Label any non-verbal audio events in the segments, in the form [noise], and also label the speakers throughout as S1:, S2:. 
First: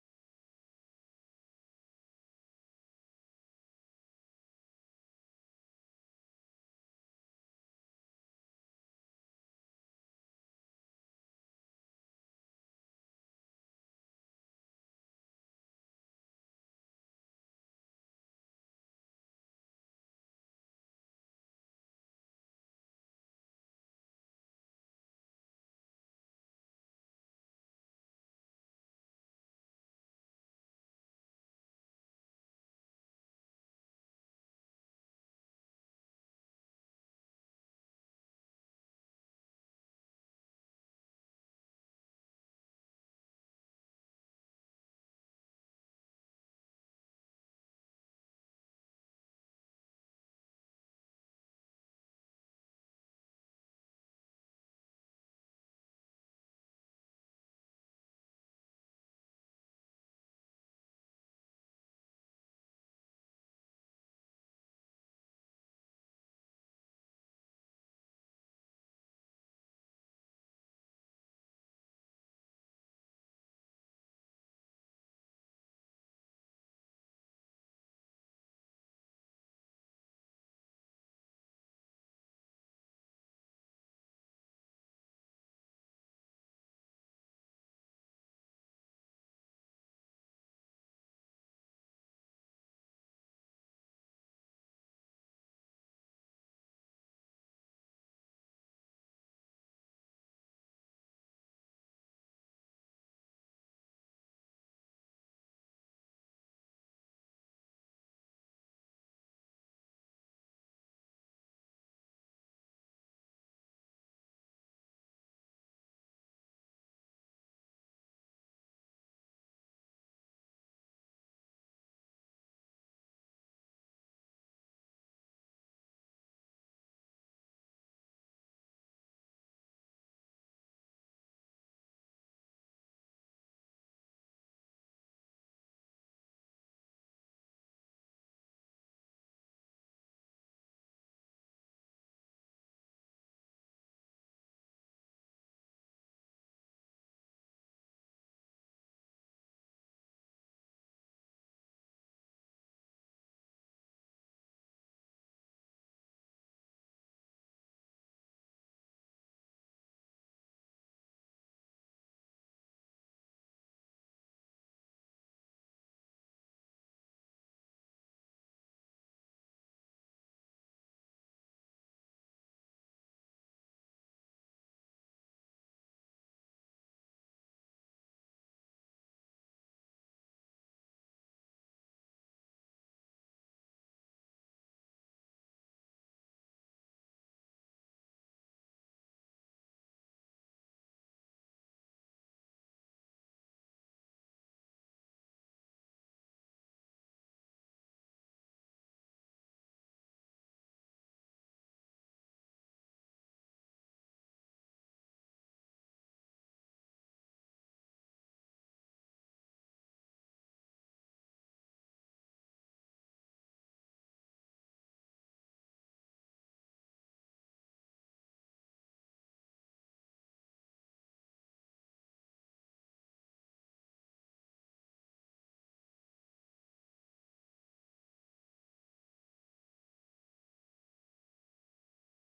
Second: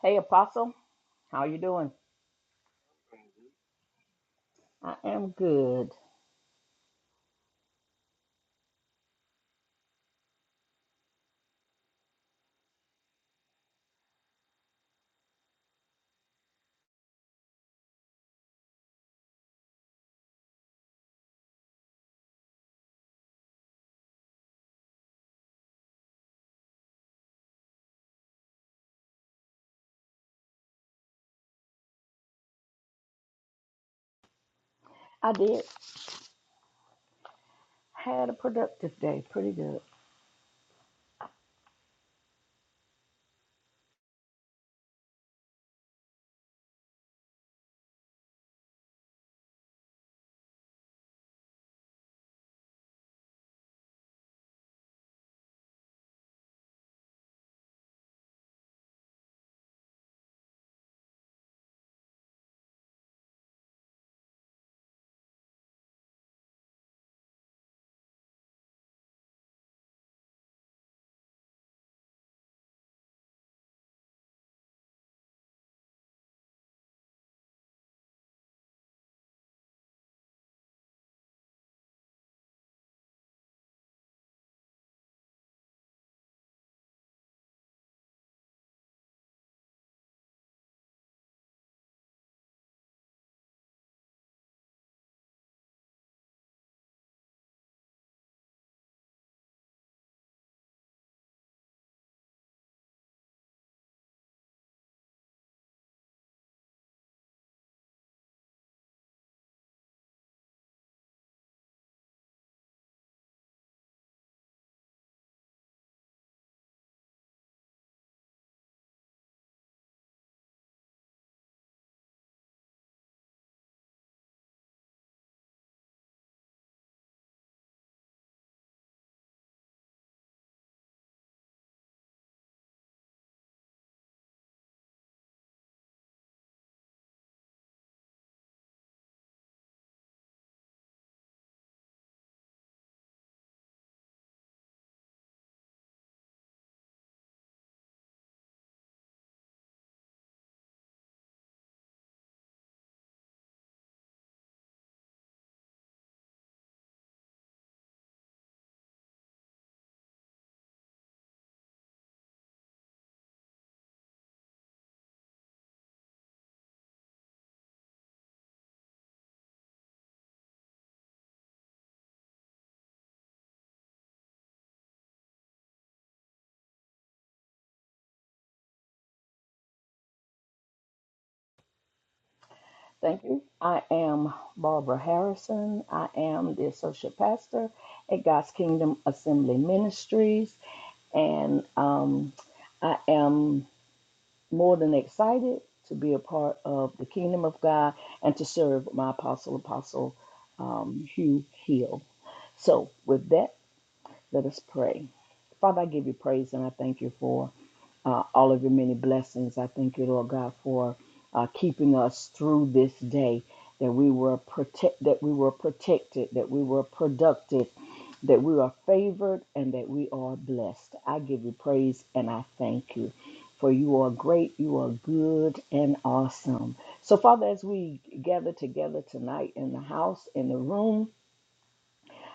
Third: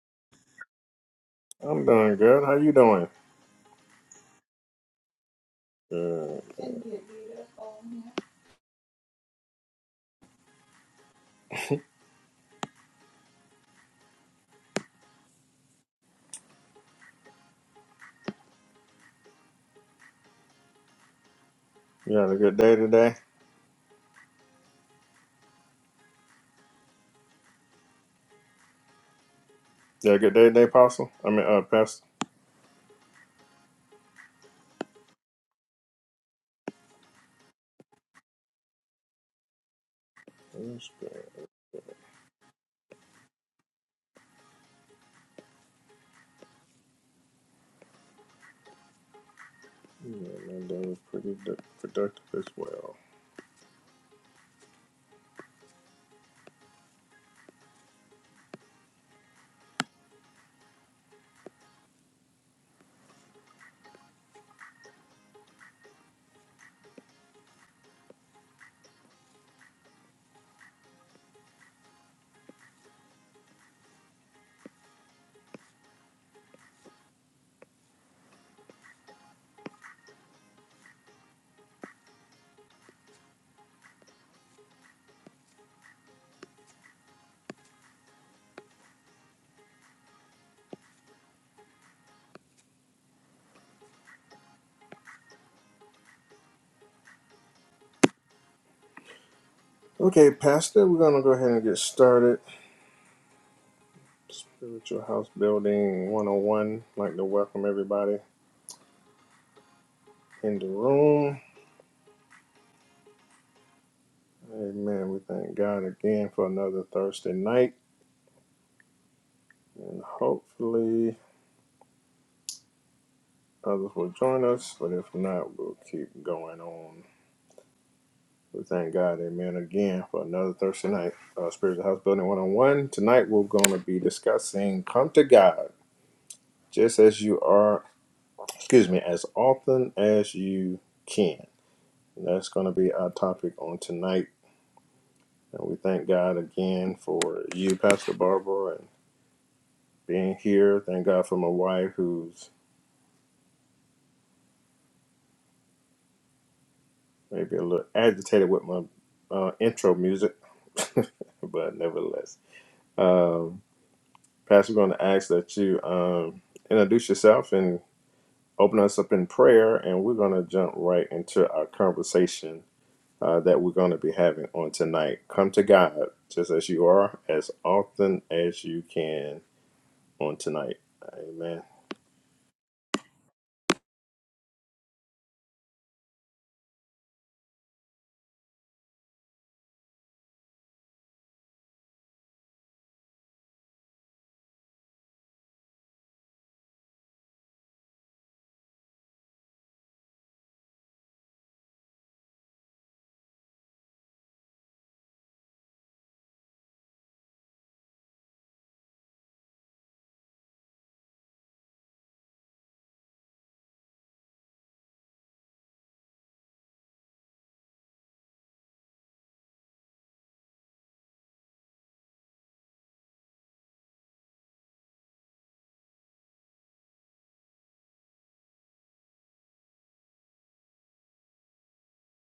S1: Hey, Apostle, how you
S2: I'm
S1: doing?
S2: doing good. How you doing?
S1: I am good.
S2: Good. You had a good day today? You had a good day today, Apostle? I mean, uh, Pastor?
S1: I did had a productive day, pretty good.
S2: That's good. Yeah, man, that was pretty d- productive as well. Okay, Pastor, we're going to go ahead and get started. Spiritual House Building 101. I'd like to welcome everybody in the room. Amen. We thank God again for another Thursday night. And hopefully others will join us. But if not, we'll keep going on We thank God, amen, again for another Thursday night. Uh, Spiritual House Building 101. Tonight we're going to be discussing come to God just as you are, excuse me, as often as you can. And that's going to be our topic on tonight. And we thank God again for you, Pastor Barbara, and being here. Thank God for my wife who's maybe a little agitated with my uh, intro music, [laughs] but nevertheless. um, Pastor, we're going to ask that you um, introduce yourself and open us up in prayer, and we're going to jump right into our conversation uh, that we're going to be having on tonight. Come to God just as you are, as often as you can on tonight. Amen.
S1: Thank you. I am Barbara Harrison. I am the associate pastor at God's Kingdom Assembly Ministries, and um, I am more than excited to be a part of the Kingdom of God and to serve my apostle, Apostle um, Hugh Hill. So, with that. Let us pray. Father, I give you praise and I thank you for uh, all of your many blessings. I thank you, Lord God, for uh, keeping us through this day that we were protect that we were protected, that we were productive, that we are favored, and that we are blessed. I give you praise and I thank you. For you are great, you are good and awesome. So, Father, as we gather together tonight in the house, in the room,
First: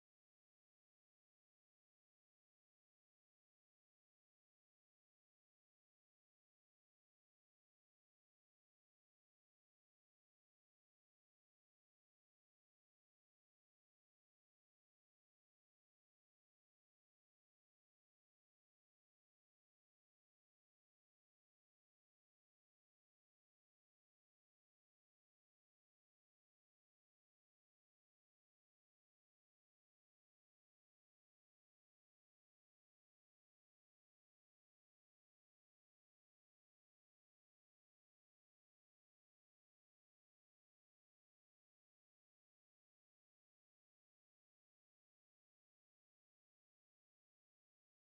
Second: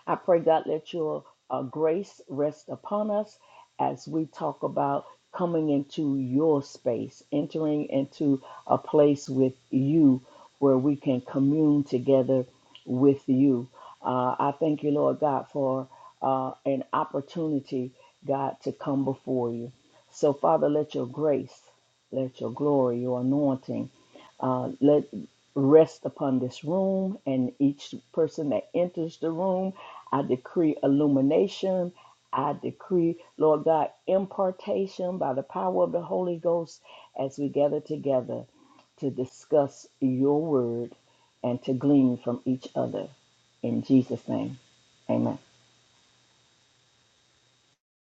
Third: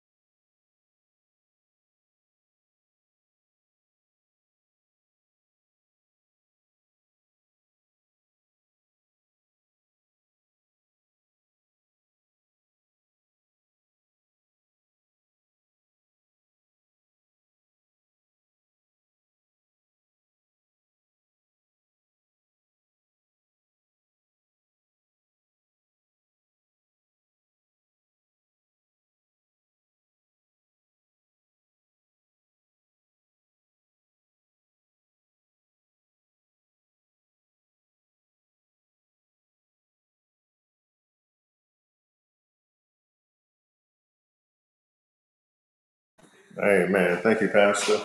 S1: I pray, God, let your uh, grace rest upon us as we talk about coming into your space, entering into a place with you where we can commune together with you. Uh, I thank you, Lord God, for uh, an opportunity, God, to come before you. So, Father, let your grace, let your glory, your anointing, uh, let rest upon this room and each person that enters the room I decree illumination. I decree, Lord God, impartation by the power of the Holy Ghost as we gather together to discuss your word and to glean from each other. In Jesus' name, amen.
S2: Amen. Thank you, Pastor.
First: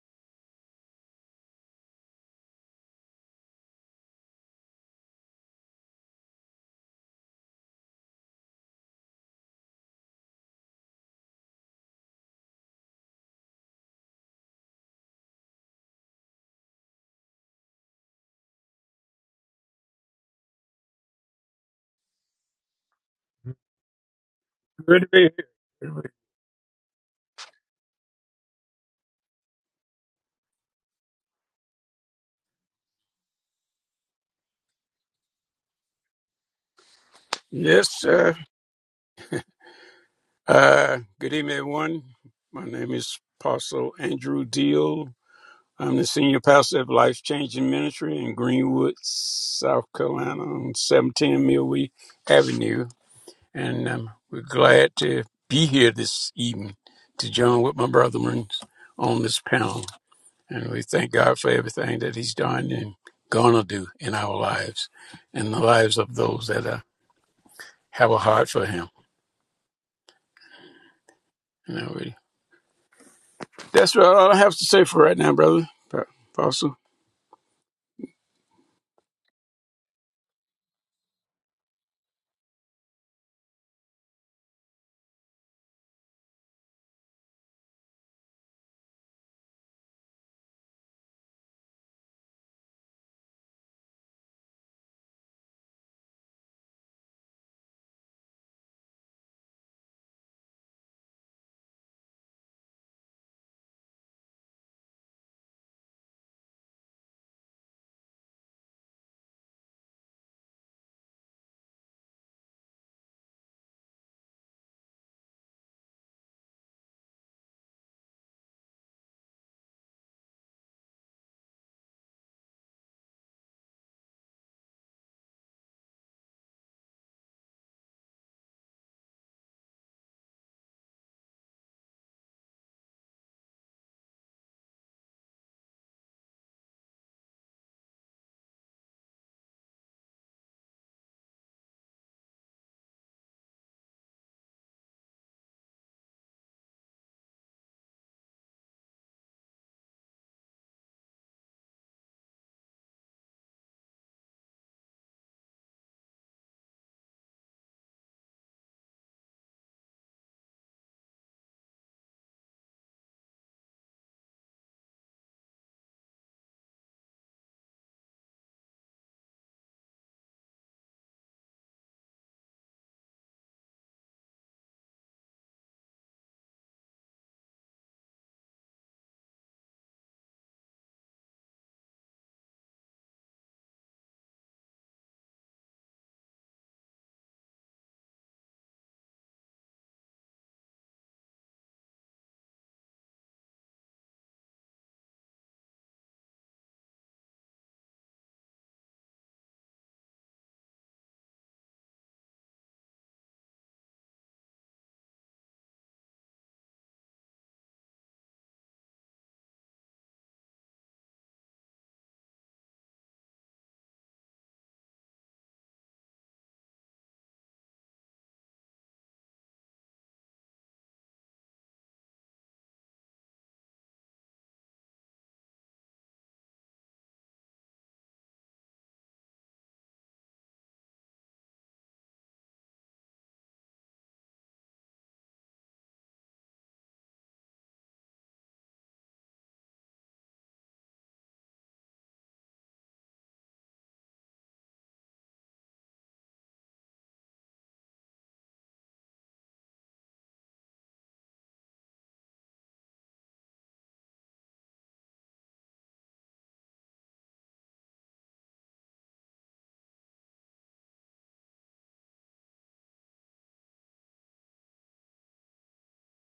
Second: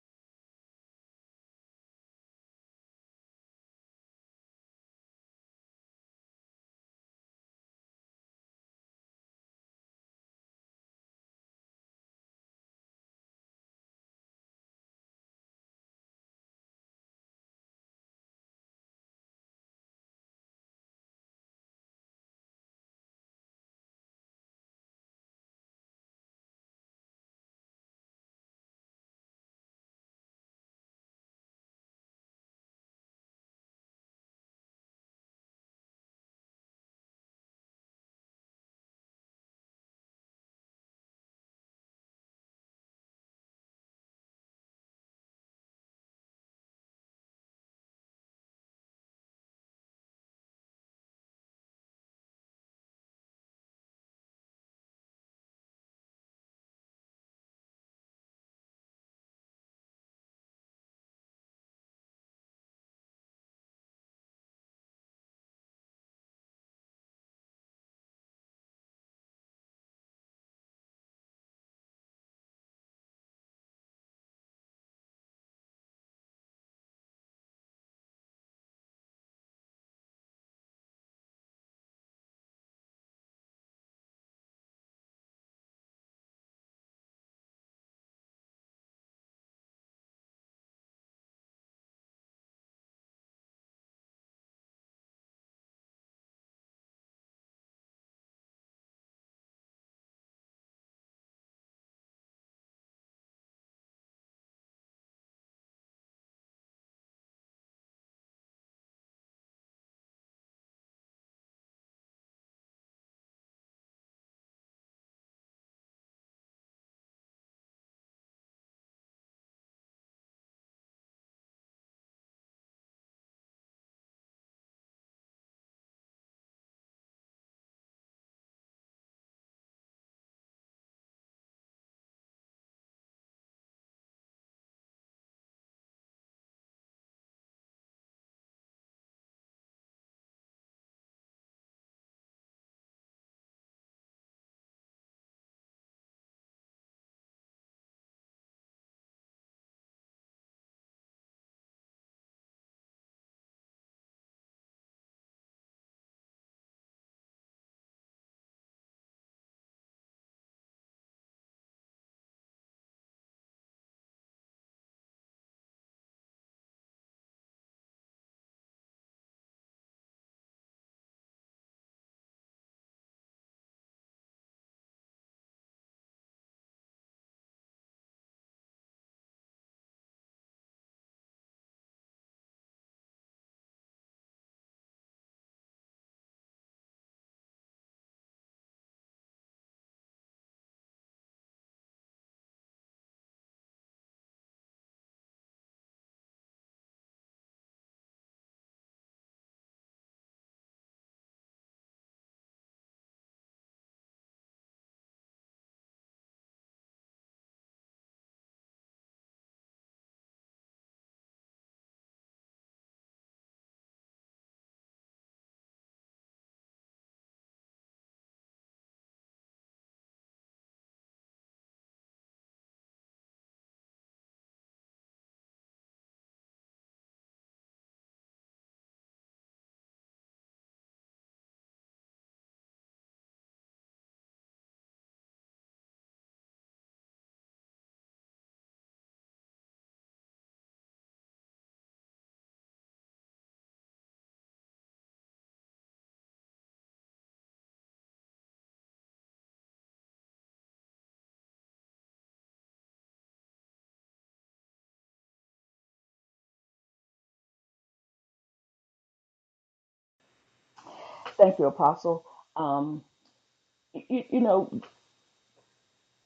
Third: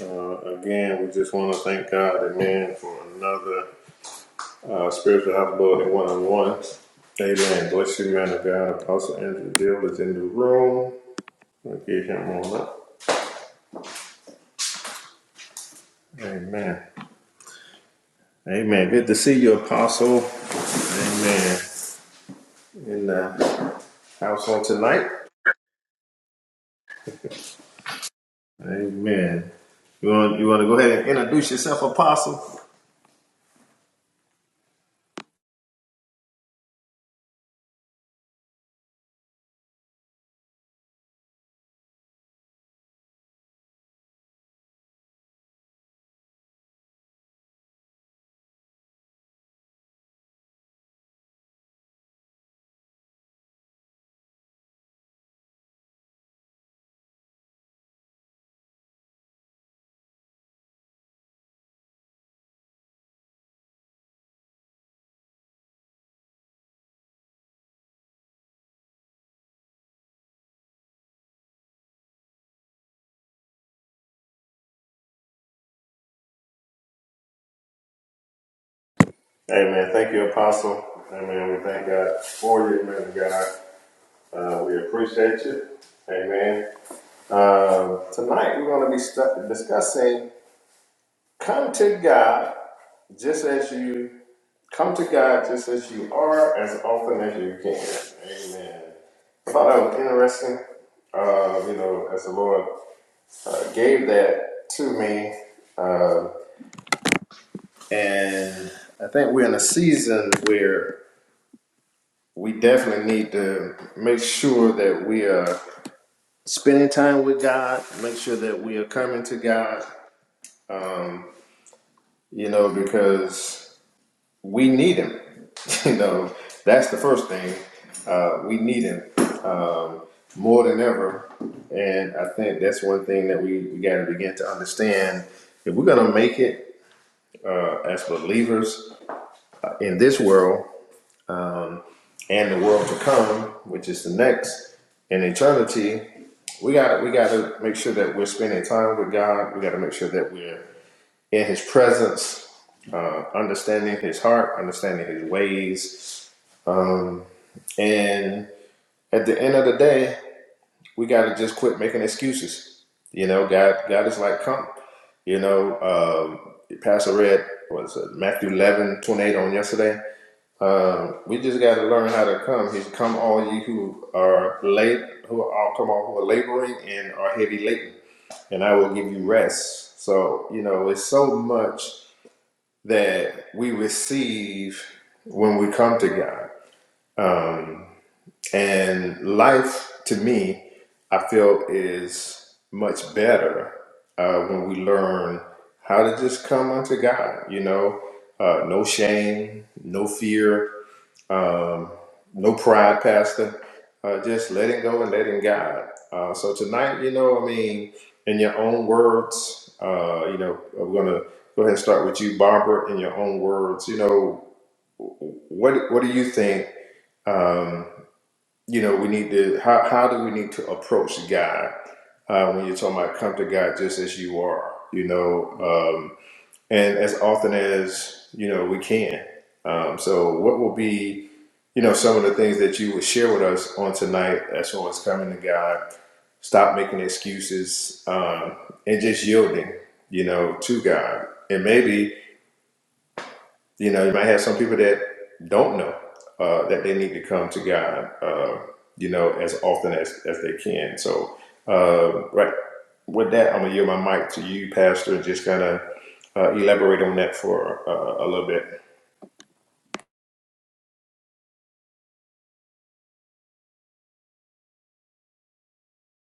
S2: Uh, again, we just want to thank God, amen, for another uh, spiritual outbuilding one on one. Amen. Bless you, man of God. Apostle Andrew Dill is in the room. We'll give him a moment. Amen. Amen. Good to see you, Apostle. Amen. In
S3: Good
S2: the house on
S3: to
S2: tonight.
S3: be here. Good to be here.
S2: Amen. You want you want to go ahead and introduce yourself, Apostle?
S3: Yes, sir. Uh, good evening, everyone. My name is Apostle Andrew Deal. I'm the senior pastor of Life Changing Ministry in Greenwood, South Carolina, on 17 Millway Avenue, and um, we're glad to be here this evening to join with my brethren on this panel. And we thank God for everything that He's done and gonna do in our lives, and the lives of those that uh, have a heart for Him. Alrighty. That's what all I have to say for right now, brother. Apostle.
S2: Amen. Thank you, Apostle. Amen. We thank God for you, man of God. Uh, we appreciate you. Amen. Um, tonight we're going to be stu- discussing Come to God just as you come to God just as you are, as often as you can. Amen. I thought that was interesting. Uh, you know, as the Lord uh, gave that to me, uh, and I think we're in a season where we definitely need to make sure that we are spending time with God. Make sure that we are coming to God. Um, you know, because we need him. [laughs] you know, that's the first thing. Uh, we need him um, more than ever, and I think that's one thing that we, we got to begin to understand. If we're gonna make it uh, as believers in this world and the world to come, which is the next in eternity, we got we gotta make sure that we're spending time with God. We gotta make sure that we're in His presence, uh, understanding His heart, understanding His ways, um, And at the end of the day, we got to just quit making excuses. You know, God, God is like, come. You know, um, Pastor read was it Matthew 11 28 on yesterday. Um, we just got to learn how to come. He's come all ye who are late, who are all come on who are laboring and are heavy laden, and I will give you rest. So you know, it's so much that we receive when we come to God. And life, to me, I feel is much better uh, when we learn how to just come unto God, you know, uh, no shame, no fear, um, no pride, Pastor, uh, just letting go and letting God. Uh, so tonight, you know, I mean, in your own words, uh, you know, I'm going to go ahead and start with you, Barbara, in your own words, you know, what, what do you think? Um, you know, we need to, how, how do we need to approach God uh, when you're talking about come to God just as you are, you know, um, and as often as, you know, we can. Um, so, what will be, you know, some of the things that you would share with us on tonight as far as coming to God, stop making excuses um, and just yielding, you know, to God. And maybe you know, you might have some people that don't know uh, that they need to come to God, uh, you know, as often as, as they can. So, uh, right with that, I'm going to yield my mic to you, Pastor, and just kind of uh, elaborate on that for uh, a little bit.
S1: Thank you, Apostle. Um, you, you know,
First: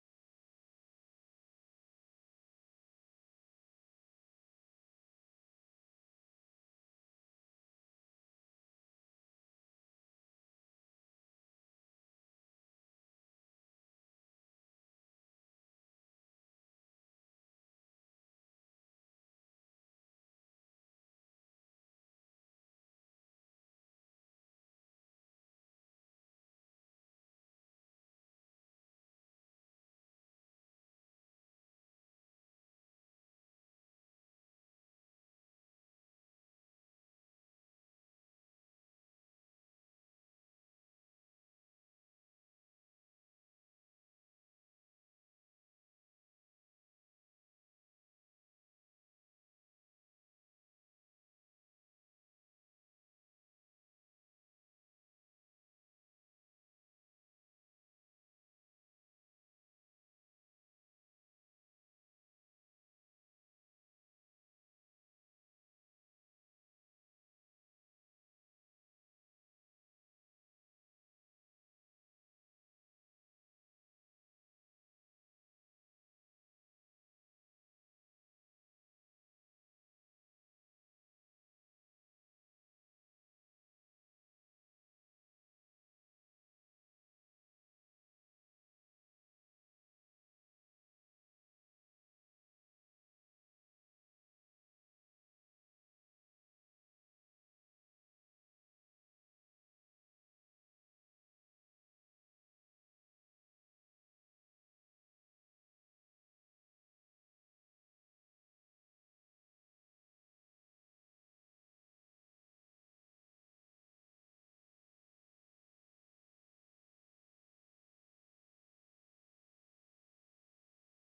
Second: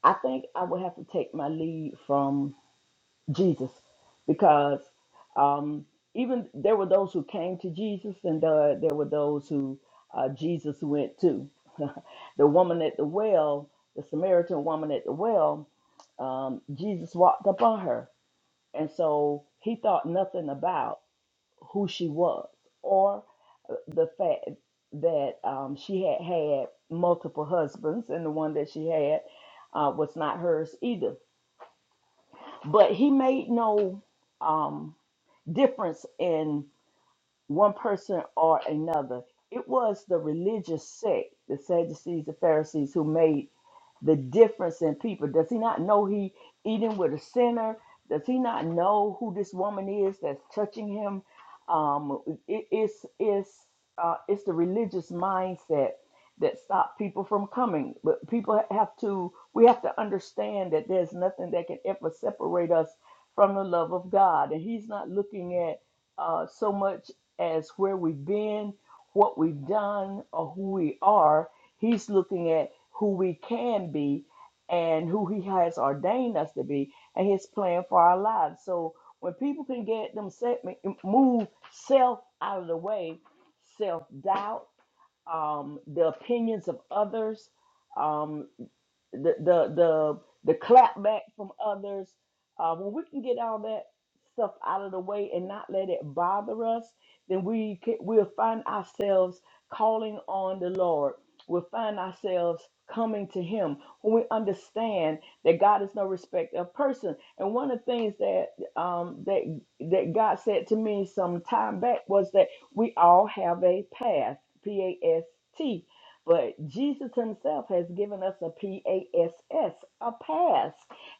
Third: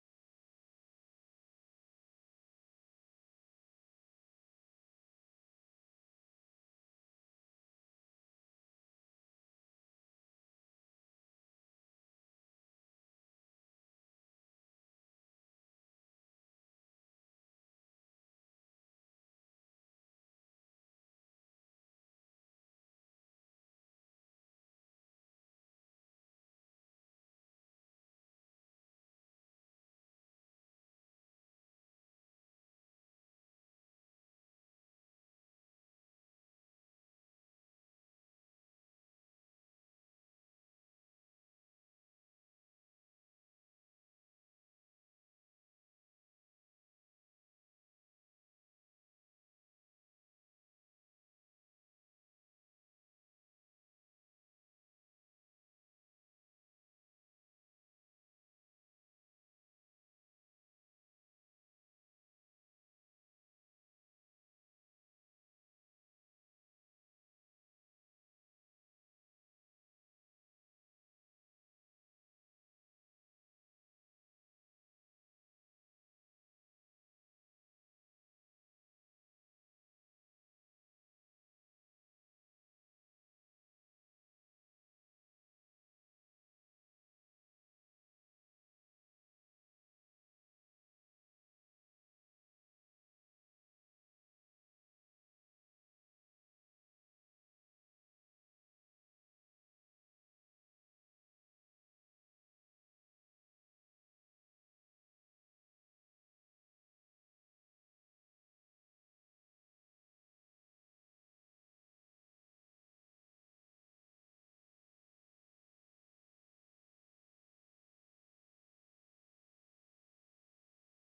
S1: I think I would have to take my lead from Jesus, because um, even there were those who came to Jesus, and uh, there were those who uh, Jesus went to. [laughs] the woman at the well, the Samaritan woman at the well, um, Jesus walked up on her, and so he thought nothing about who she was or the fact that um, she had had multiple husbands, and the one that she had uh, was not hers either. But he made no. Um, difference in one person or another. It was the religious sect, the Sadducees, the Pharisees, who made the difference in people. Does he not know he eating with a sinner? Does he not know who this woman is that's touching him? Um, it, it's it's uh, it's the religious mindset that stopped people from coming. But people have to we have to understand that there's nothing that can ever separate us from the love of God, and He's not looking at uh, so much as where we've been, what we've done, or who we are. He's looking at who we can be and who He has ordained us to be and His plan for our lives. So when people can get them set, move self out of the way, self doubt, um, the opinions of others. um, the the the the clap back from others uh, when we can get all that stuff out of the way and not let it bother us then we can, we'll find ourselves calling on the lord we'll find ourselves coming to him when we understand that god is no respect of person and one of the things that um that that god said to me some time back was that we all have a past. p-a-s-t but Jesus Himself has given us a P A S S, a pass.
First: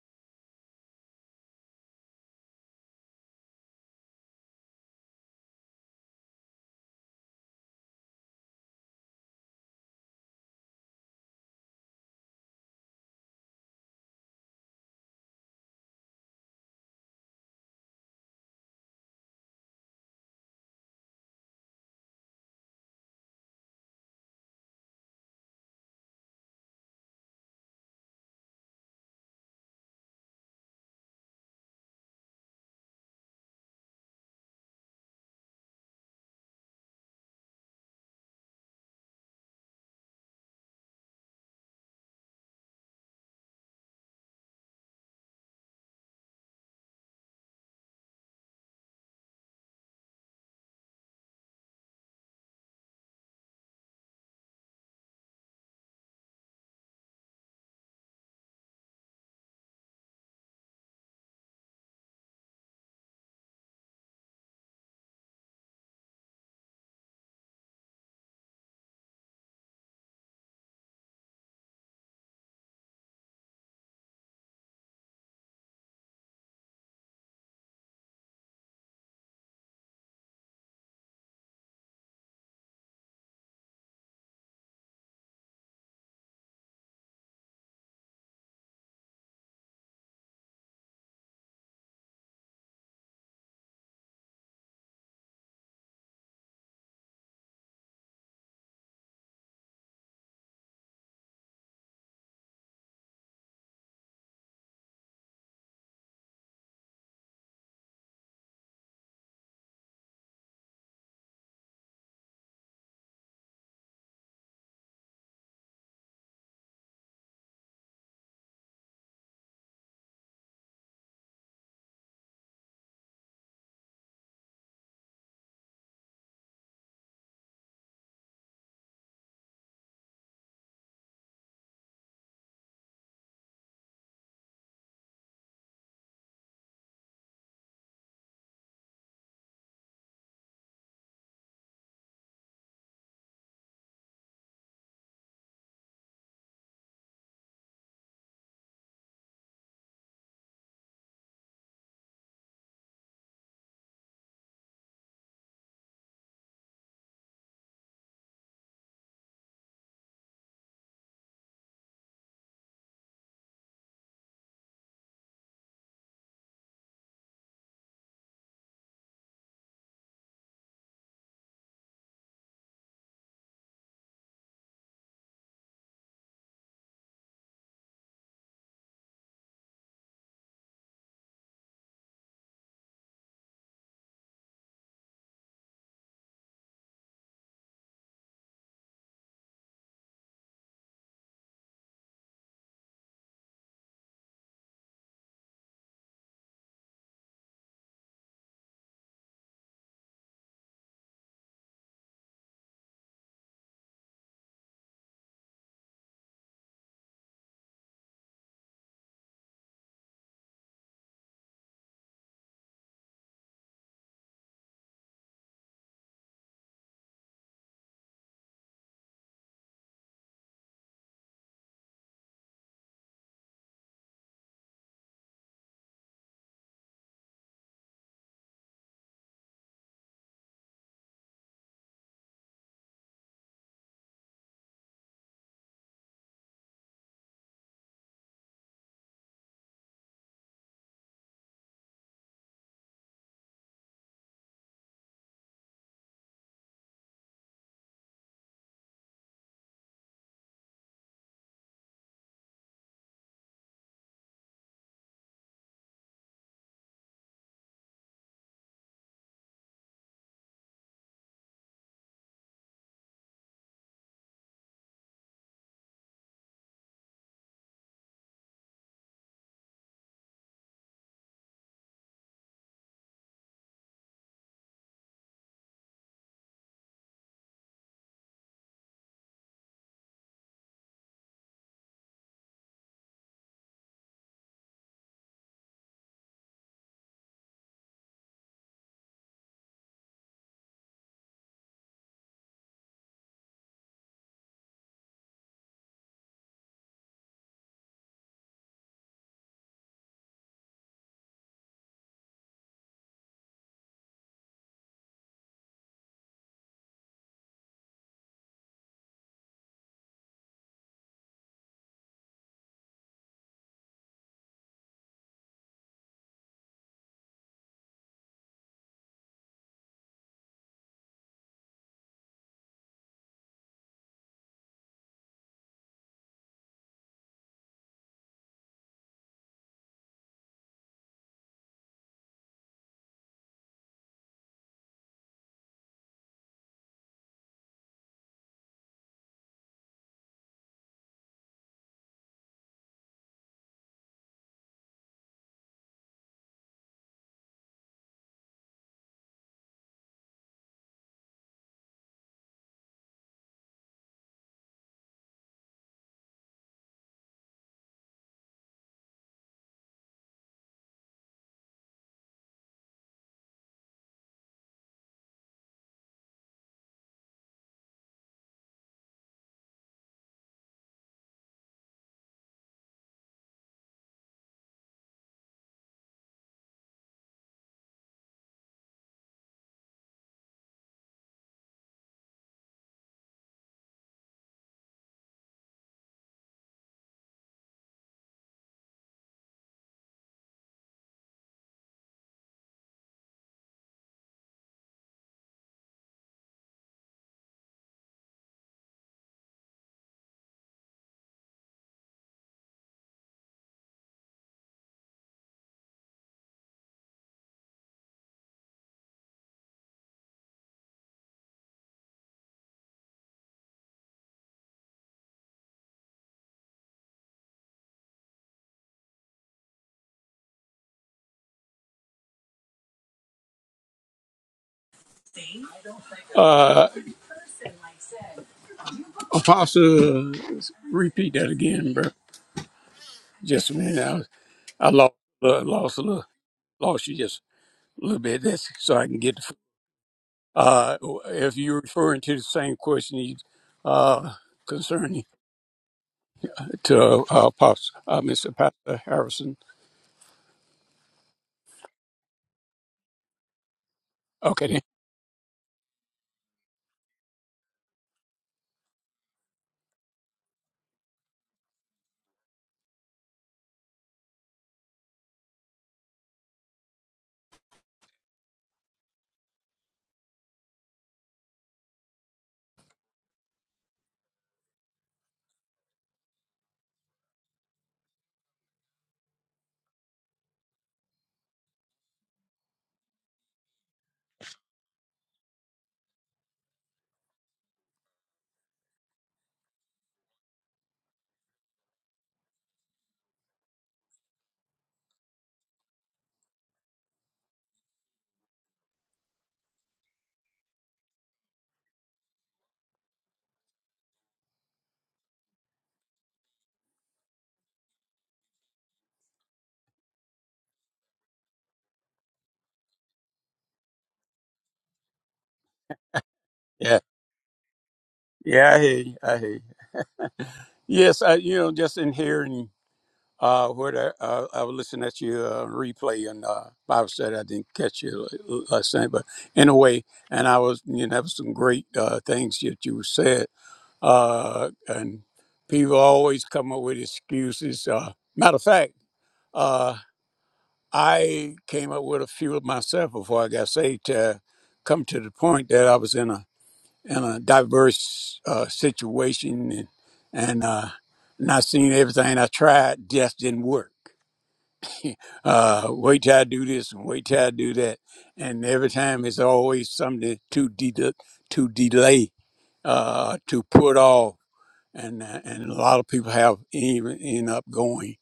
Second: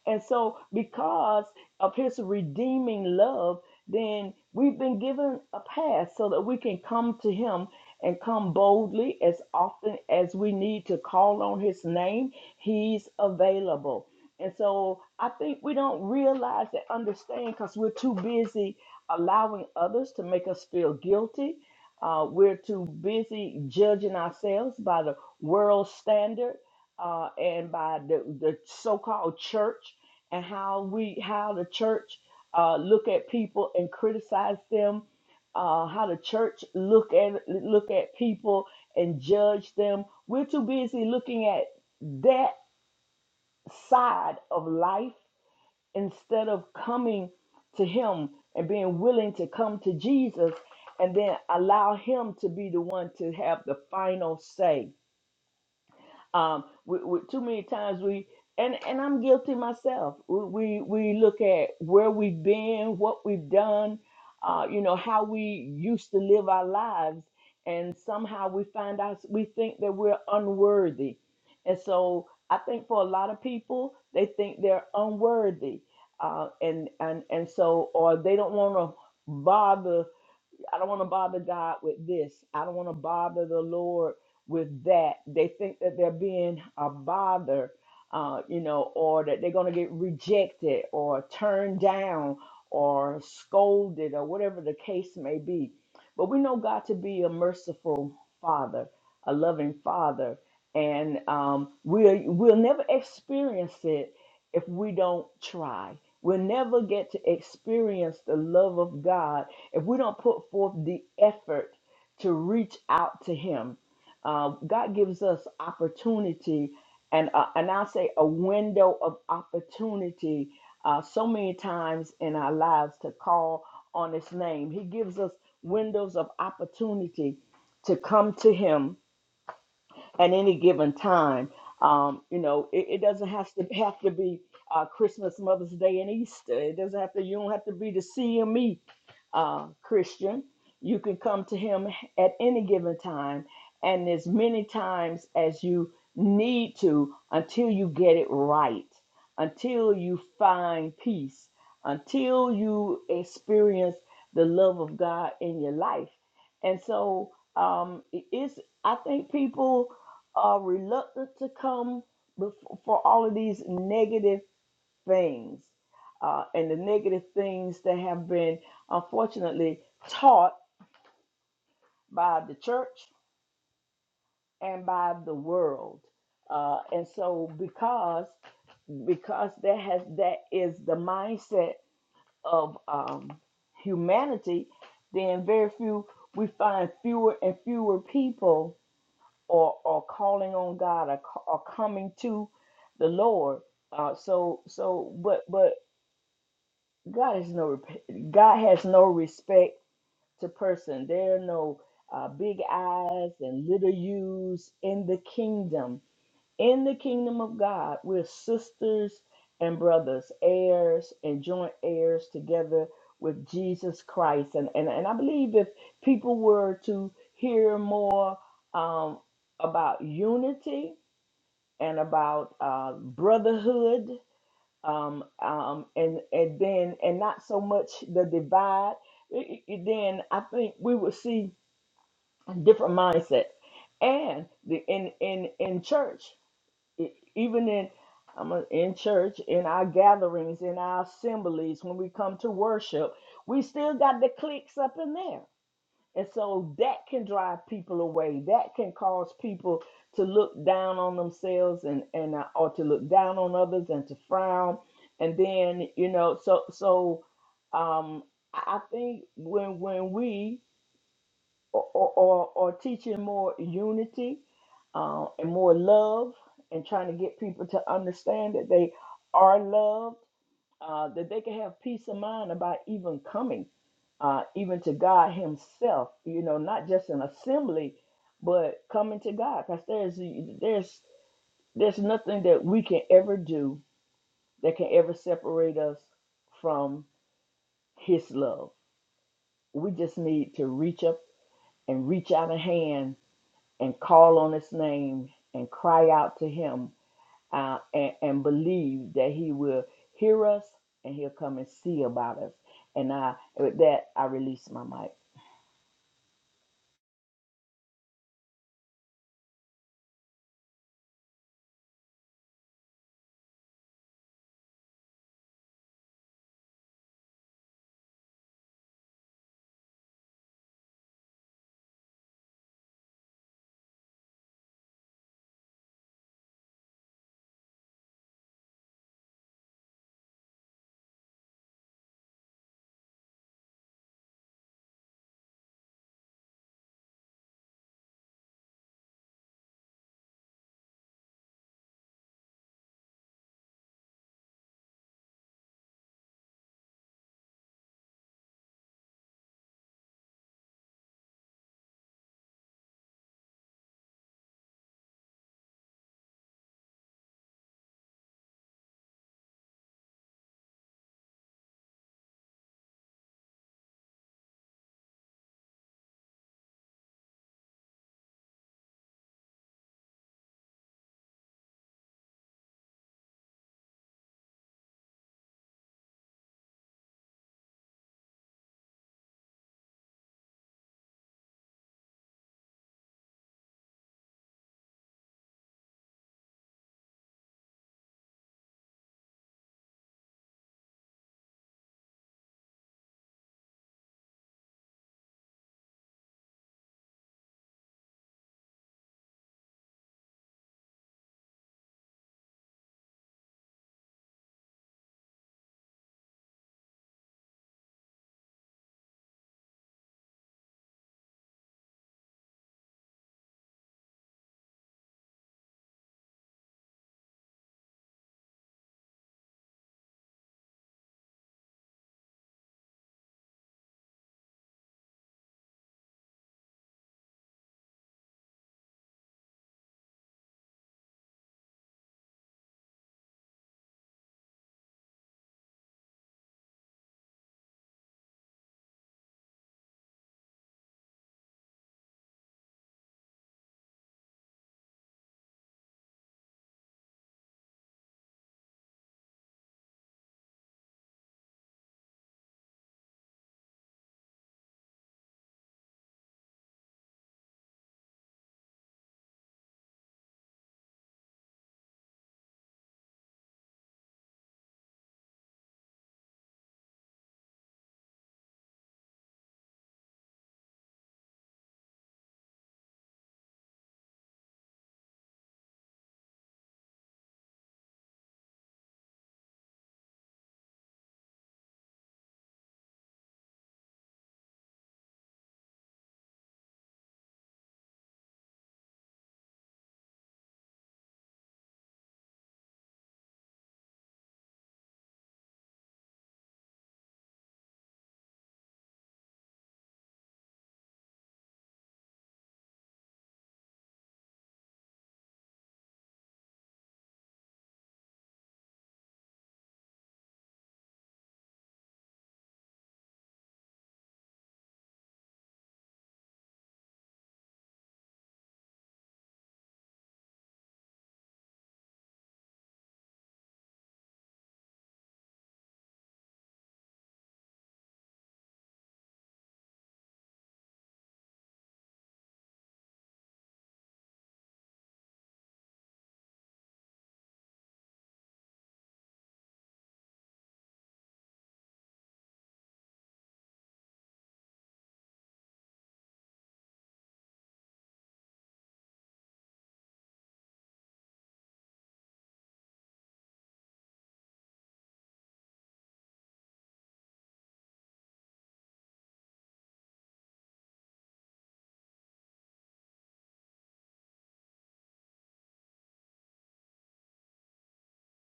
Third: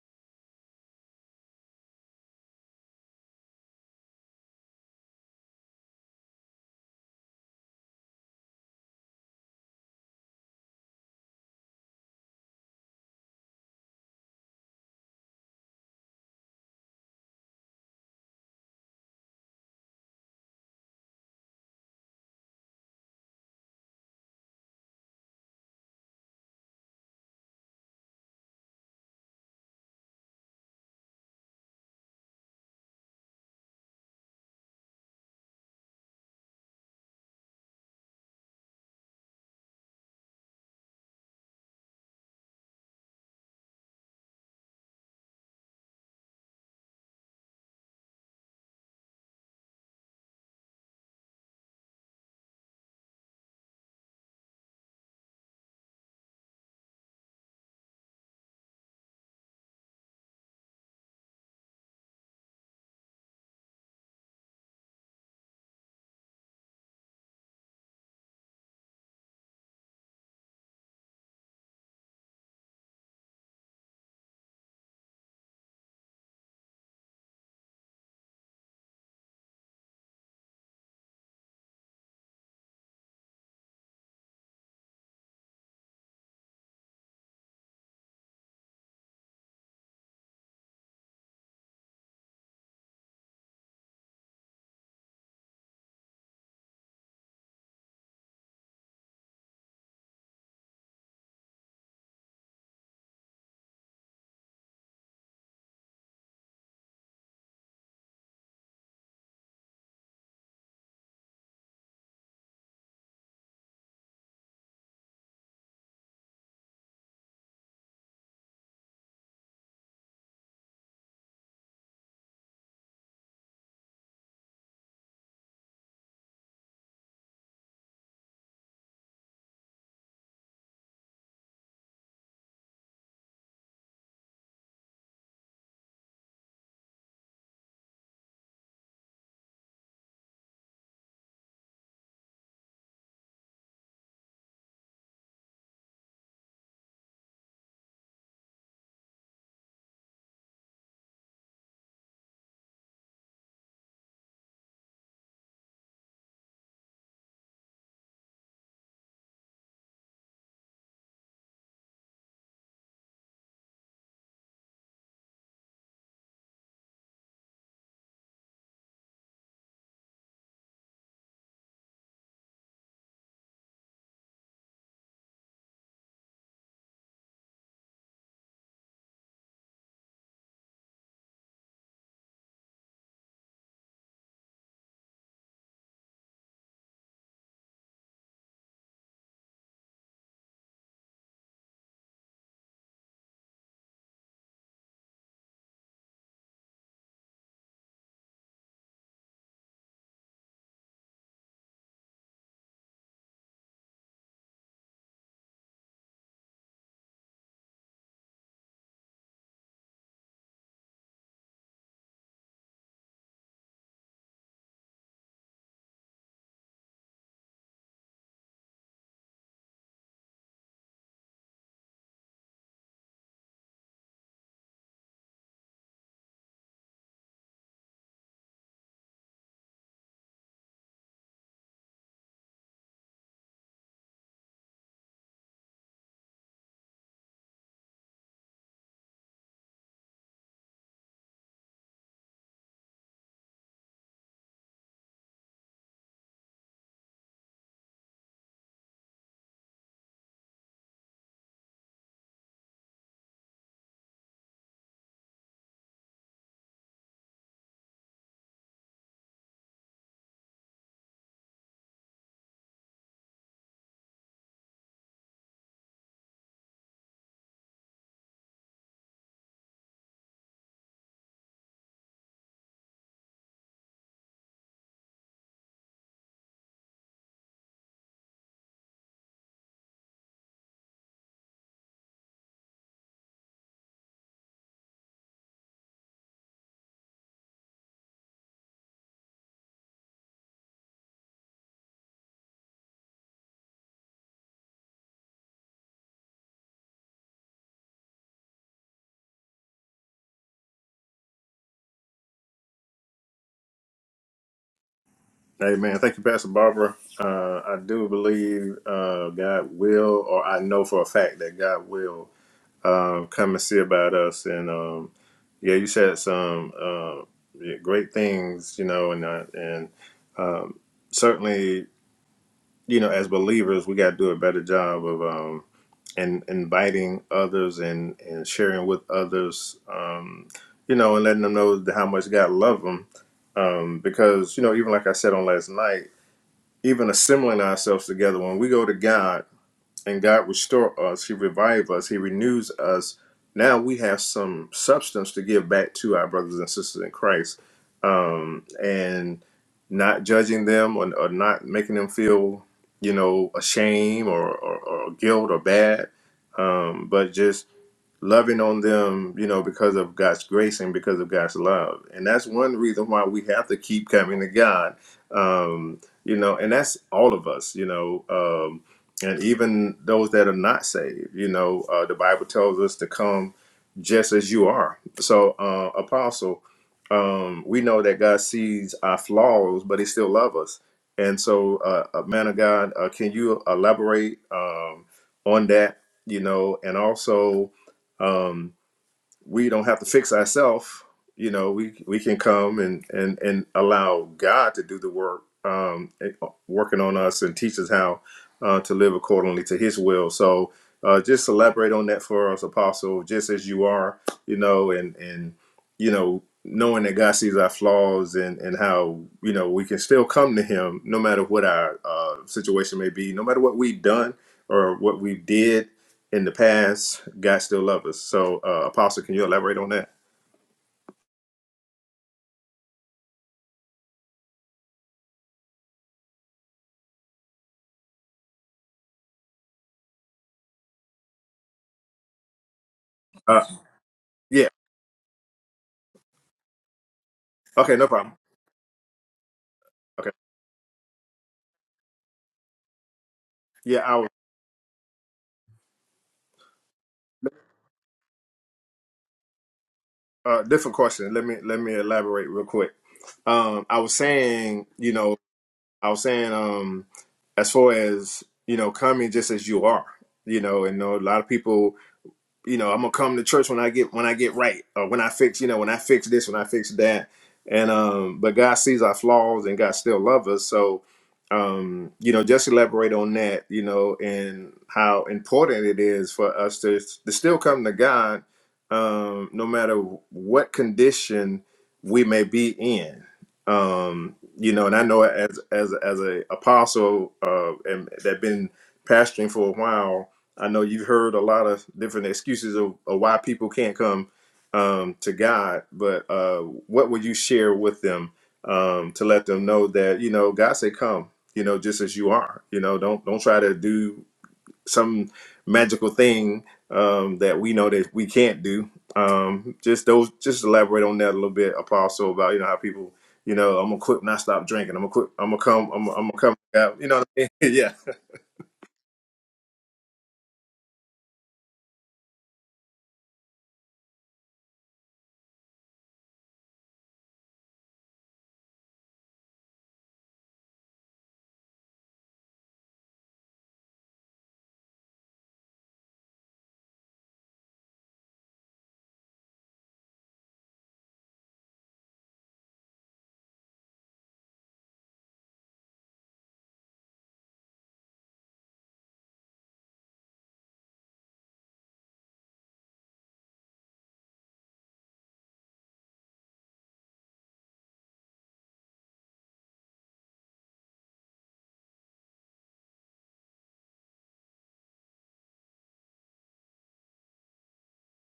S1: And so, because of His redeeming love, then we've been given a pass so that we can come to Him and come boldly as often as we need to call on His name. He's available. And so, I think we don't realize and understand because we're too busy allowing others to make us feel guilty uh, we're too busy judging ourselves by the world standard uh, and by the, the so-called church and how we how the church uh, look at people and criticize them, uh, how the church look at look at people and judge them. We're too busy looking at that side of life instead of coming to him and being willing to come to Jesus and then allow him to be the one to have the final say um, we, we, too many times we and and I'm guilty myself. We we, we look at where we've been, what we've done, uh, you know, how we used to live our lives, and somehow we find out we think that we're unworthy, and so I think for a lot of people they think they're unworthy, uh, and and and so or they don't want to bother I don't want to bother God with this. I don't want to bother the Lord with that. They think that they're being a bother, uh, you know, or that they're going to get rejected or turned down or scolded or whatever the case may be. But we know God to be a merciful Father, a loving Father, and um, we'll we'll never experience it if we don't try. We'll never get to experience the love of God if we don't put forth the effort to reach out to Him, uh, God gives us opportunity, and uh, and I'll say a window of opportunity. Uh, so many times in our lives to call on His name, He gives us windows of opportunity to come to Him at any given time. Um, you know, it, it doesn't have to have to be uh, Christmas, Mother's Day, and Easter. It doesn't have to. You don't have to be the CME uh, Christian. You can come to Him at any given time, and as many times as you need to until you get it right, until you find peace, until you experience the love of God in your life. And so um, it- it's. I think people are reluctant to come before, for all of these negative things uh, and the negative things that have been unfortunately taught by the church and by the world. Uh, and so because because that has that is the mindset of um, humanity, then very few we find fewer and fewer people or or calling on God or, ca- or coming to the Lord. Uh, so so but but God is no rep- God has no respect to person. There are no uh, big eyes and little U's in the kingdom. In the kingdom of God, we're sisters and brothers, heirs and joint heirs together with Jesus Christ. And and, and I believe if people were to hear more um, about unity and about uh, brotherhood, um, um, and and then and not so much the divide. i- i- Then I think we will see a different mindset, and the in in in church, e- even in I'm a- in church, in our gatherings, in our assemblies, when we come to worship, we still got the cliques up in there and so that can drive people away. That can cause people to look down on themselves and and uh, or to look down on others and to frown. And then you know, so so um, I I think when when we or or, or or teaching more unity uh, and more love and trying to get people to understand that they are loved uh, that they can have peace of mind about even coming, uh, even to God Himself. You know, not just an assembly, but coming to God, because there's there's there's nothing that we can ever do that can ever separate us from His love. We just need to reach up and reach out a hand and call on His name and cry out to Him uh, and, and believe that He will hear us and He'll come and see about us. And I, with that, I release my mic.
S2: Hey man, thank you, Pastor Barbara. Uh, I do believe uh, God will, or I know for a fact that God will. um, come and see about us. And um, yeah, you said some um yeah, great things, you know, and uh, and um, certainly, you know, as believers, we got to do a better job of um, in, inviting others and and sharing with others, um, you know, and letting them know that how much God loves them. Um, because you know, even like I said on last night, even assembling ourselves together when we go to God and God restore us, He revive us, He renews us. Now we have some substance to give back to our brothers and sisters in Christ, um, and not judging them or, or not making them feel, you know, ashamed or, or, or guilt or bad, um, but just loving on them, you know, because of God's grace and because of God's love. And that's one reason why we have to keep coming to God. Um, you know, and that's all of us, you know, um, and even those that are not saved, you know, uh, the Bible tells us to come just as you are. So, uh, apostle, um, we know that God sees our flaws, but he still loves us. And so, uh, uh, man of God, uh, can you elaborate um, on that, you know, and also um, we don't have to fix ourselves. You know, we we can come and and and allow God to do the work, um, eh, working on us and teach us how uh, to live accordingly to His will. So, uh, just elaborate on that for us, Apostle, just as you are. You know, and and you know, knowing that God sees our flaws and and how you know we can still come to Him no matter what our uh, situation may be, no matter what we've done or what we did in the past, God still loves us. So, uh, Apostle, can you elaborate on that?
S3: Uh, Apostle, repeat that again, bro.
S2: Uh,
S3: Just a minute.
S2: yeah.
S3: I, I lost, uh, lost a little, lost you just
S2: Okay,
S3: a
S2: no
S3: little
S2: problem.
S3: bit. That's so I can get. The,
S2: Okay.
S3: uh, if you're referring to the same question you,
S2: Yeah, I was
S3: uh, concerning to uh, Apostle, uh, Mr. Pastor Harrison.
S2: uh, different question. Let me let me elaborate real quick. Um, I was
S3: Okay. Then.
S2: saying, you know, I was saying, um, as far as you know, coming just as you are, you know, and you know a lot of people you know, I'm gonna come to church when I get when I get right, or when I fix, you know, when I fix this, when I fix that, and um, but God sees our flaws and God still loves us. So, um, you know, just elaborate on that, you know, and how important it is for us to to still come to God, um, no matter what condition we may be in. Um, you know, and I know as as as a apostle uh, and that been pastoring for a while I know you've heard a lot of different excuses of, of why people can't come um, to God, but uh, what would you share with them um, to let them know that you know God said, "Come," you know, just as you are. You know, don't don't try to do some magical thing um, that we know that we can't do. Um, just those, just elaborate on that a little bit, Apostle, about you know how people, you know, I'm gonna quit and I stop drinking. I'm gonna quit. I'm gonna come. I'm, I'm gonna come.
S3: Yeah.
S2: out," You know, what I mean? [laughs]
S3: Yeah. I hear you. I hear you. Yes. I, you know, just inhering. Uh, where I, uh, I was listening at your uh, replay and uh, Bible study. I didn't catch you last night, but anyway, and I was you know, have some great uh, things that you said. Uh, and people always come up with excuses. Uh, matter of fact, uh, I came up with a few of myself before I got saved to come to the point that I was in a in a diverse uh, situation and and uh, not seeing everything I tried just didn't work uh, wait till I do this and wait till I do that. And every time it's always something to, de- to delay, uh, to put off and uh, and a lot of people have even end up going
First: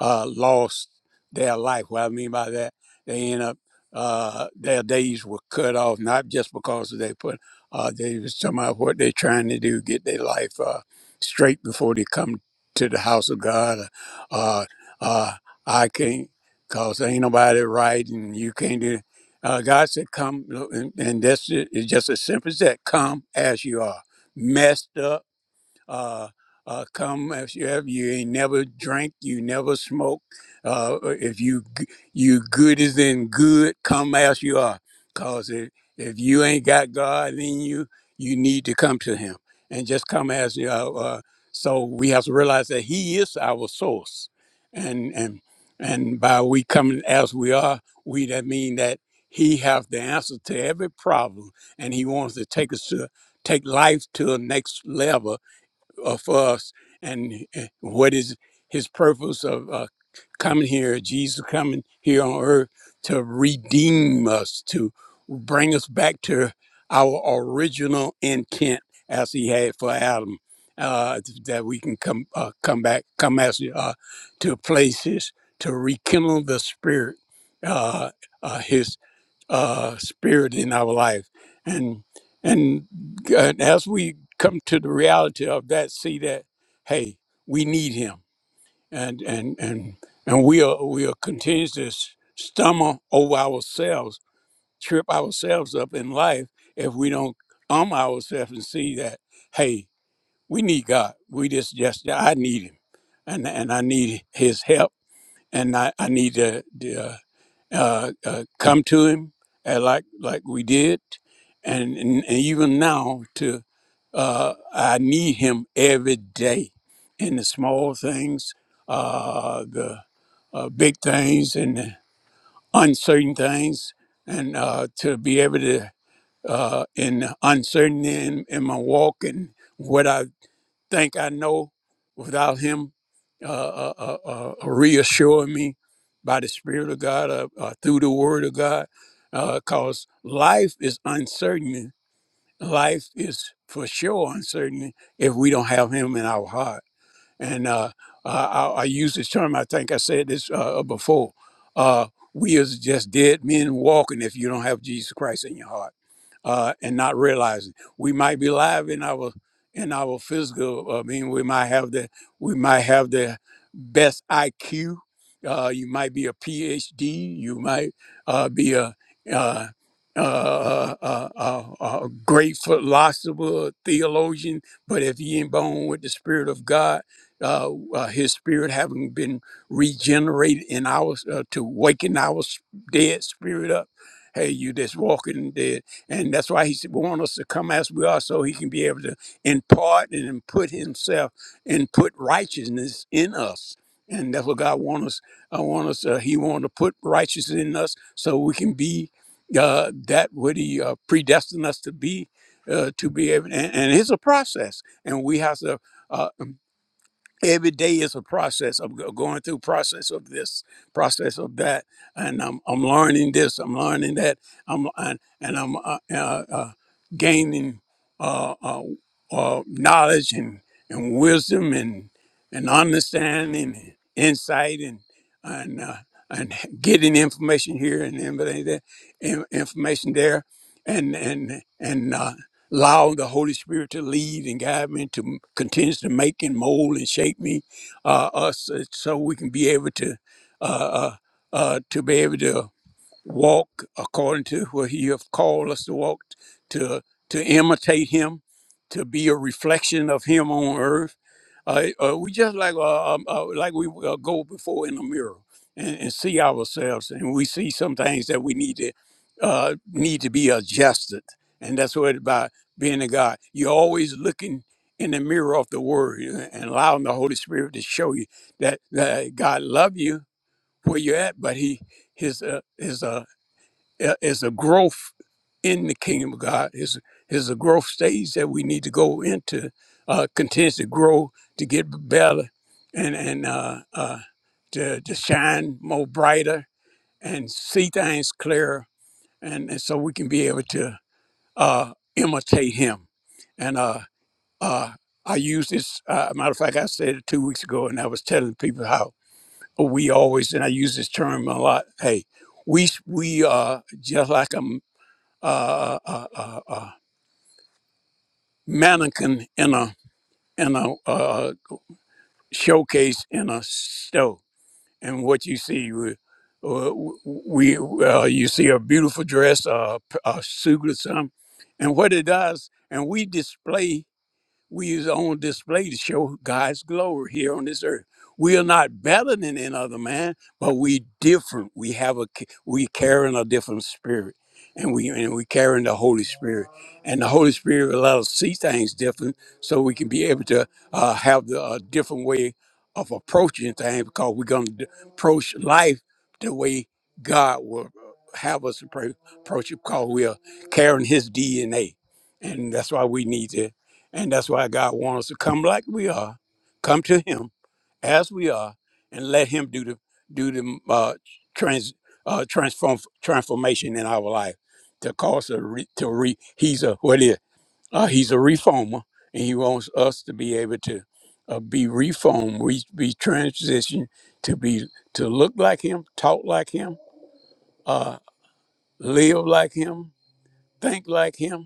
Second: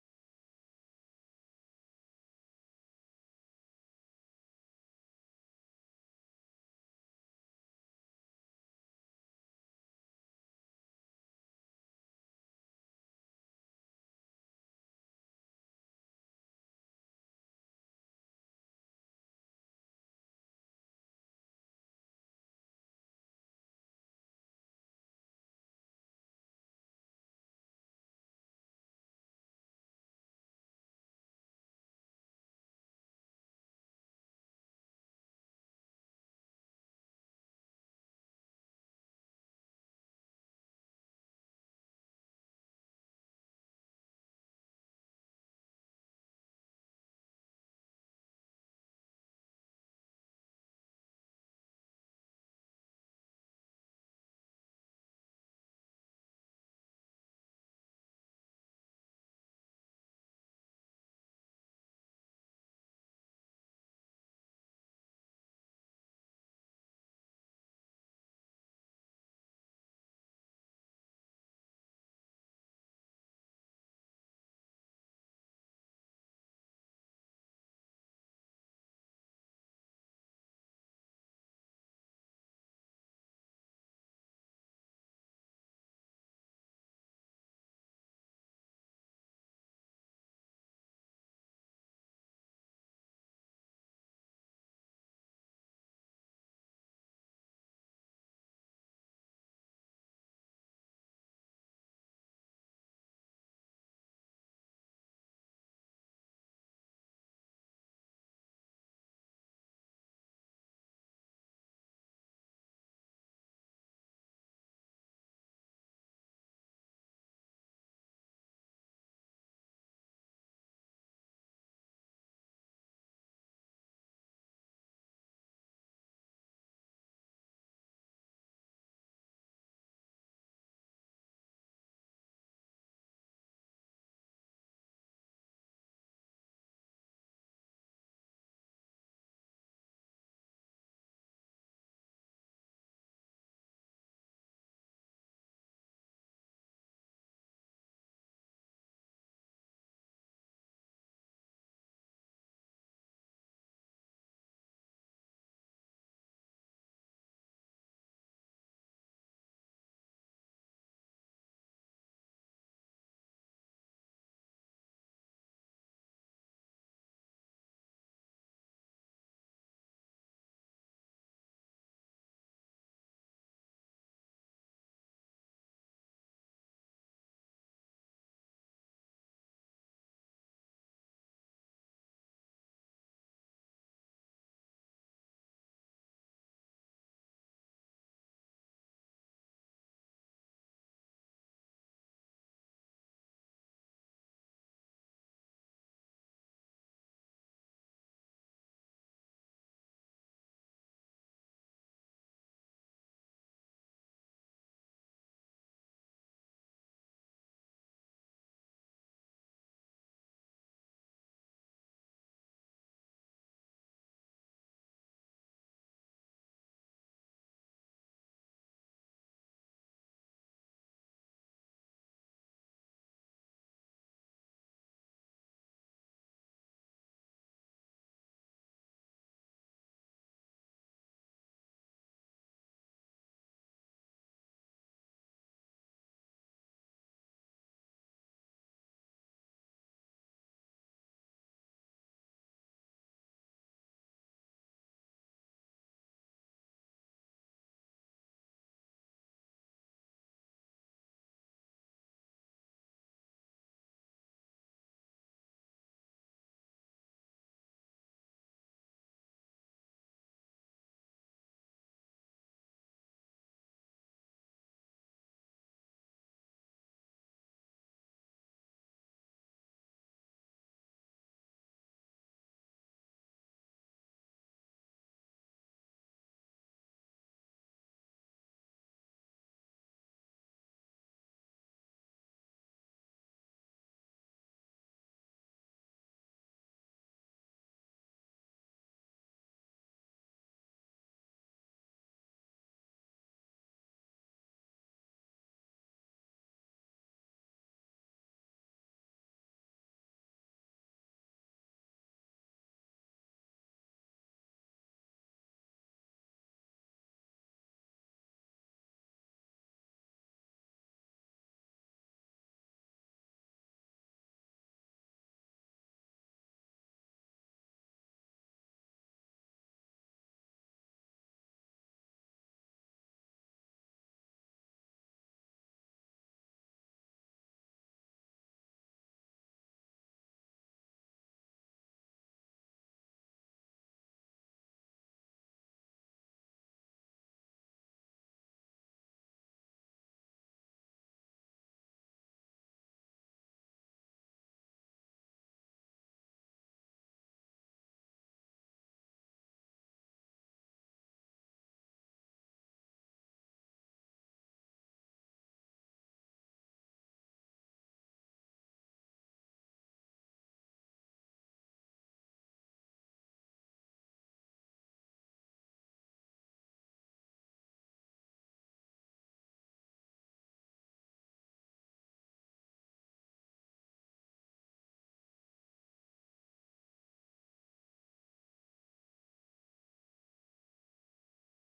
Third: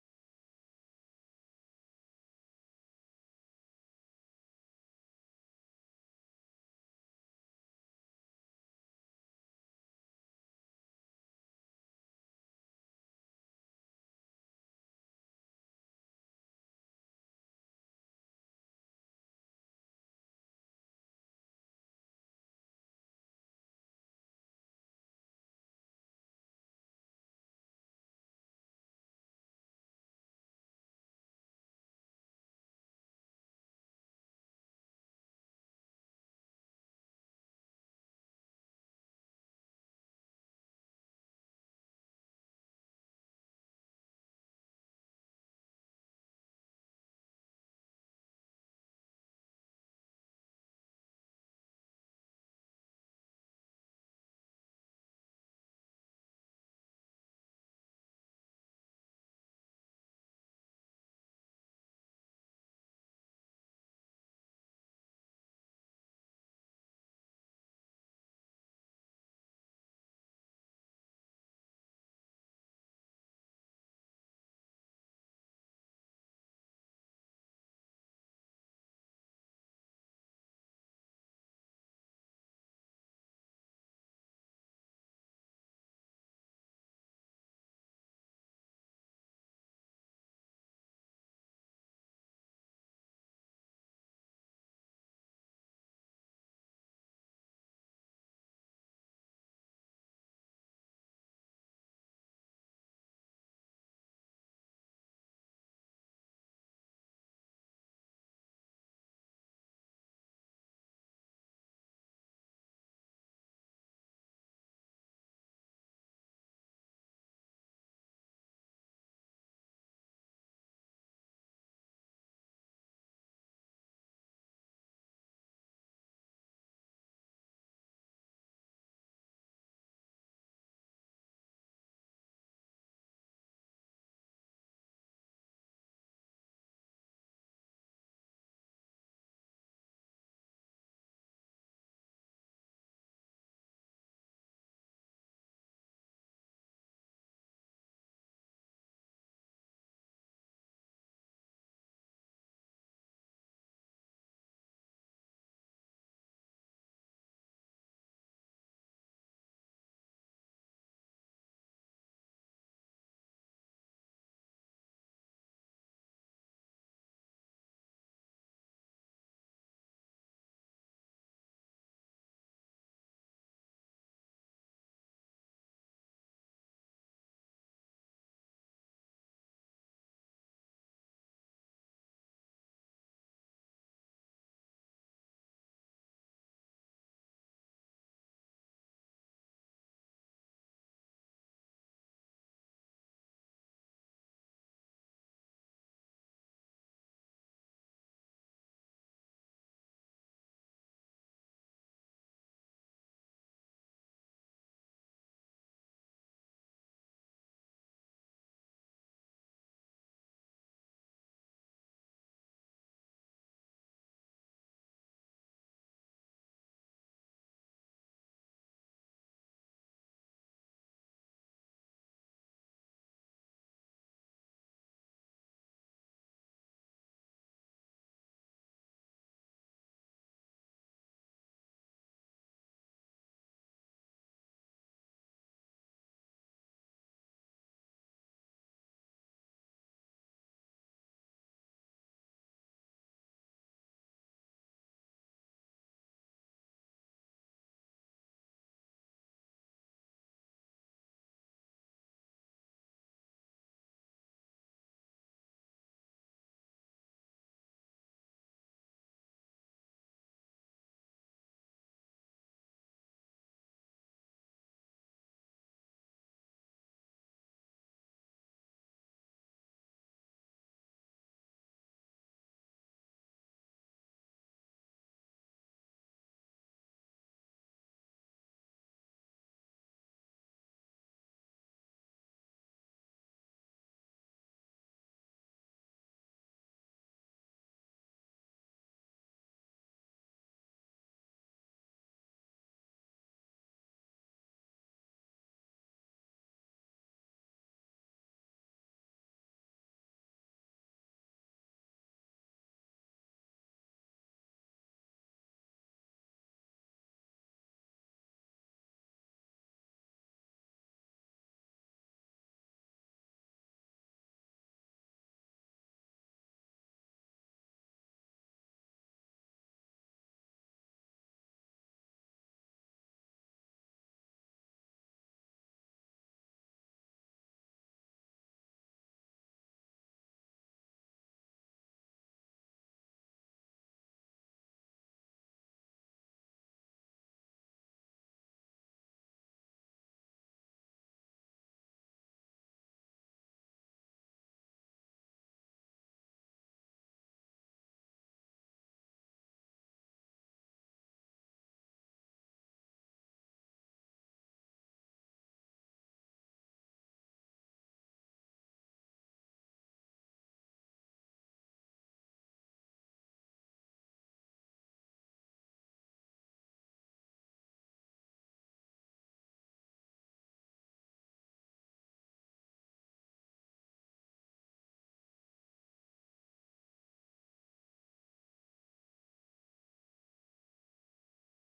S3: uh, lost their life. What I mean by that, they end up uh, their days were cut off not just because they put uh, they was talking about what they're trying to do, get their life uh, straight before they come to the house of God. Uh, uh, I can't cause ain't nobody right, and you can't do. Uh, God said, "Come," and, and that's it. It's just as simple as that. Come as you are, messed up uh, uh, come if you have you ain't never drank you never smoke uh, uh, if you g- you good as in good come as you are cause if, if you ain't got god in you you need to come to him and just come as you are uh, so we have to realize that he is our source and and and by we coming as we are we that mean that he have the answer to every problem and he wants to take us to take life to a next level uh, for us and uh, what is his purpose of uh, coming here, Jesus coming here on earth to redeem us, to bring us back to our original intent as he had for Adam, uh, that we can come uh, come back, come as uh, to places to rekindle the spirit, uh, uh, his uh, spirit in our life, and and and as we come to the reality of that, see that hey, we need Him, and and and and we are we are continues to s- stumble over ourselves, trip ourselves up in life if we don't arm ourselves and see that hey, we need God. We just just I need Him, and and I need His help, and I I need the the uh, uh, come to him uh, like like we did, and, and, and even now to uh, I need him every day in the small things, uh, the uh, big things, and the uncertain things, and uh, to be able to uh, in uncertainty in, in my walk and what I think I know without him uh, uh, uh, uh, uh, reassuring me by the Spirit of God uh, uh, through the Word of God. Because life is uncertain. Life is for sure uncertain if we don't have him in our heart and uh, uh, I, I use this term. I think I said this uh, uh, before. Uh, we is just dead men walking if you don't have Jesus Christ in your heart uh, and not realizing we might be alive in our in our physical. uh, I mean, we might have the we might have the best IQ. Uh, you might be a PhD. You might uh, be a uh, uh, uh, uh, uh, great philosopher, theologian, but if you ain't born with the Spirit of God, uh, uh, his spirit having been regenerated in our uh, to waken our s- dead spirit up. Hey, you that's walking dead, and that's why he wants us to come as we are, so he can be able to impart and then put himself and put righteousness in us, and that's what God wants us. I want us. Uh, he want to put righteousness in us, so we can be uh, that what he uh, predestined us to be, uh, to be able. And, and it's a process, and we have to. Uh, every day is a process of go- going through process of this process of that and i'm, I'm learning this i'm learning that i'm and, and i'm uh, uh, uh, gaining uh, uh, uh, knowledge and, and wisdom and and understanding and insight and and uh, and getting information here and everything there in- information there and and and uh, allowing the Holy Spirit to lead and guide me to m- continue to make and mold and shape me, uh, us, uh, so we can be able to, uh, uh, uh, to be able to walk according to what he have called us to walk to to imitate him to be a reflection of him on earth uh, uh, we just like uh, um, uh, like we uh, go before in the mirror and, and see ourselves and we see some things that we need to uh, need to be adjusted and that's what it's about being a god you're always looking in the mirror of the word uh, and allowing the holy spirit to show you that, that god love you where you're at but he his uh, his uh, uh, is a growth in the kingdom of God. Is is a growth stage that we need to go into, uh, continues to grow, to get better, and and uh, uh, to to shine more brighter and see things clearer, and, and so we can be able to uh, imitate Him. And uh, uh, I use this. Uh, matter of fact, I said it two weeks ago, and I was telling people how we always, and I use this term a lot. Hey, we we are just like a uh, uh, uh, uh, mannequin in a in a uh, showcase in a store, and what you see we uh, we uh, you see a beautiful dress, uh, p- a suit or something, and what it does, and we display We is on display to show God's glory here on this earth. We are not better than any other man, but we different. We have a ca- we carrying a different spirit, and we and we carrying the Holy Spirit, and the Holy Spirit will let us see things different, so we can be able to uh, have the uh, different way of approaching things because we're going to approach life the way God will uh, have us appro- approach it because we are carrying His DNA, and that's why we need to and that's why God wants us to come like we are, come to Him as we are, and let Him do the do the mm, uh, trans uh, transform transformation in our life to cause a re, to re. He's a what is uh, He's a reformer, and He wants us to be able to uh, be reformed, we be transitioned to be to look like Him, talk like Him, uh, live like Him, think like Him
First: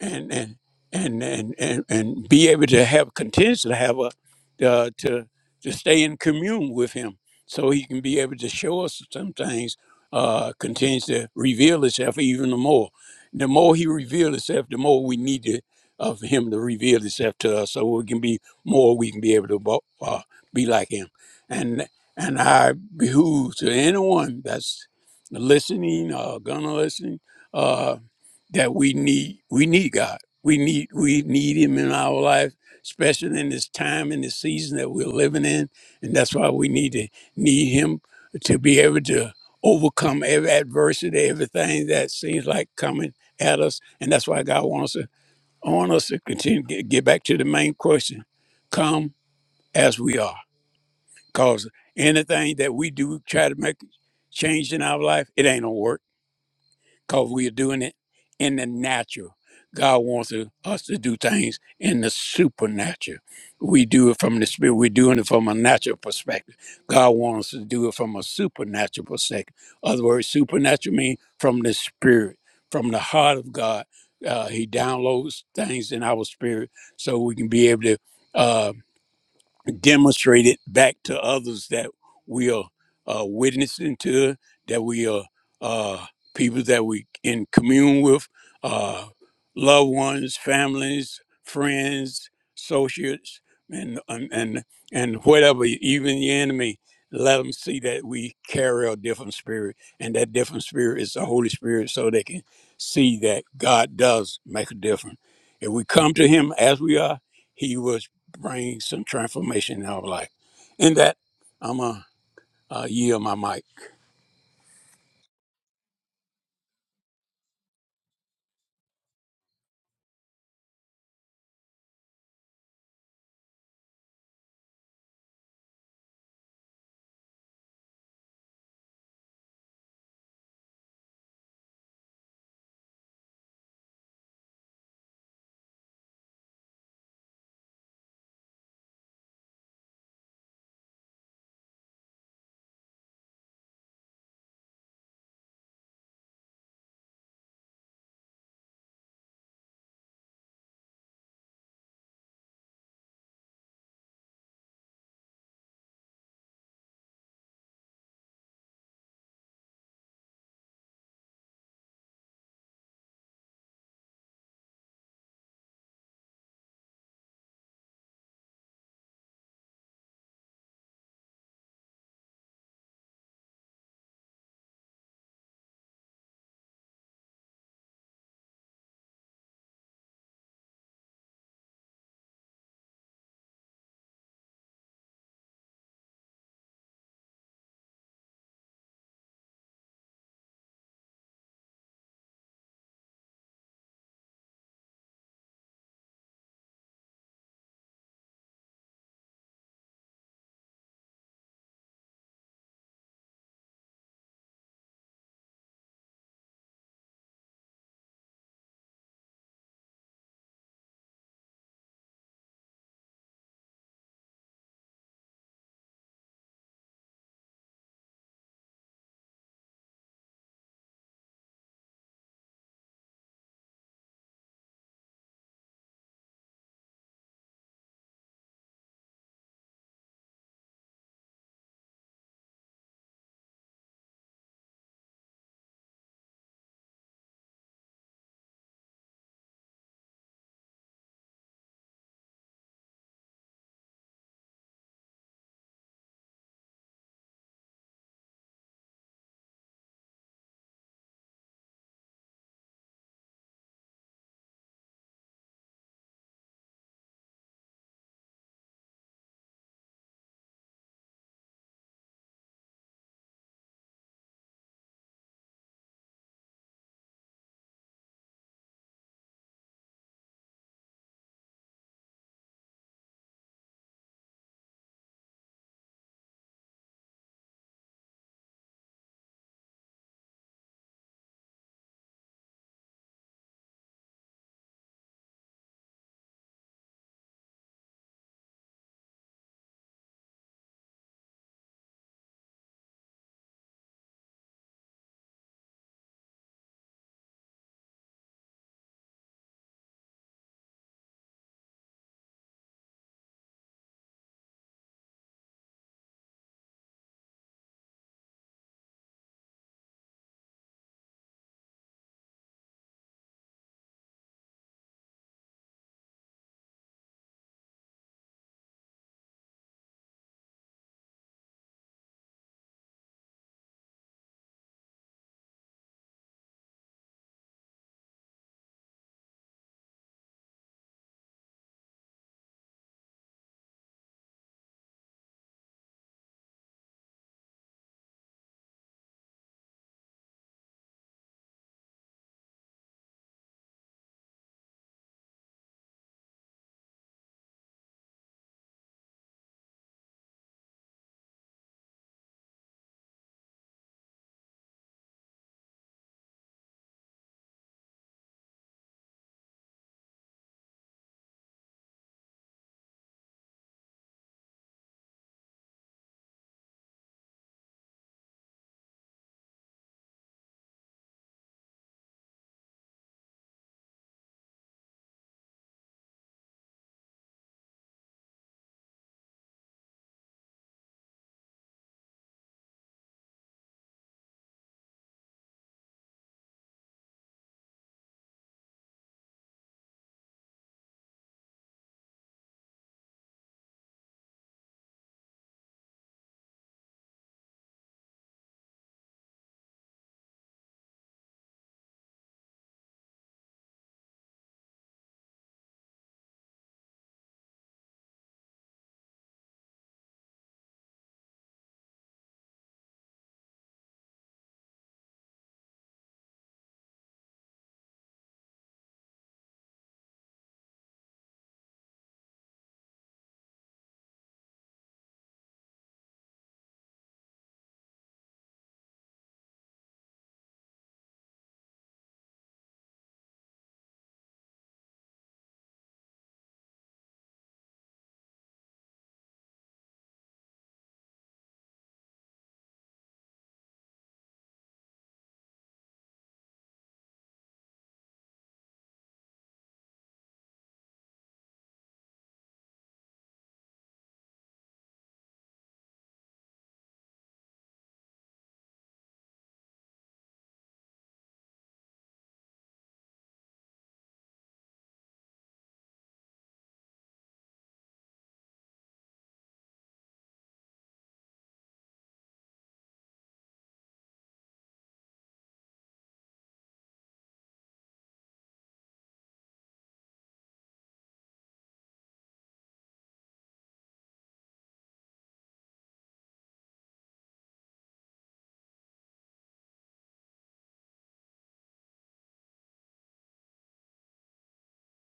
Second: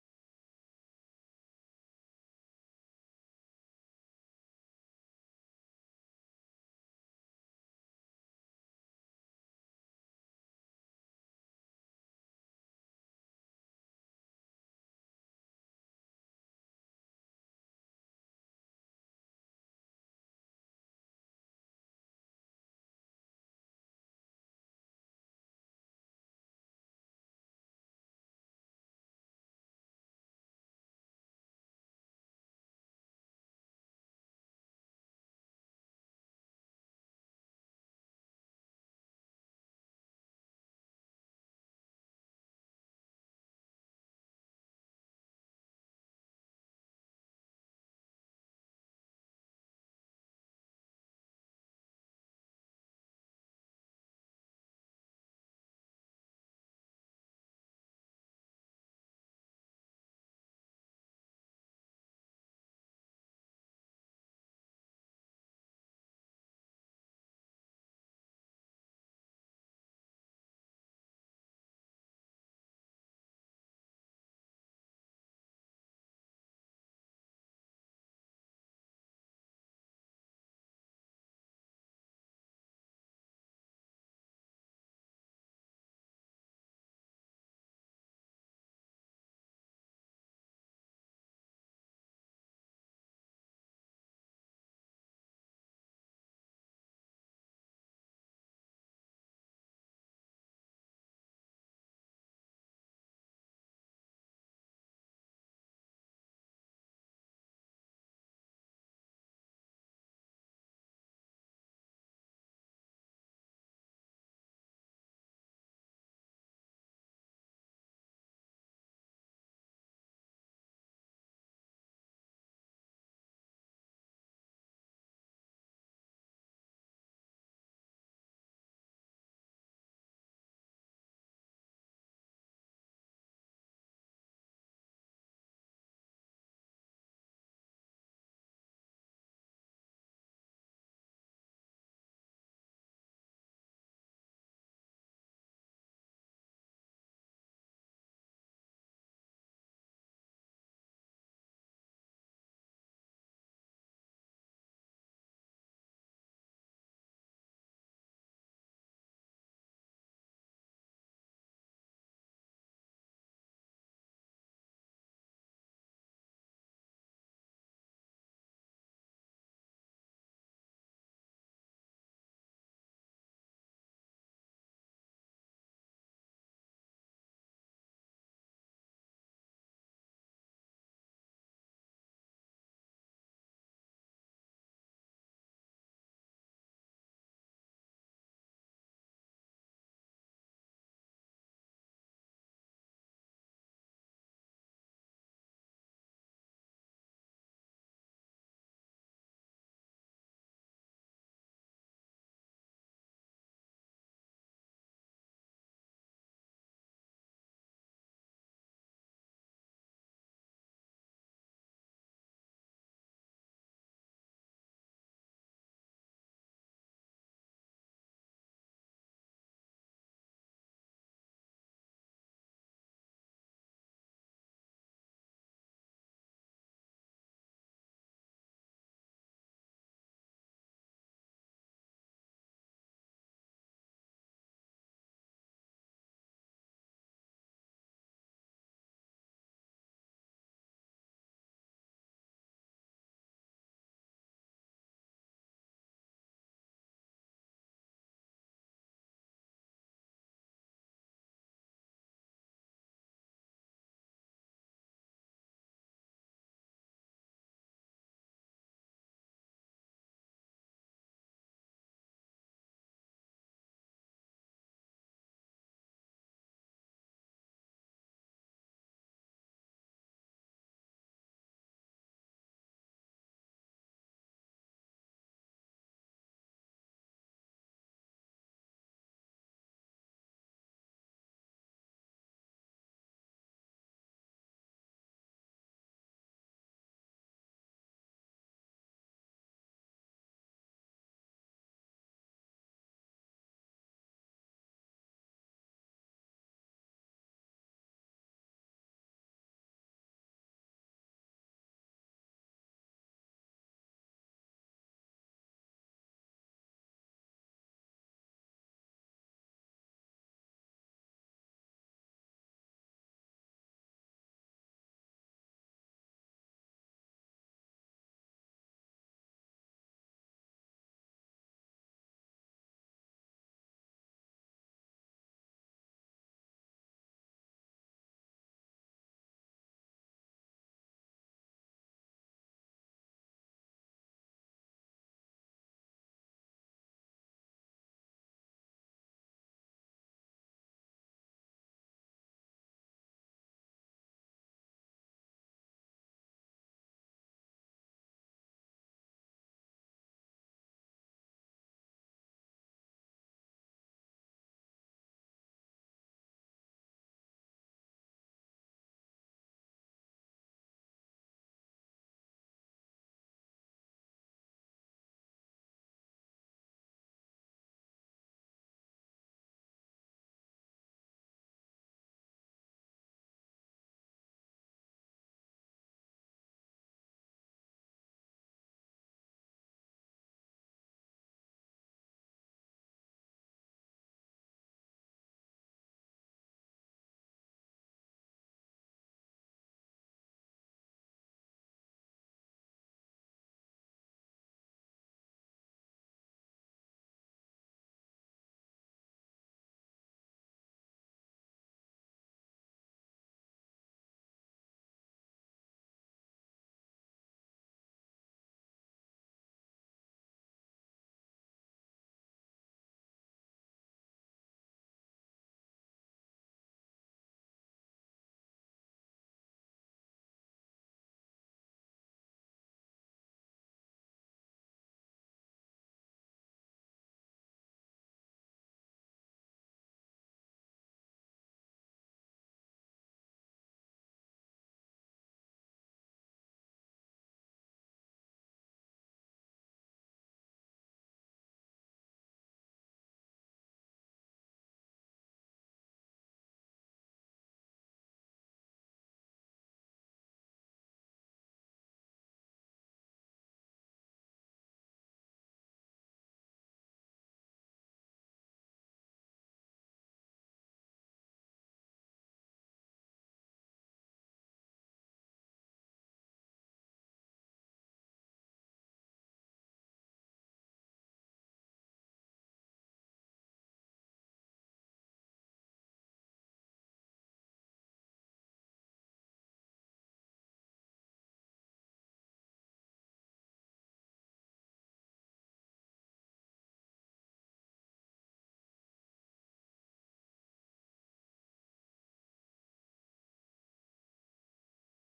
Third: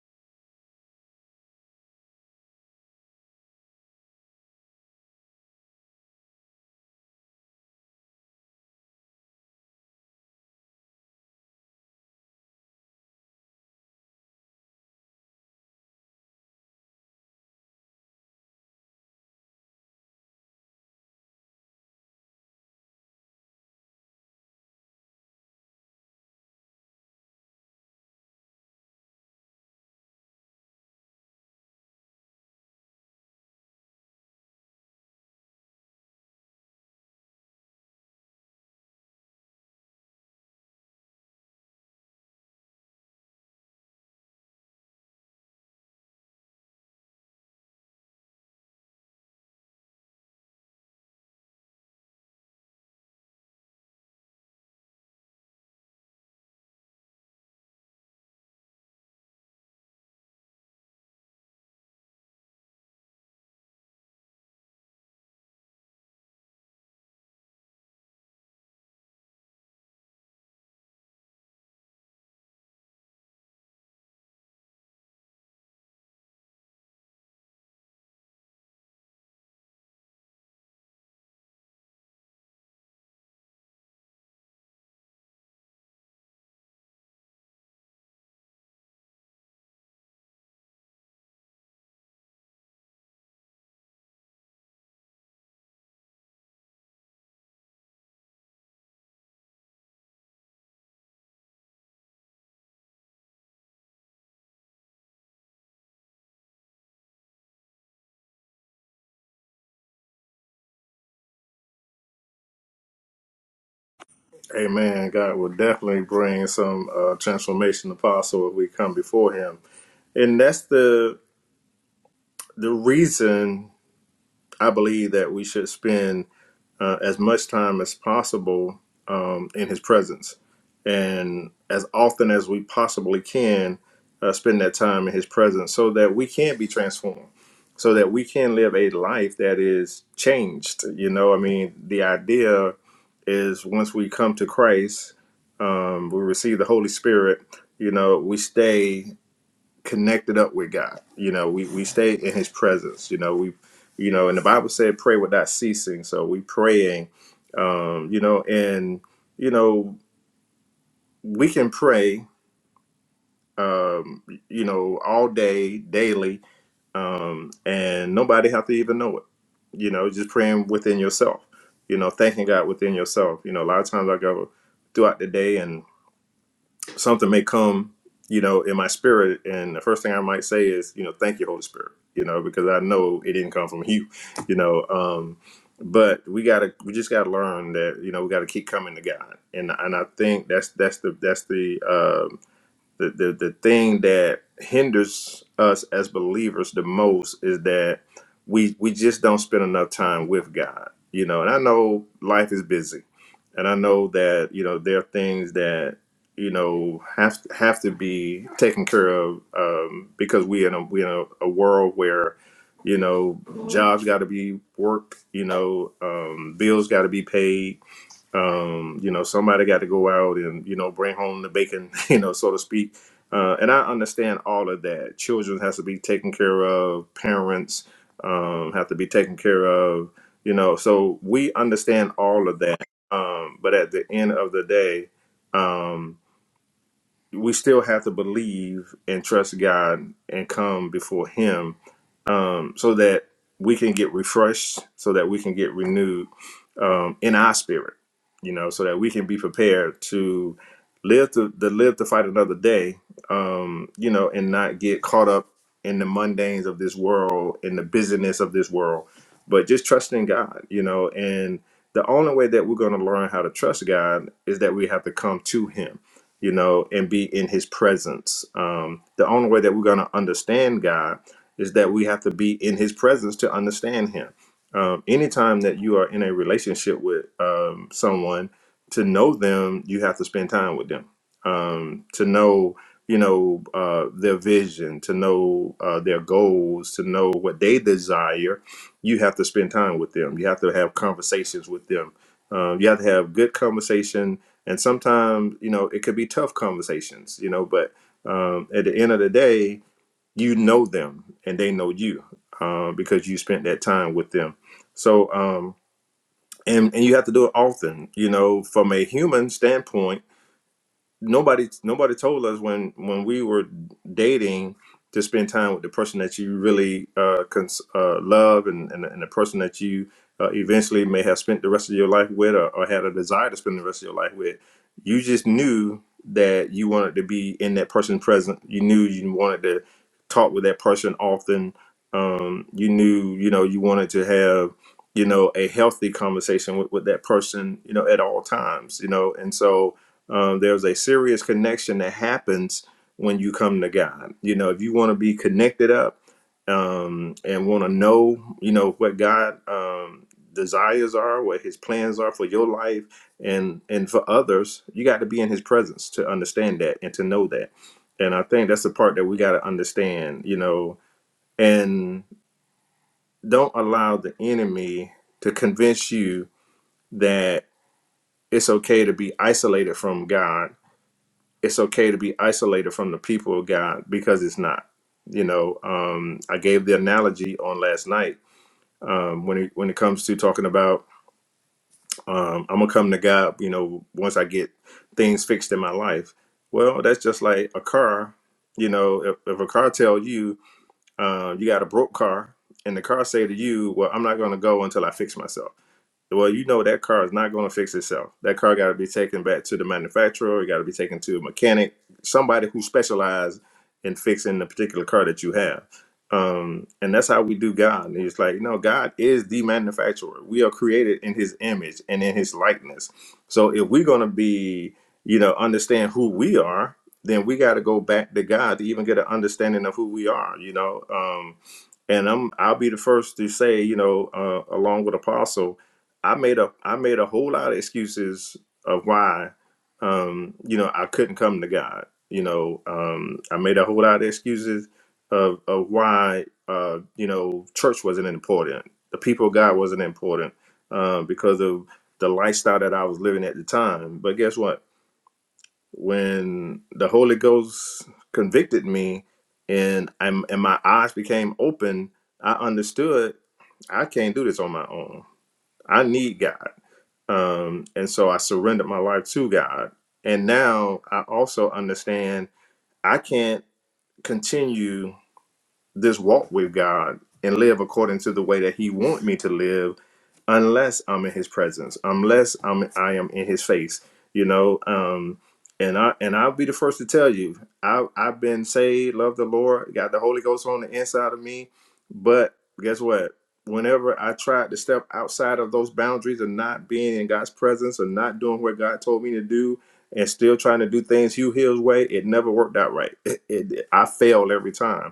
S3: and and and and and, and be able to have continue to have a uh, to to stay in commune with him, so he can be able to show us some things. Uh, continues to reveal himself even the more. The more he reveals himself, the more we need to, of him to reveal himself to us, so we can be more. We can be able to bo- uh, be like him, and and I behoove to anyone that's listening or gonna listen. uh, that we need we need God. We need we need him in our life, especially in this time and this season that we're living in. And that's why we need to need him to be able to overcome every adversity, everything that seems like coming at us. And that's why God wants us I want us to continue to get, get back to the main question. Come as we are. Because anything that we do try to make change in our life, it ain't gonna work because we are doing it in the natural. God wants to- us to do things in the supernatural. We do it from the spirit. We're doing it from a natural perspective. God wants us to do it from a supernatural perspective. Other words, supernatural means from the spirit, from the heart of God. Uh, he downloads things in our spirit so we can be able to. uh, demonstrate it back to others that we are uh, witnessing to, that we are uh, people that we in commune with, uh, loved ones, families, friends, associates, and and and, and whatever, even the enemy. Let them see that we carry a different spirit, and that different spirit is the Holy Spirit, so they can see that God does make a difference. If we come to Him as we are, He will bring some transformation in our life. In that, I'm going to uh, yield my mic.
S2: Amen. God will definitely bring some uh, transformation apostle if we come before him. And that's the the reason I believe that we should spend uh, as much time as possible um, in His presence, and as often as we possibly can, uh, spend that time in His presence, so that we can be transformed, so that we can live a life that is changed. You know, I mean, the idea is once we come to Christ, um, we receive the Holy Spirit. You know, we stay connected up with God. You know, we we stay in His presence. You know, we you know, and the Bible said pray without ceasing. So we praying. Um, you know, and you know we can pray. Um, you know, all day, daily, um, and nobody have to even know it. You know, just praying within yourself. You know, thanking God within yourself. You know, a lot of times I go throughout the day something may come, you know, in my spirit, and the first thing I might say is, you know, thank you, Holy Spirit, you know, because I know it didn't come from [laughs] you, you know. Um, but we gotta, we just gotta learn that, you know, we gotta keep coming to God, and and I think that's that's the that's the um, the, the, the thing that hinders us as believers the most is that we we just don't spend enough time with God. You know, and I know life is busy. And I know that, you know, there are things that, you know, have have to be taken care of um, because we in a we in a, a world where, you know, jobs gotta be worked, you know, um, bills gotta be paid, um, you know, somebody got to go out and you know bring home the bacon, [laughs] you know, so to speak. Uh, and I understand all of that. Children has to be taken care of. Parents um, have to be taken care of. You know, so we understand all of that. Um, but at the end of the day, um, we still have to believe and trust God and come before Him um, so that we can get refreshed, so that we can get renewed um, in our spirit, you know, so that we can be prepared to live to, to live to fight another day, um, you know, and not get caught up in the mundanes of this world, in the busyness of this world, but just trusting God, you know, and the only way that we're going to learn how to trust God is that we have to come to Him you know, and be in his presence. Um, the only way that we're going to understand God is that we have to be in his presence to understand him. Um, anytime that you are in a relationship with um, someone, to know them, you have to spend time with them. Um, to know, you know, uh, their vision, to know uh, their goals, to know what they desire, you have to spend time with them. You have to have conversations with them. Um, you have to have good conversation and sometimes you know it could be tough conversations you know but um, at the end of the day you know them and they know you um, because you spent that time with them so um, and and you have to do it often you know from a human standpoint nobody nobody told us when when we were dating to spend time with the person that you really uh, cons- uh, love and, and and the person that you uh, eventually may have spent the rest of your life with or, or had a desire to spend the rest of your life with. You just knew that you wanted to be in that person's present. You knew you wanted to talk with that person often. Um, you knew you know you wanted to have you know a healthy conversation with, with that person you know at all times you know and so um, there's a serious connection that happens when you come to God. You know, if you want to be connected up um, and want to know, you know, what God um, desires are, what His plans are for your life and and for others, you got to be in His presence to understand that and to know that. And I think that's the part that we got to understand. You know, and don't allow the enemy to convince you that it's okay to be isolated from God it's okay to be isolated from the people of God because it's not. You know, um, I gave the analogy on last night um, when it, when it comes to talking about um, I'm gonna come to God. You know, once I get things fixed in my life. Well, that's just like a car. You know, if, if a car tell you uh, you got a broke car, and the car say to you, "Well, I'm not gonna go until I fix myself." Well, you know that car is not going to fix itself. That car got to be taken back to the manufacturer. It got to be taken to a mechanic, somebody who specializes in fixing the particular car that you have. Um, and that's how we do God. And It's like, no, God is the manufacturer. We are created in His image and in His likeness. So if we're going to be, you know, understand who we are, then we got to go back to God to even get an understanding of who we are. You know, um, and I'm I'll be the first to say, you know, uh, along with Apostle, I made a I made a whole lot of excuses of why, um, you know, I couldn't come to God. You know, um, I made a whole lot of excuses of of why, uh, you know, church wasn't important, the people of God wasn't important, uh, because of the lifestyle that I was living at the time. But guess what? when the Holy Ghost convicted me and I'm and my eyes became open, I understood I can't do this on my own. I need God. Um, and so I surrendered my life to God. And now I also understand I can't continue this walk with God and live according to the way that He want me to live, unless I'm in His presence, unless I'm I am in His face, you know. Um, and I and I'll be the first to tell you, I I've been saved, love the Lord, got the Holy Ghost on the inside of me, but guess what? Whenever I tried to step outside of those boundaries of not being in God's presence or not doing what God told me to do, and still trying to do things Hugh Hill's way, it never worked out right. [laughs] [clears throat] It, it I failed every time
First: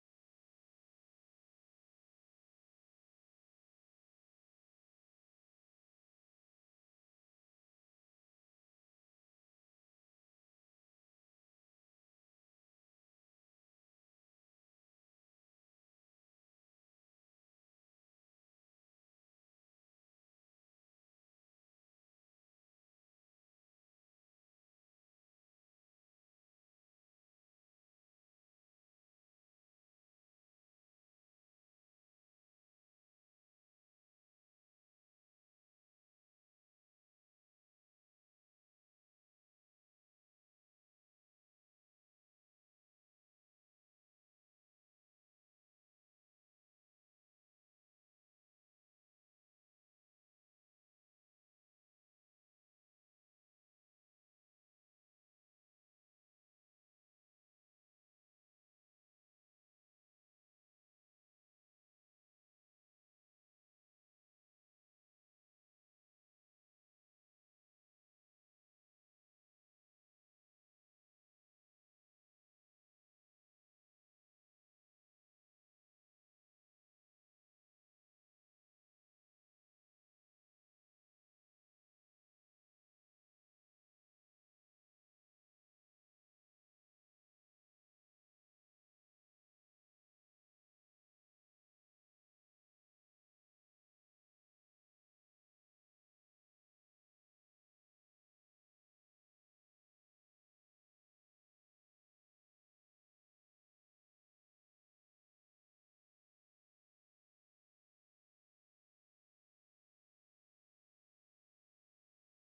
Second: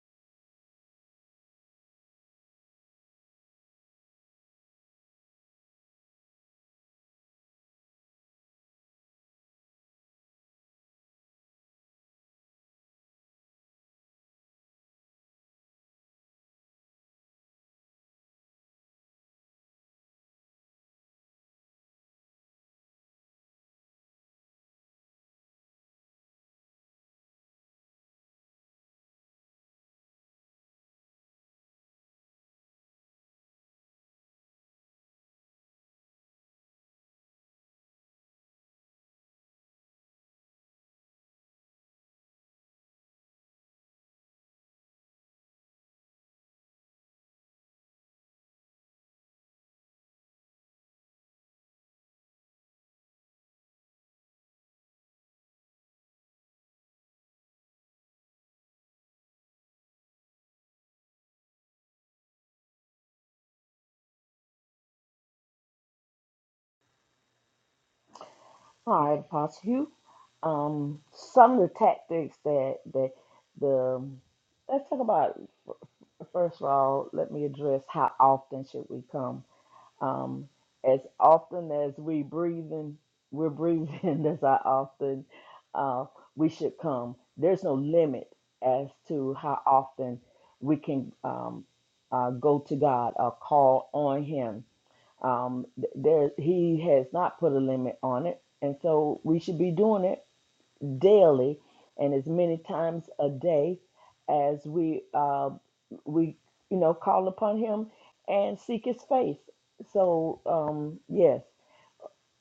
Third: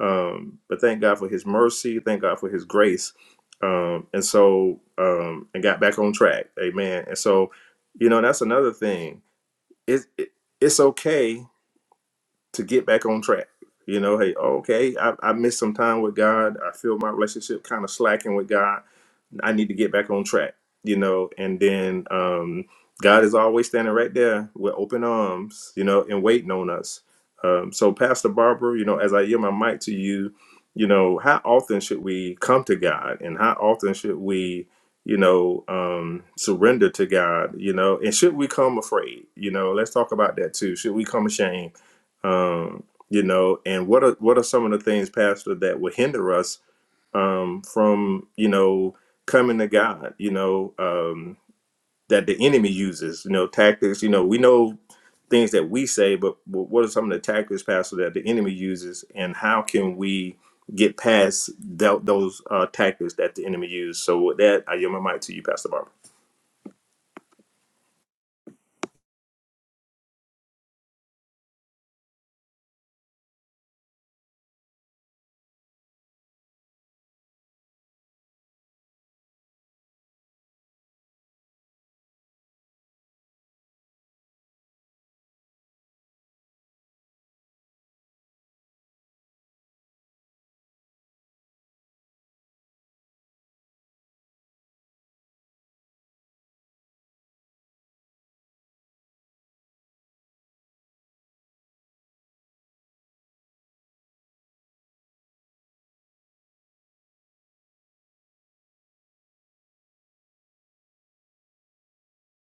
S2: um, but thank God for His mercy. Thank God for His grace. Um, and so, um, and got back on track. Amen. And so, you know, that's another thing. It, it it's okay to get back on track. You know, hey, okay, I, I missed some time with God. I feel my relationship kind of slacking with God I need to get back on track, you know. And then um, God is always standing right there with open arms, you know, and waiting on us. Um, so, Pastor Barbara, you know, as I yield my mic to you, you know, how often should we come to God, and how often should we, you know, um, surrender to God, you know, and should we come afraid, you know? Let's talk about that too. Should we come ashamed, um, you know? And what are what are some of the things, Pastor, that would hinder us? um, from you know coming to God. You know um, that the enemy uses. You know tactics. You know we know things that we say, but wh- what are some of the tactics, Pastor, that the enemy uses, and how can we get past tho- those uh, tactics that the enemy uses? So with that, I yield my mic to you, Pastor Barbara.
S1: All right, Apostle Hugh. Um, some of the tactics that that the let's talk about first of all. Let me address how often should we come. Um, as often as we breathing, we're breathing. [laughs] That's how often uh, we should come. There's no limit as to how often we can um, uh, go to God or call on Him. Um, th- there, He has not put a limit on it, and so we should be doing it daily and as many times a day as we uh, we you know call upon him and seek his face so um yes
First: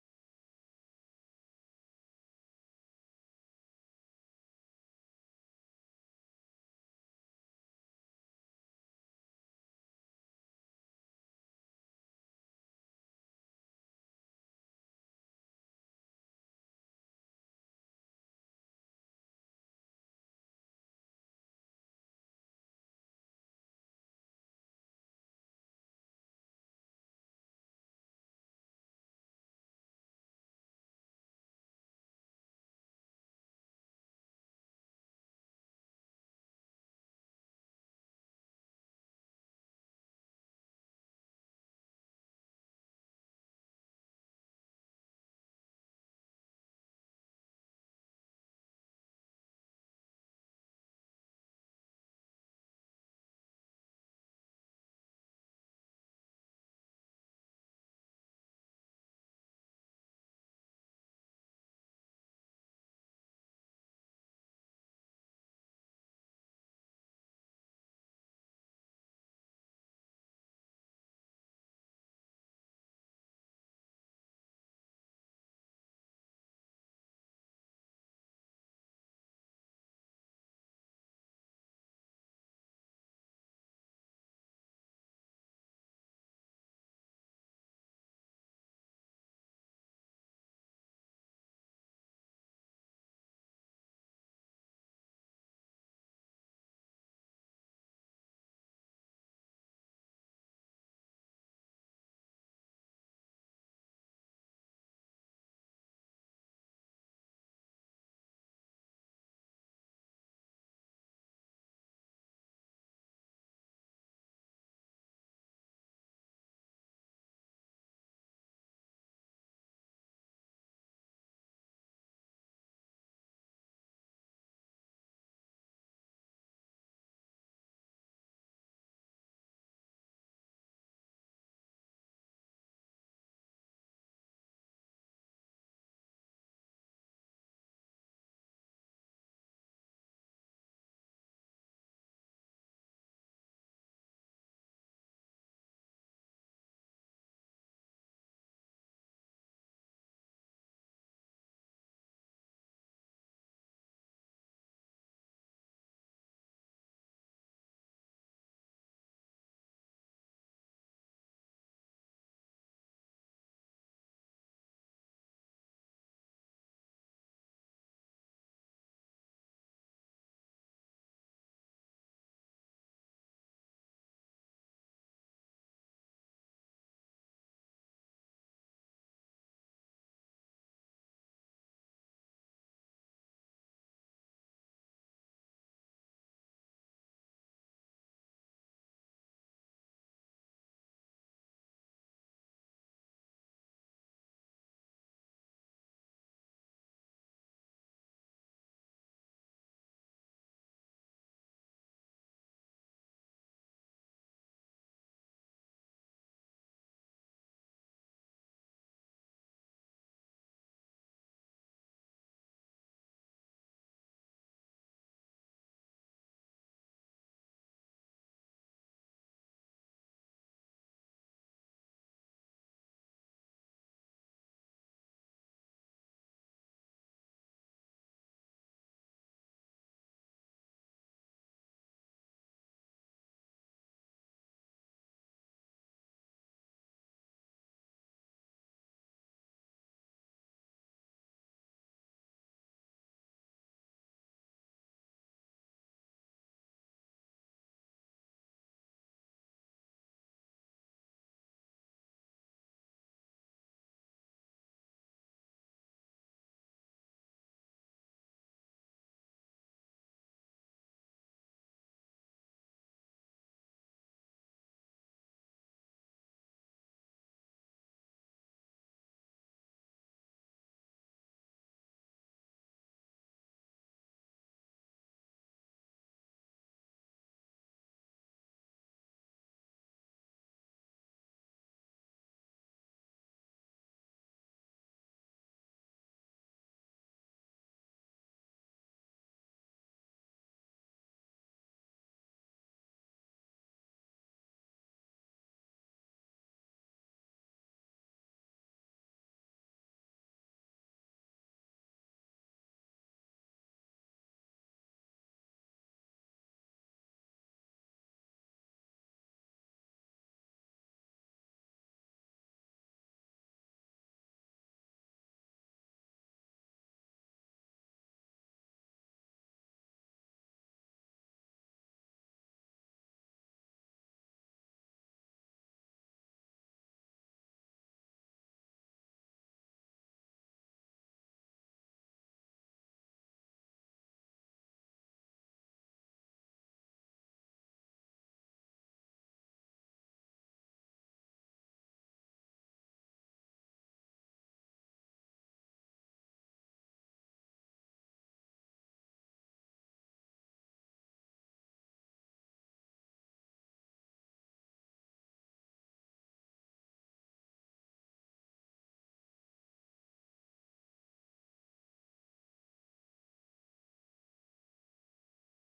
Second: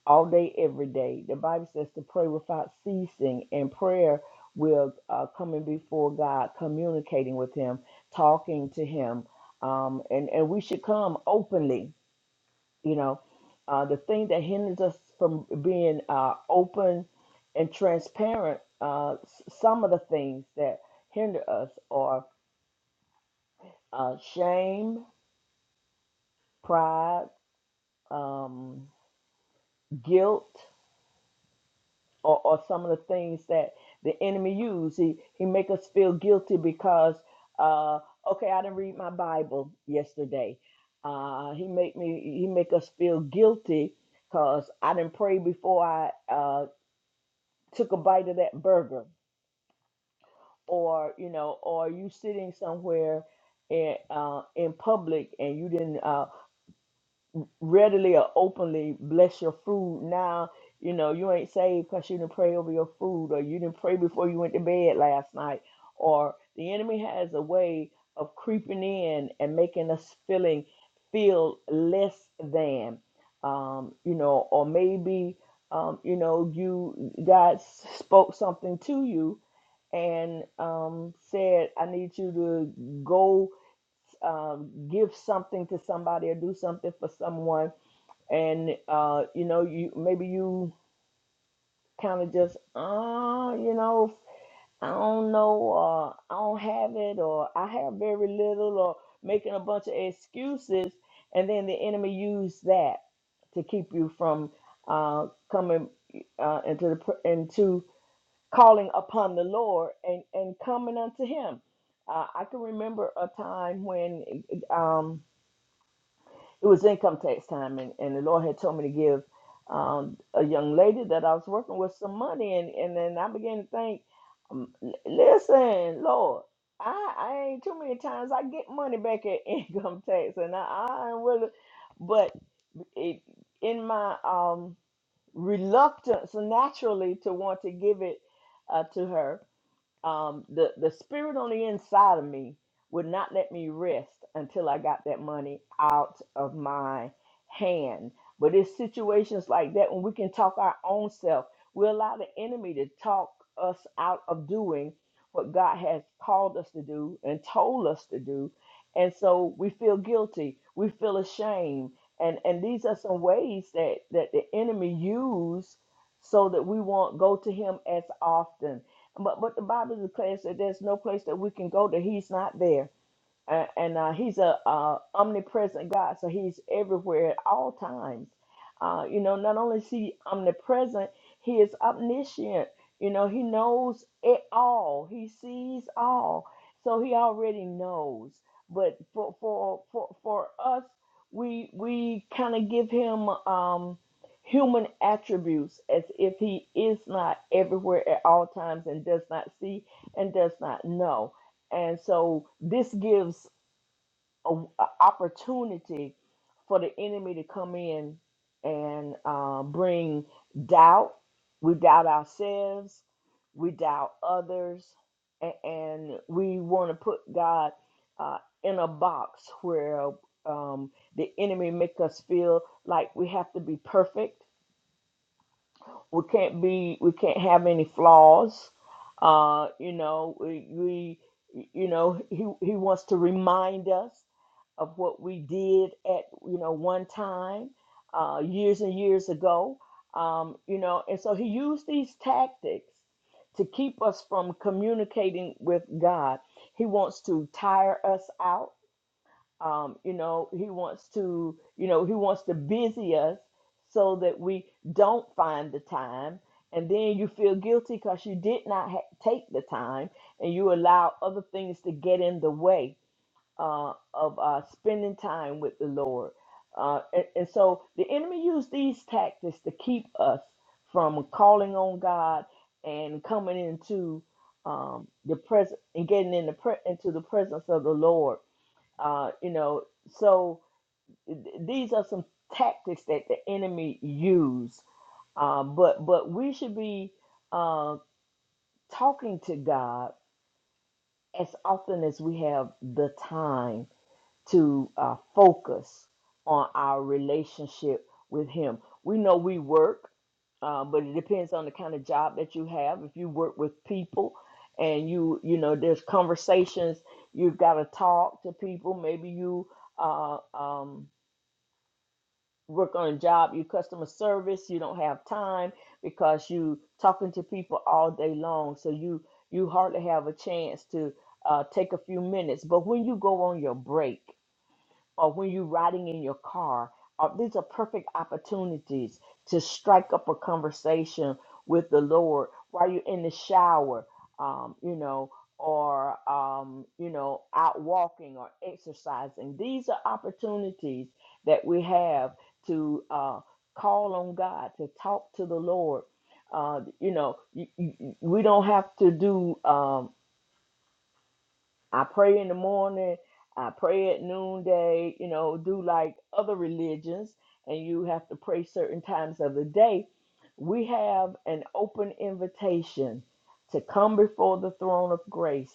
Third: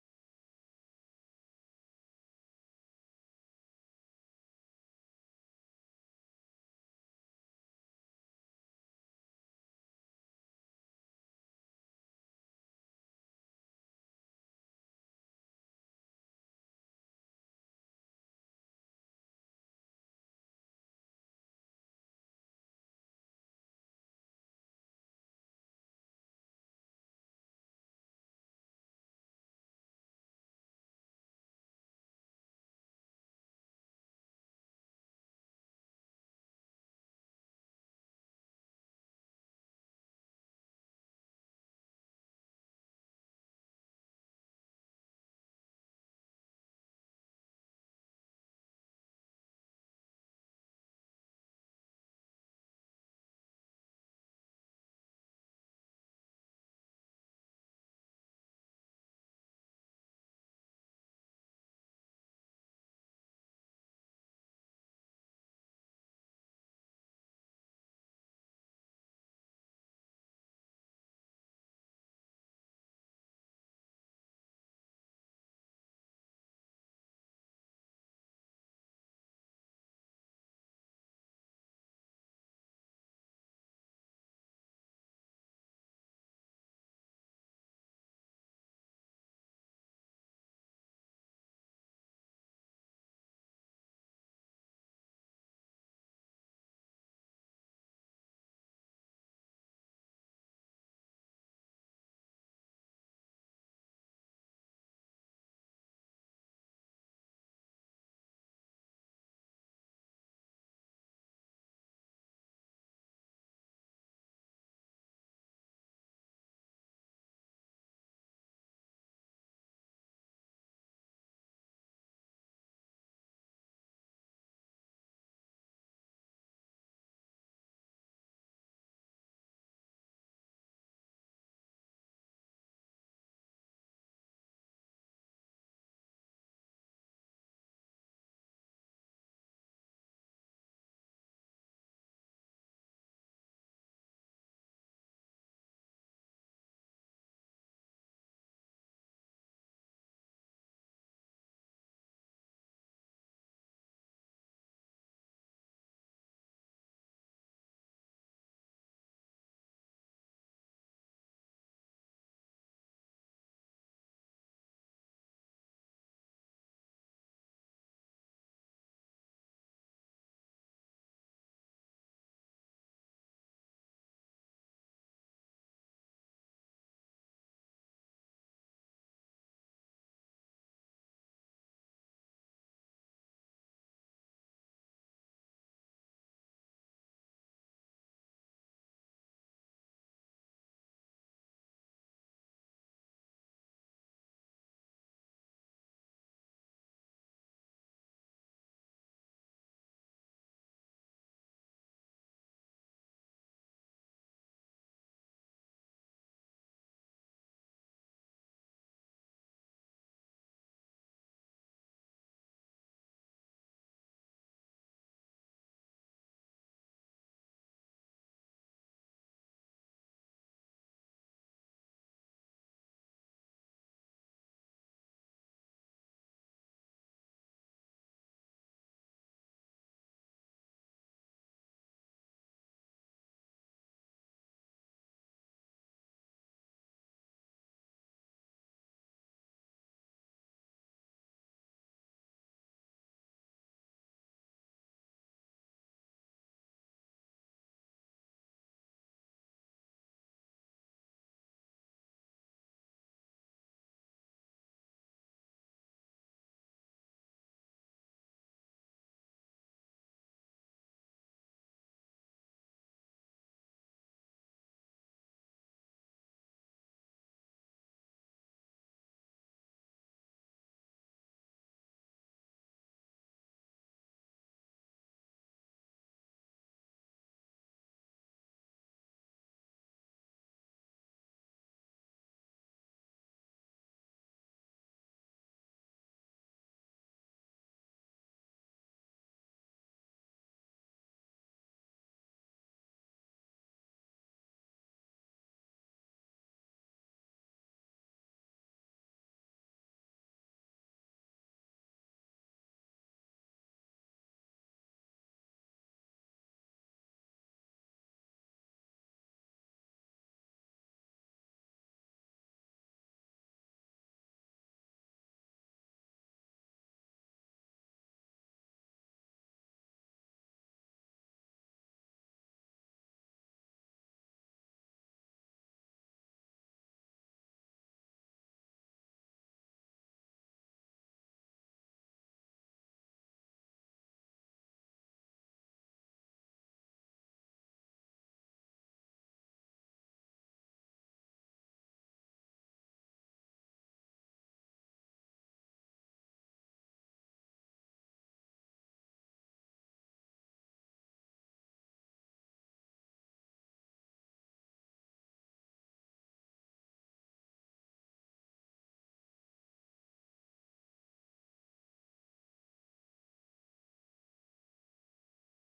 S1: all day every day the bible says to pray without ceasing and prayer will uh, coming before god communicating with him talking to him um and and we should come openly you know, uh, the thing that hinders us from being uh, open and transparent, uh, s- some of the things that hinder us are uh, shame, pride, um, guilt, or, or some of the things that the enemy uses. He, he make us feel guilty because, uh, okay, I didn't read my Bible yesterday. Uh, he make me, he make us feel guilty because I didn't pray before I uh, took a bite of that burger or you know or you sitting somewhere in, uh, in public and you didn't uh, readily or openly bless your food now you know you ain't saved because you didn't pray over your food or you didn't pray before you went to bed last night or the enemy has a way of creeping in and making us feeling feel less than um, you know or maybe um, you know you god spoke something to you and um, said, I need you to go um, give something to somebody or do something for someone. And, uh, you know, you maybe you kind of just, uh, you know, I don't know, uh, I don't have it, or I have very little, or making a bunch of excuses. And then the enemy used that to keep you from uh, coming uh, into the pr- into calling upon the Lord and, and coming unto Him. Uh, I can remember a time when um, it was income tax time, and, and the Lord had told me to give um, a young lady that I was working with some money, and, and then I began to think, um, l- listen, Lord. I, I ain't too many times I get money back at [laughs] income tax and I, I ain't really but it, in my um reluctance naturally to want to give it uh, to her um, the the spirit on the inside of me would not let me rest until I got that money out of my hand. But it's situations like that when we can talk our own self. We allow the enemy to talk us out of doing what God has called us to do and told us to do, and so we feel guilty. We feel ashamed, and and these are some ways that that the enemy use so that we won't go to him as often but but the Bible declares that there's no place that we can go that He's not there. A- and uh, he's a, uh omnipresent God, so he's everywhere at all times. Uh, you know, not only is he omnipresent, he is omniscient. You know, he knows it all. He sees all, so he already knows. But for for for, for us, we we kind of give him um, human attributes as if he is not everywhere at all times and does not see and does not know. And so this gives a, a opportunity for the enemy to come in and uh, bring doubt. We doubt ourselves, we doubt others, and, and we want to put God uh, in a box where um, the enemy make us feel like we have to be perfect we can't be we can't have any flaws uh you know we, we you know he he wants to remind us of what we did at you know one time uh years and years ago um you know and so he used these tactics to keep us from communicating with God he wants to tire us out um, you know he wants to you know he wants to busy us so that we don't find the time and then you feel guilty because you did not ha- take the time and you allow other things to get in the way uh, of uh, spending time with the lord uh, and, and so the enemy used these tactics to keep us from calling on god and coming into um, the presence and getting in the pre- into the presence of the lord uh, you know, so th- these are some tactics that the enemy use. Uh, but but we should be uh, talking to God as often as we have the time to uh, focus on our relationship with Him. We know we work, uh, but it depends on the kind of job that you have. If you work with people, and you you know there's conversations you've got to talk to people. Maybe you uh, um, work on a job, you customer service, you don't have time because you talking to people all day long. So you you hardly have a chance to uh, take a few minutes. But when you go on your break, or when you're riding in your car. Uh, these are perfect opportunities to strike up a conversation with the Lord while you're in the shower, um, you know, or, um, you know, out walking or exercising. These are opportunities that we have to uh, call on God, to talk to the Lord. Uh, you know, you, you, you- we don't have to do. Um, I pray in the morning, I pray at noonday, you know, do like other religions, and you have to pray certain times of the day. We have an open invitation to come before the throne of grace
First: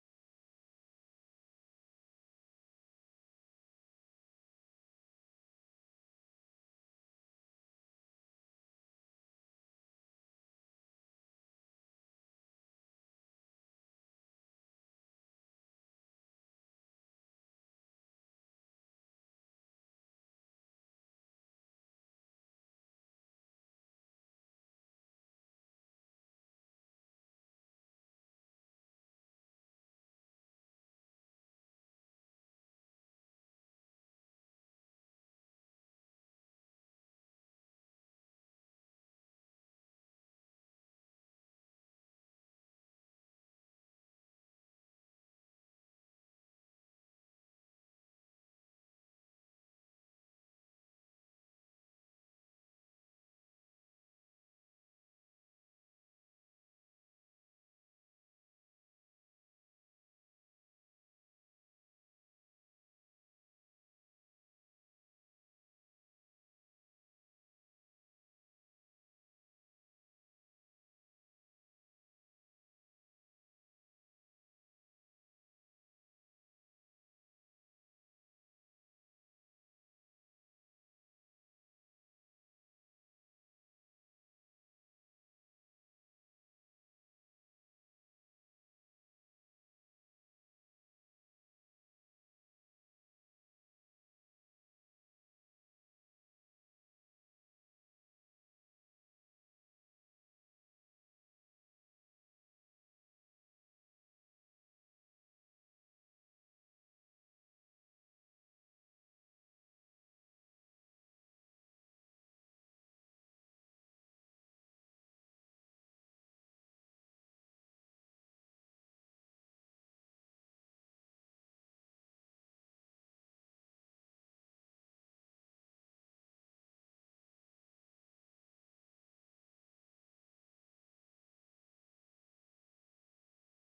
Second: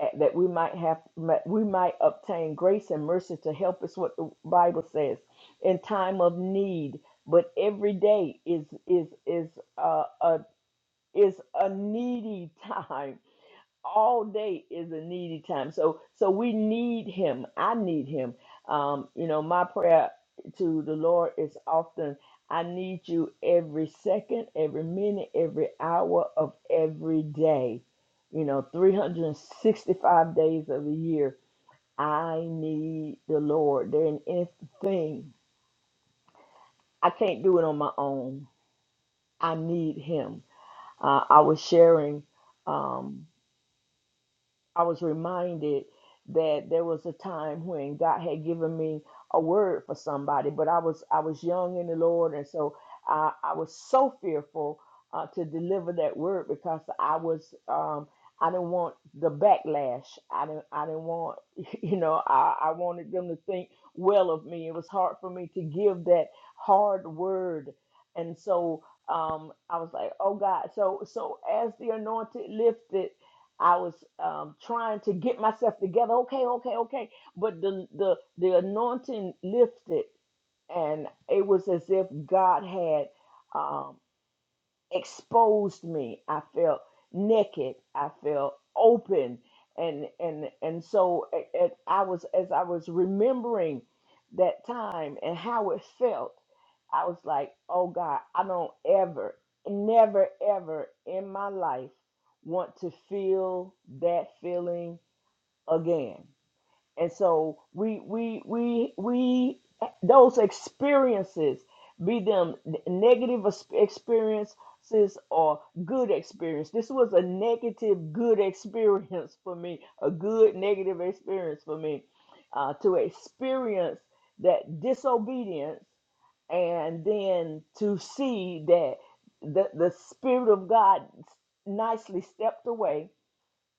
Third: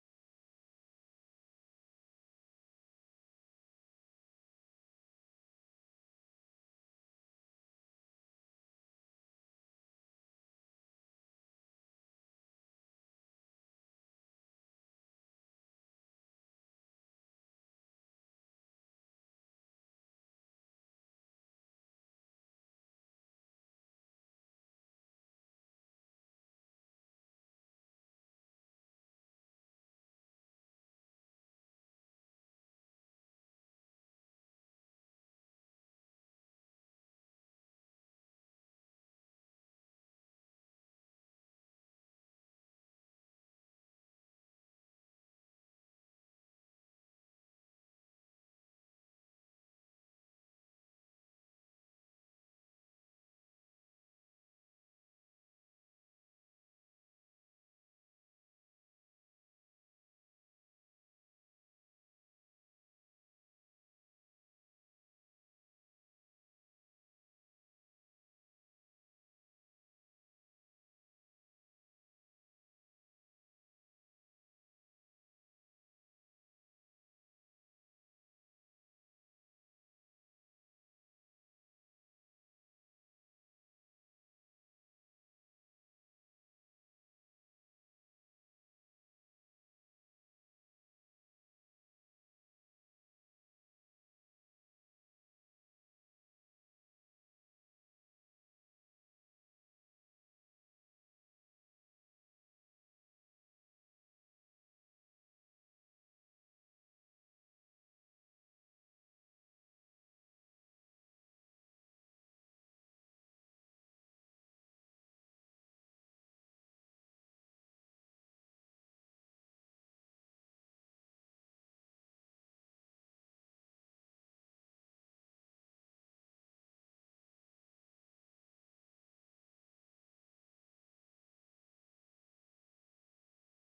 S1: eh, that we might have might- we might obtain grace and mercy to help us what the bible says in time of need but every day is is is uh, a is a needy [laughs] time all day is a needy time. So so we need him. I need him. Um, you know, my prayer to the Lord is often I need you every second, every minute, every hour of every day. You know, 365 days of the year. I need the Lord. There ain't anything. I can't do it on my own. I need him. Uh, I was sharing um, I was reminded that there was a time when God had given me a word for somebody, but I was I was young in the Lord, and so I, I was so fearful uh, to deliver that word because I was um, I didn't want the backlash. I didn't I didn't want [laughs] you know I, I wanted them to think well of me. It was hard for me to give that hard word, and so um, I was like, oh God. So so as the anointed lifted. I was um, trying to get myself together. Okay, okay, okay. But the the the anointing lifted, and it was as if God had. um, exposed me. I felt naked. I felt open, and and and so a- a- I was as I was remembering that time and how it felt. I was like, oh God, I don't ever, never, ever in my life want to feel that feeling again. And so we we we we those experiences, be them negative ex- experiences or good experience. This was a negative good experience for me, a good negative experience for me, uh, to experience that disobedience and then to see that the the spirit of God nicely stepped away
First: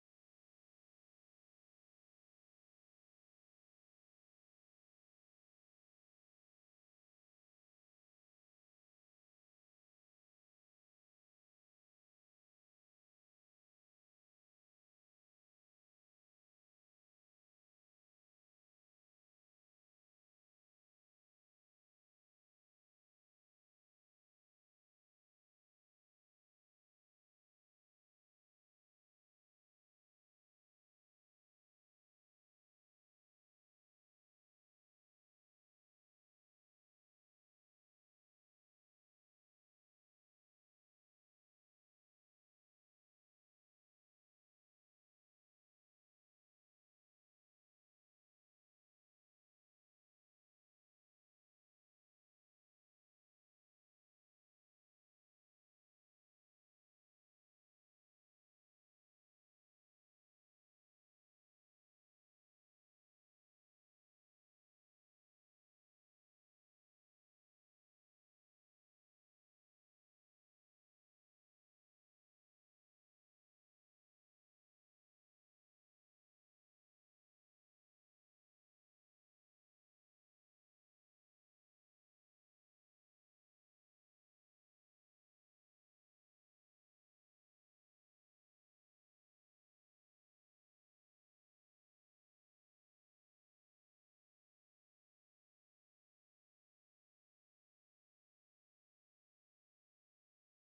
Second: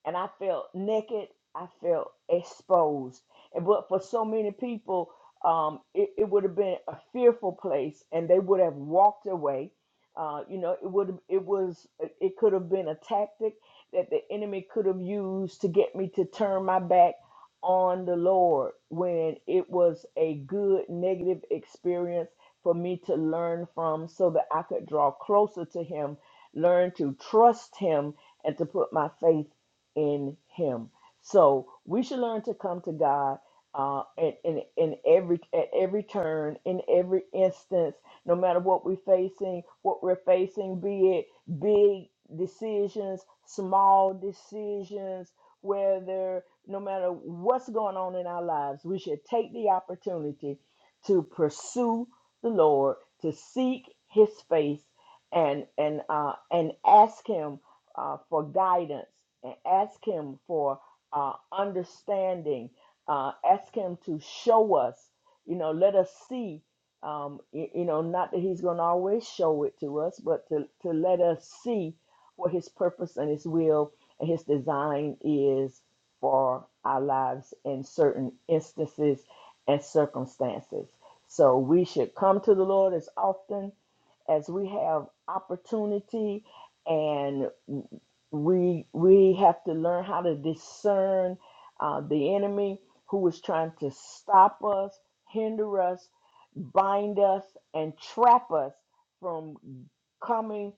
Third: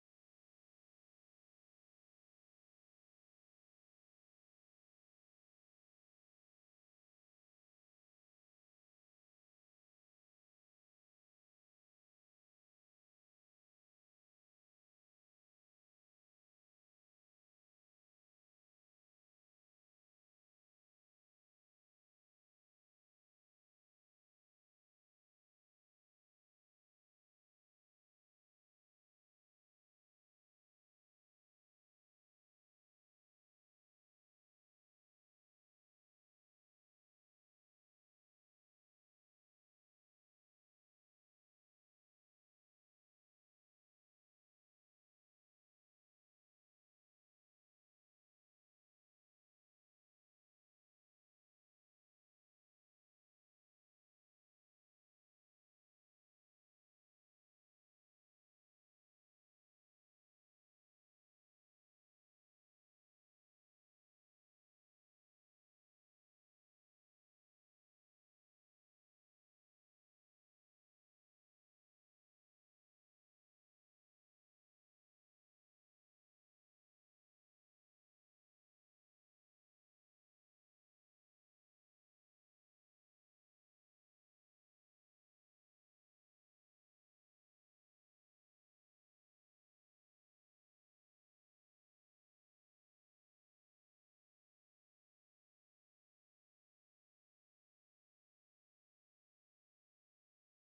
S1: and I felt naked. I felt exposed. And but for so many people, um, it, it would have been a fearful place, and they would have walked away. Uh, you know, it would it was it could have been a tactic that the enemy could have used to get me to turn my back on the Lord when it was a good negative experience for me to learn from, so that I could draw closer to Him, learn to trust Him, and to put my faith in Him. So we should learn to come to God uh, in, in in every at every turn, in every instance, no matter what we're facing, what we're facing, be it big decisions, small decisions, whether no matter what's going on in our lives, we should take the opportunity to pursue the Lord, to seek His face, and and uh, and ask Him uh, for guidance and ask Him for uh, understanding. Uh, ask Him to show us, you know, let us see, um, y- you know, not that He's going to always show it to us, but to, to let us see what His purpose and His will and His design is for our lives in certain instances and circumstances. So we should come to the Lord as often as we have opportunity and we we have to learn how to discern uh, the enemy who is trying to stop us, hinder us, bind us, and trap us from coming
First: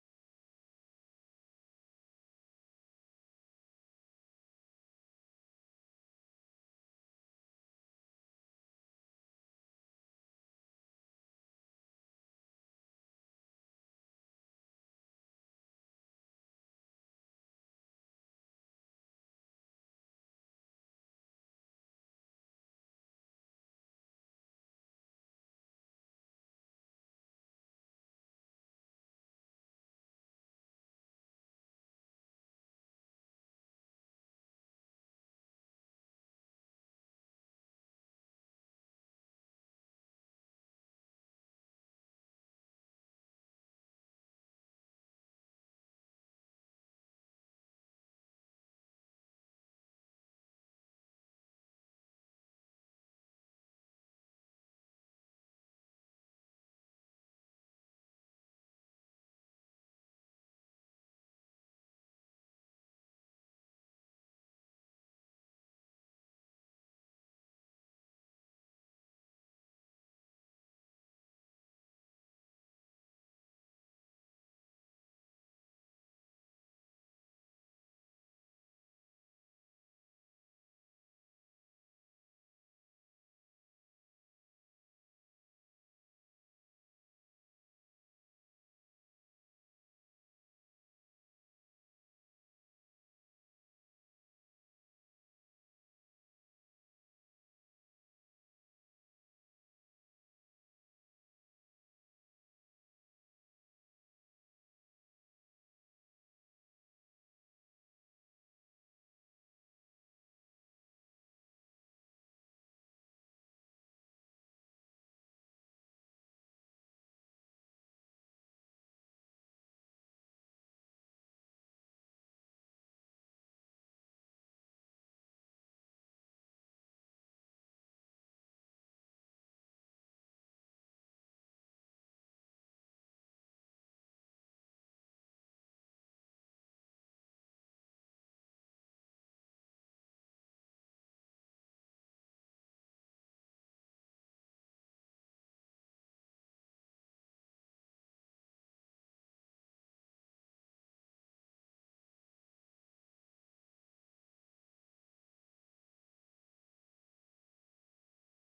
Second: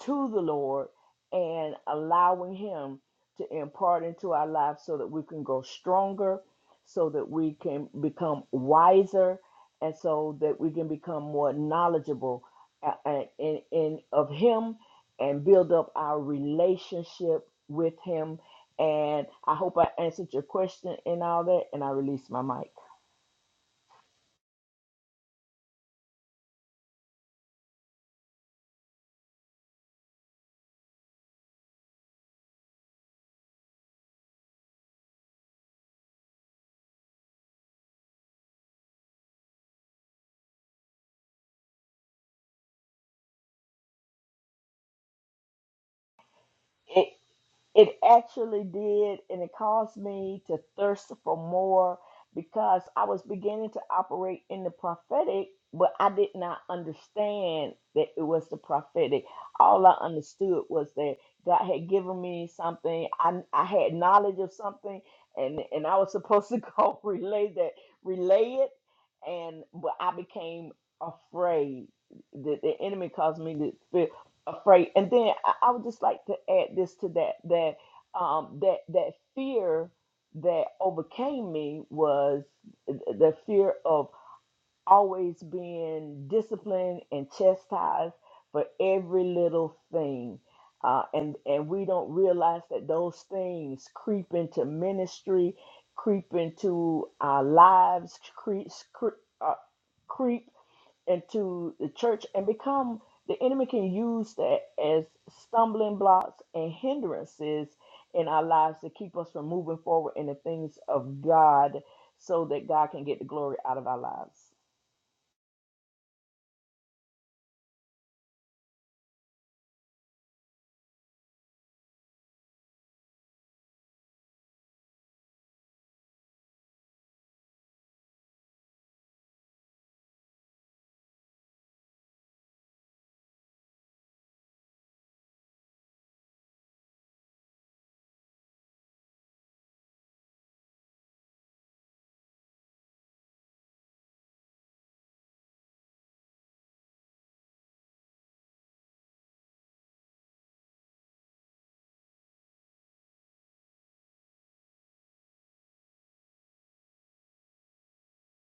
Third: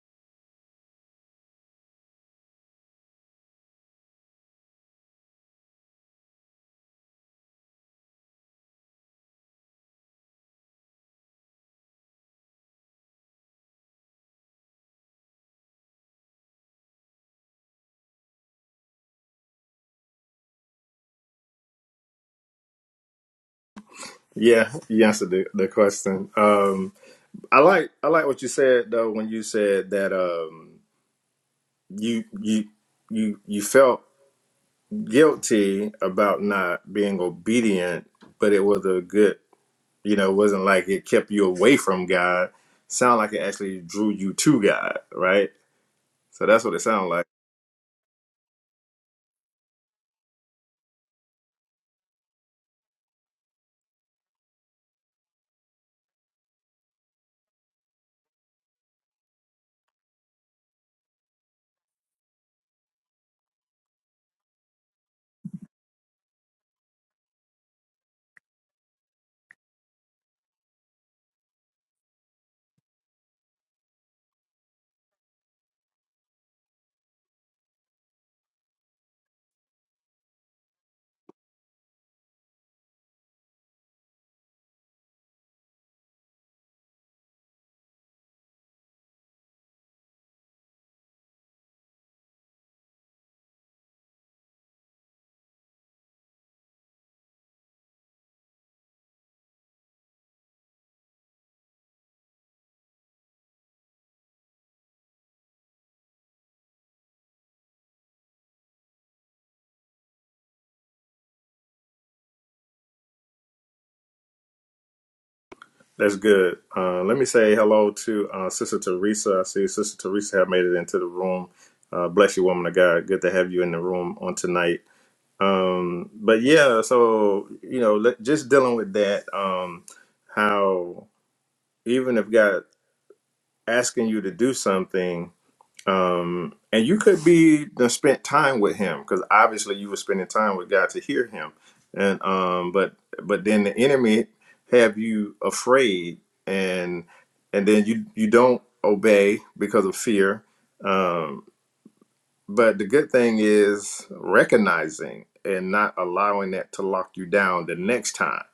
S1: to the Lord and allowing Him to impart into our lives so that we can grow stronger, so that we can become wiser, and so that we can become more knowledgeable uh, uh, in, in of Him and build up our relationship with Him. And I hope I answered your question and all that, and I release my mic.
S2: Yeah, you answered the, the question. Um, I like I like what you said though when you said that um, you you you you felt guilty about not being obedient, but it was a good, you know, it wasn't like it kept you away from God. Sound like it actually drew you to God, right? So that's what it sounded like.
S1: It actually did, and it caused me to thirst for more because I was beginning to operate in the prophetic, but I did not understand that it was the prophetic. All I understood was that God had given me something. I, I had knowledge of something, and, and I was supposed to [laughs] go relay that, relay it, and but I became afraid. The, the enemy caused me to feel afraid. And then I, I would just like to add this to that that um, that that fear that overcame me was the fear of always being disciplined and chastised for every little thing. Uh, and and we don't realize that those things creep into ministry, creep into our lives, creep, creep, uh, creep into the church and become the enemy can use that as stumbling blocks and hindrances in our lives to keep us from moving forward in the things of God so that God can get the glory out of our lives.
S2: That's good. Uh, let me say hello to uh, Sister Teresa. I see Sister Teresa have made it into the room. Uh, bless you, woman of God. Good to have you in the room on tonight. Um, but yeah, so you know, let, just dealing with that. Um, how even if God asking you to do something, um, and you could be done spent time with him because obviously you were spending time with God to hear him, and um, but but then the enemy have you afraid, and and then you you don't obey because of fear, Um, but the good thing is recognizing and not allowing that to lock you down the next time.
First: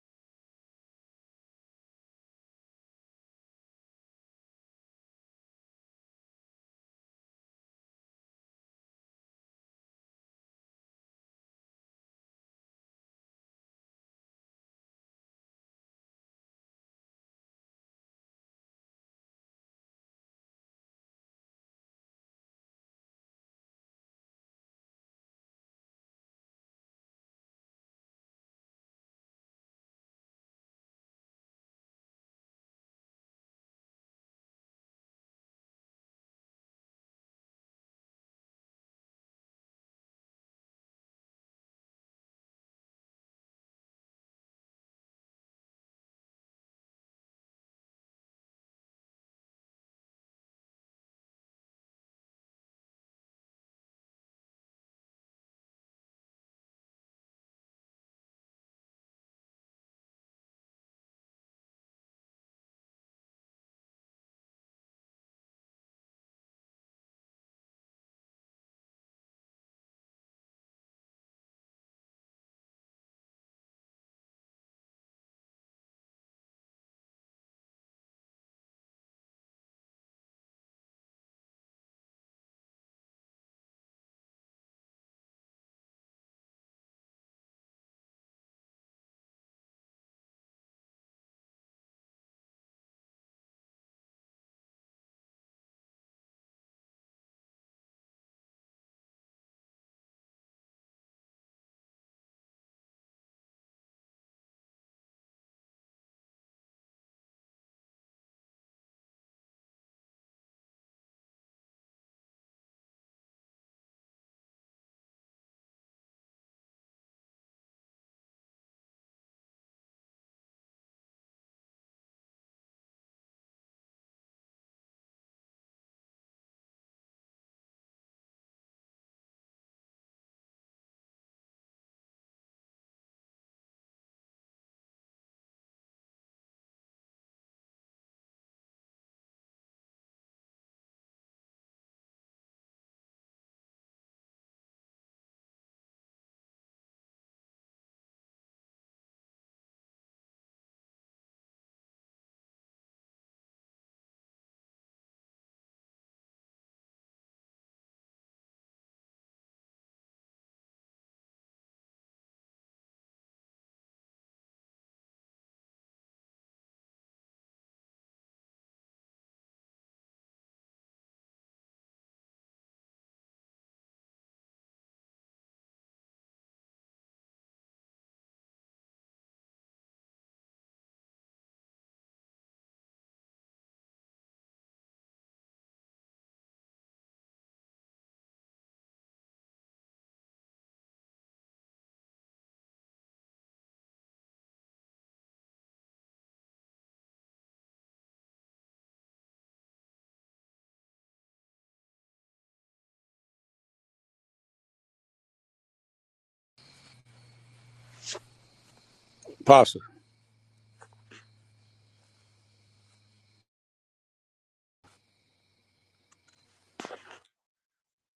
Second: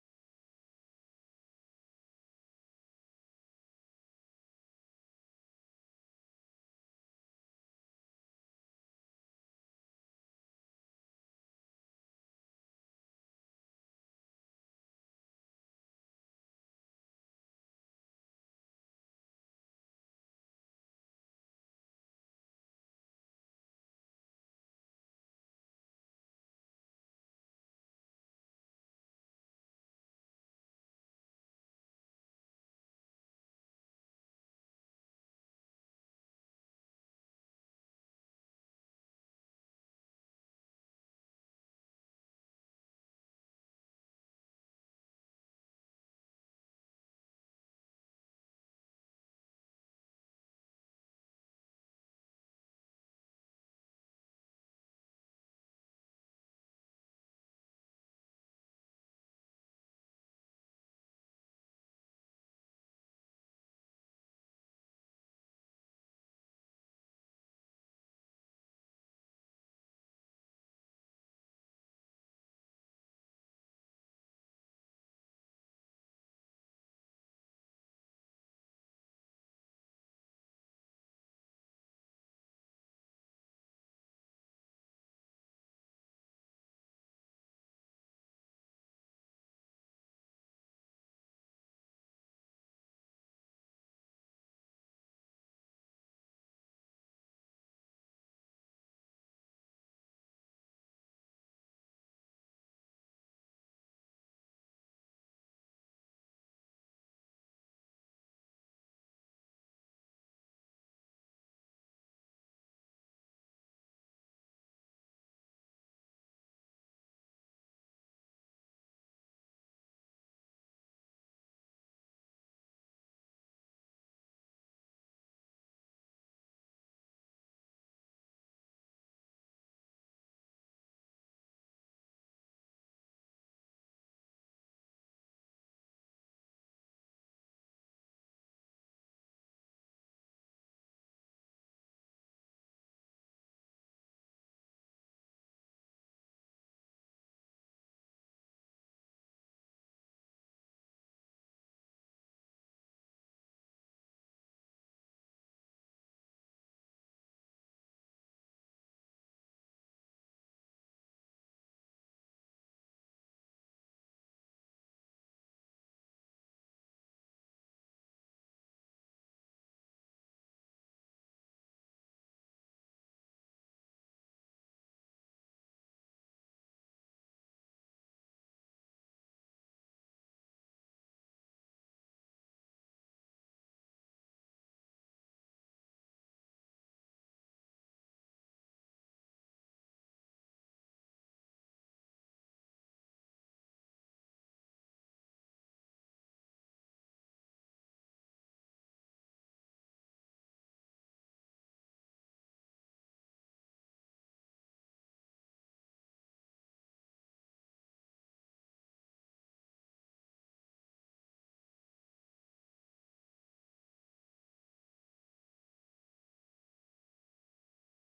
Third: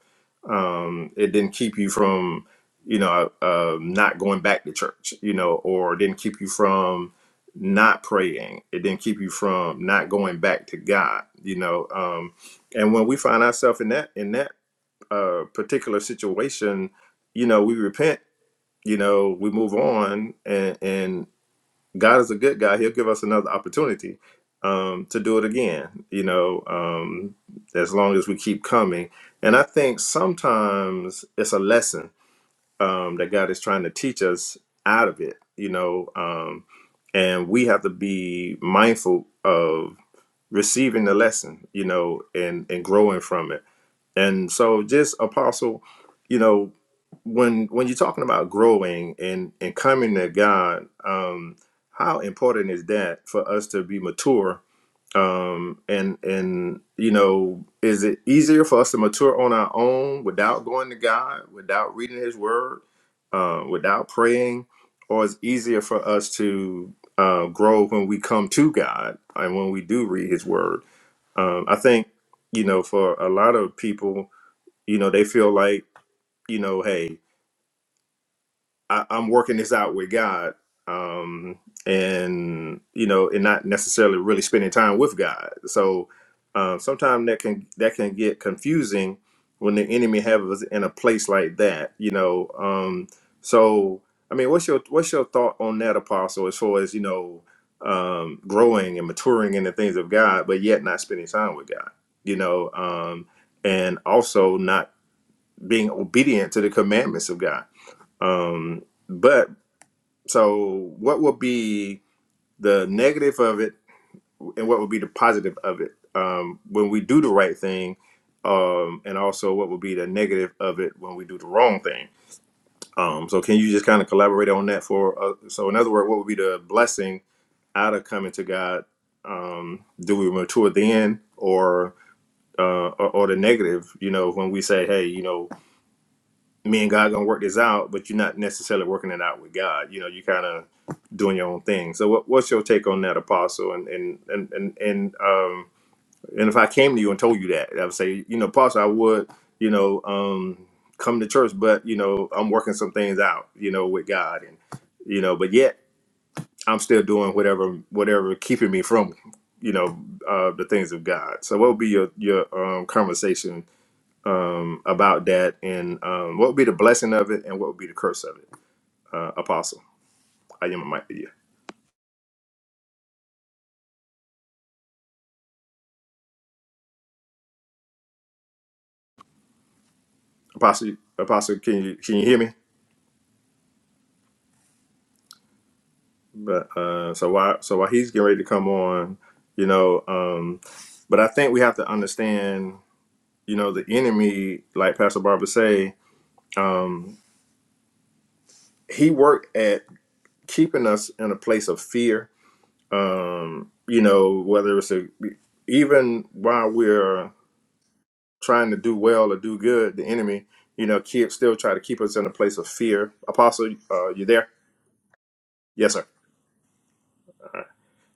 S2: Um, it didn't keep you from, you know, uh, um, not going back to church, you know, or it didn't keep you from not praying. It didn't keep you from not going back to God, you know. Um, and when we find ourselves in that in that uh, particular situation, you know, we repent, you know, we move on, and. and God is a good guy. He'll give us another opportunity um, to do it again, you know, um, as long as we keep coming. And I think sometimes it's a lesson um, that God is trying to teach us out of it, you know, um, and we have to be mindful of receiving the lesson, you know, and, and growing from it and so just apostle, you know, when when you're talking about growing and and coming to God, um how important is that for us to be mature? Um and and you know, is it easier for us to mature on our own without going to God, without reading his word, uh, without praying, or is it easier for us to uh, grow when we come to God and when we do read his word? Um I think you know, for a lot of people, you know they feel like you know hey I, i'm working this out with god um and you know and not necessarily really spending time with god so um sometimes that can that can get confusing when the enemy have us in a place like that you know um so i mean what's your what's your thought on that apostle as far as you know um growing and maturing in the things of god but yet not spending time with god you know um and also not being obedient to the commandments of God. Um, but so, what will be the negative of it, and what will be the positive of it um, when we do the right thing, um, and also what will be the negative of it when we do the wrong thing? Um, so, can you just kind of collaborate on that for? Uh, so, in other words, what would be the blessing out of coming to God? Um, do we mature then, or uh, or, or the negative? You know, when we say, "Hey, you know." me and God gonna work this out, but you're not necessarily working it out with God. You know, you kind of doing your own thing. So, what, what's your take on that, Apostle? And and and and and um, and if I came to you and told you that, I would say, you know, Apostle, I would, you know, um, come to church, but you know, I'm working some things out, you know, with God, and you know, but yet I'm still doing whatever whatever keeping me from, you know, uh, the things of God. So, what would be your your um, conversation? um, about that and um, what would be the blessing of it and what would be the curse of it. Uh, Apostle, I am a mic Yeah, Apostle, Apostle, can you can you hear me? But uh, so while so while he's getting ready to come on, you know, um, but I think we have to understand, you know, the enemy, like Pastor Barbara say, um, he worked at keeping us in a place of fear. Um, you know, whether it's a even while we're trying to do well or do
S3: Apostle,
S2: good, the enemy, you know, keep, still try to keep us in a place of fear. Apostle, uh, you there? Yes, sir.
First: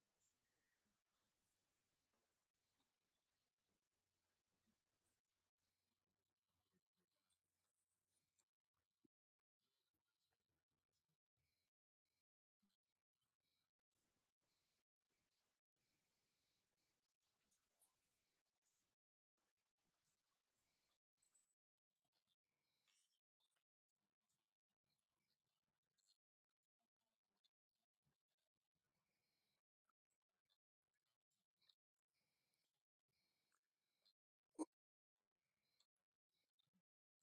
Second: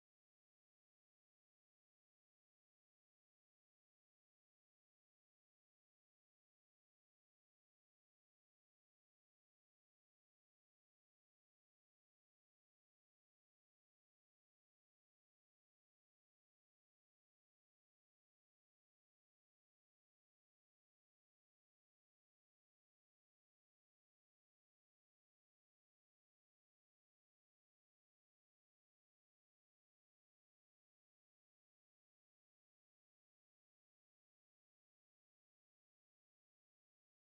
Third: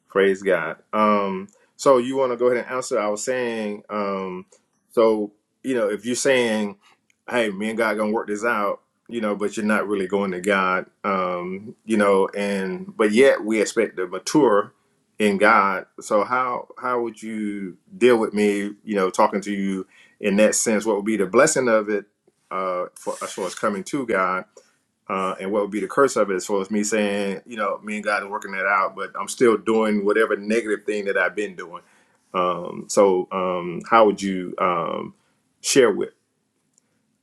S2: Praise God. Um, so you want to go ahead and answer? I was saying, um, so you know, if you're saying, "Hey, me and God gonna work this out," you know, but you're not really going to God, um, you know, and but yet we expect to mature in God. So how how would you deal with me? You know, talking to you in that sense, what would be the blessing of it uh, for as far as coming to God? uh, and what would be the curse of it as far as me saying, you know, me and God are working that out, but I'm still doing whatever negative thing that I've been doing. Um, so, um, how would you um, share with,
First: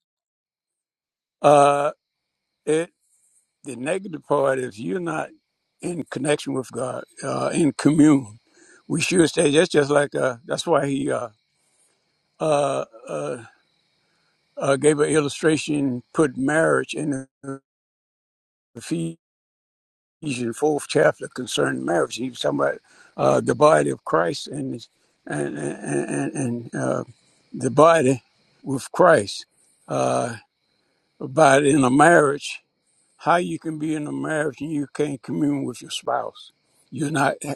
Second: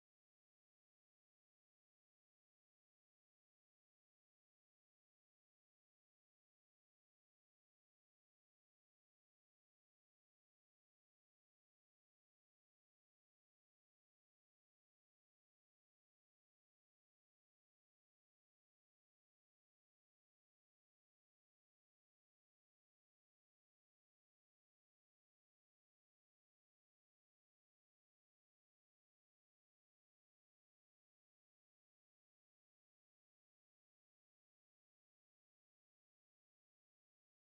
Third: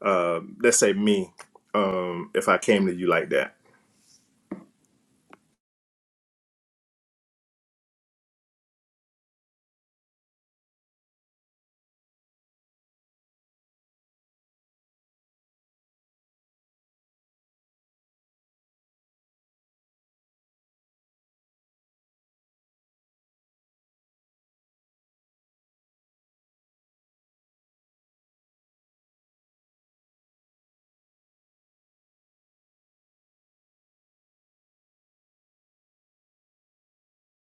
S2: uh, let's say, me,
S3: uh,
S2: um, if I came
S3: it,
S2: to you like that?
S3: the negative part, if you're not in connection with God, uh, in commune, we should say that's just like, uh, that's why he uh, uh, uh, uh, gave an illustration, put marriage in the Ephesians fourth chapter concerning marriage. He was talking about uh, the body of Christ and and and, and, and uh, the body with Christ. Uh, about in a marriage, how you can be in a marriage and you can't commune with your spouse. You're not uh,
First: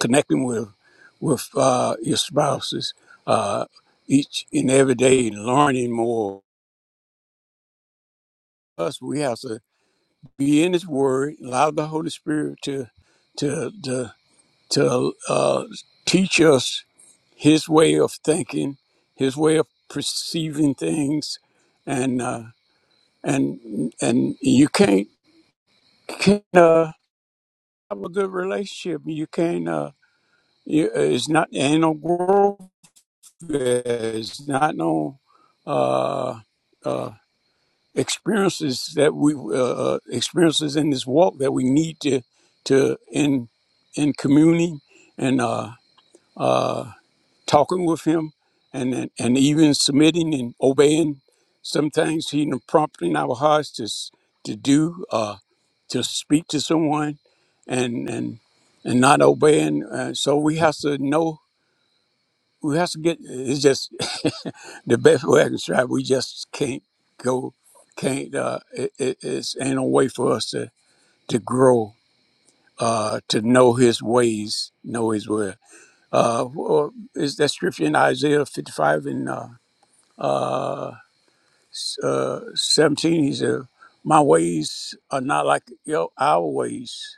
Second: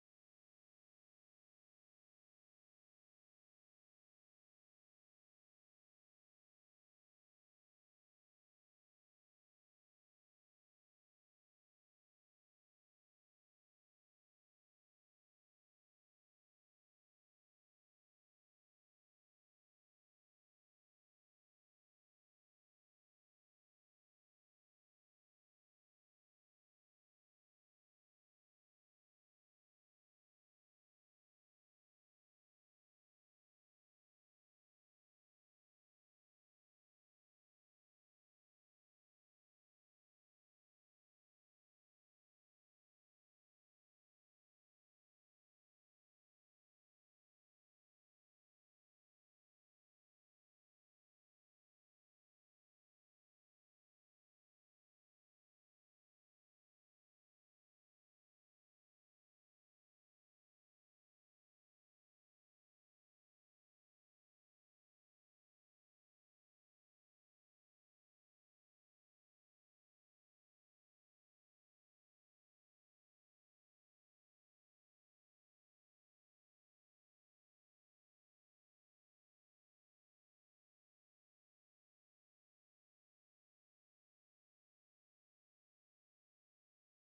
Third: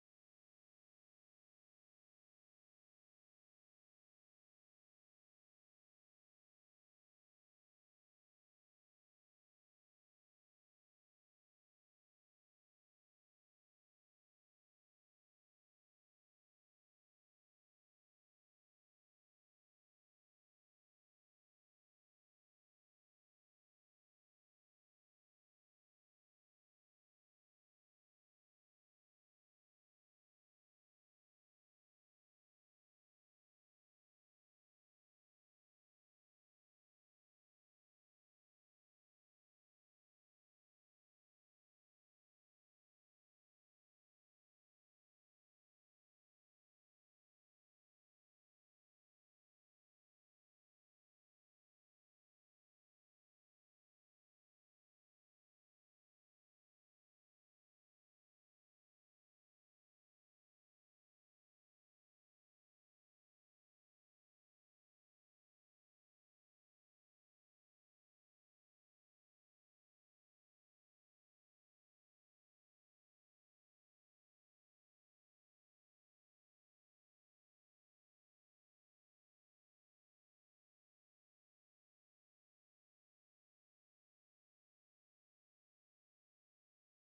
S3: connecting with with uh, your spouses uh, each and every day, learning more. Us, we have to be in His Word, allow the Holy Spirit to to to to uh, teach us his way of thinking, his way of perceiving things, and uh, and and you can't can't uh, have a good relationship. You can't. Uh, you, it's not ain't no growth. there. It's not no uh, uh, experiences that we uh, uh, experiences in this walk that we need to to in in communing and. Uh, uh, talking with him and, and, even submitting and obeying some things he done prompted in our hearts to, s- to do, uh, to speak to someone and, and, and not obeying. Uh, so we have to know, we have to get, it's just [laughs] the best way I can describe we just can't go, can't, uh, it, it, it's ain't no way for us to, to grow, uh, to know his ways, know his will. Uh, well, is that scripture in Isaiah 55 and uh, uh, uh, 17? He said, My ways are not like your, our ways.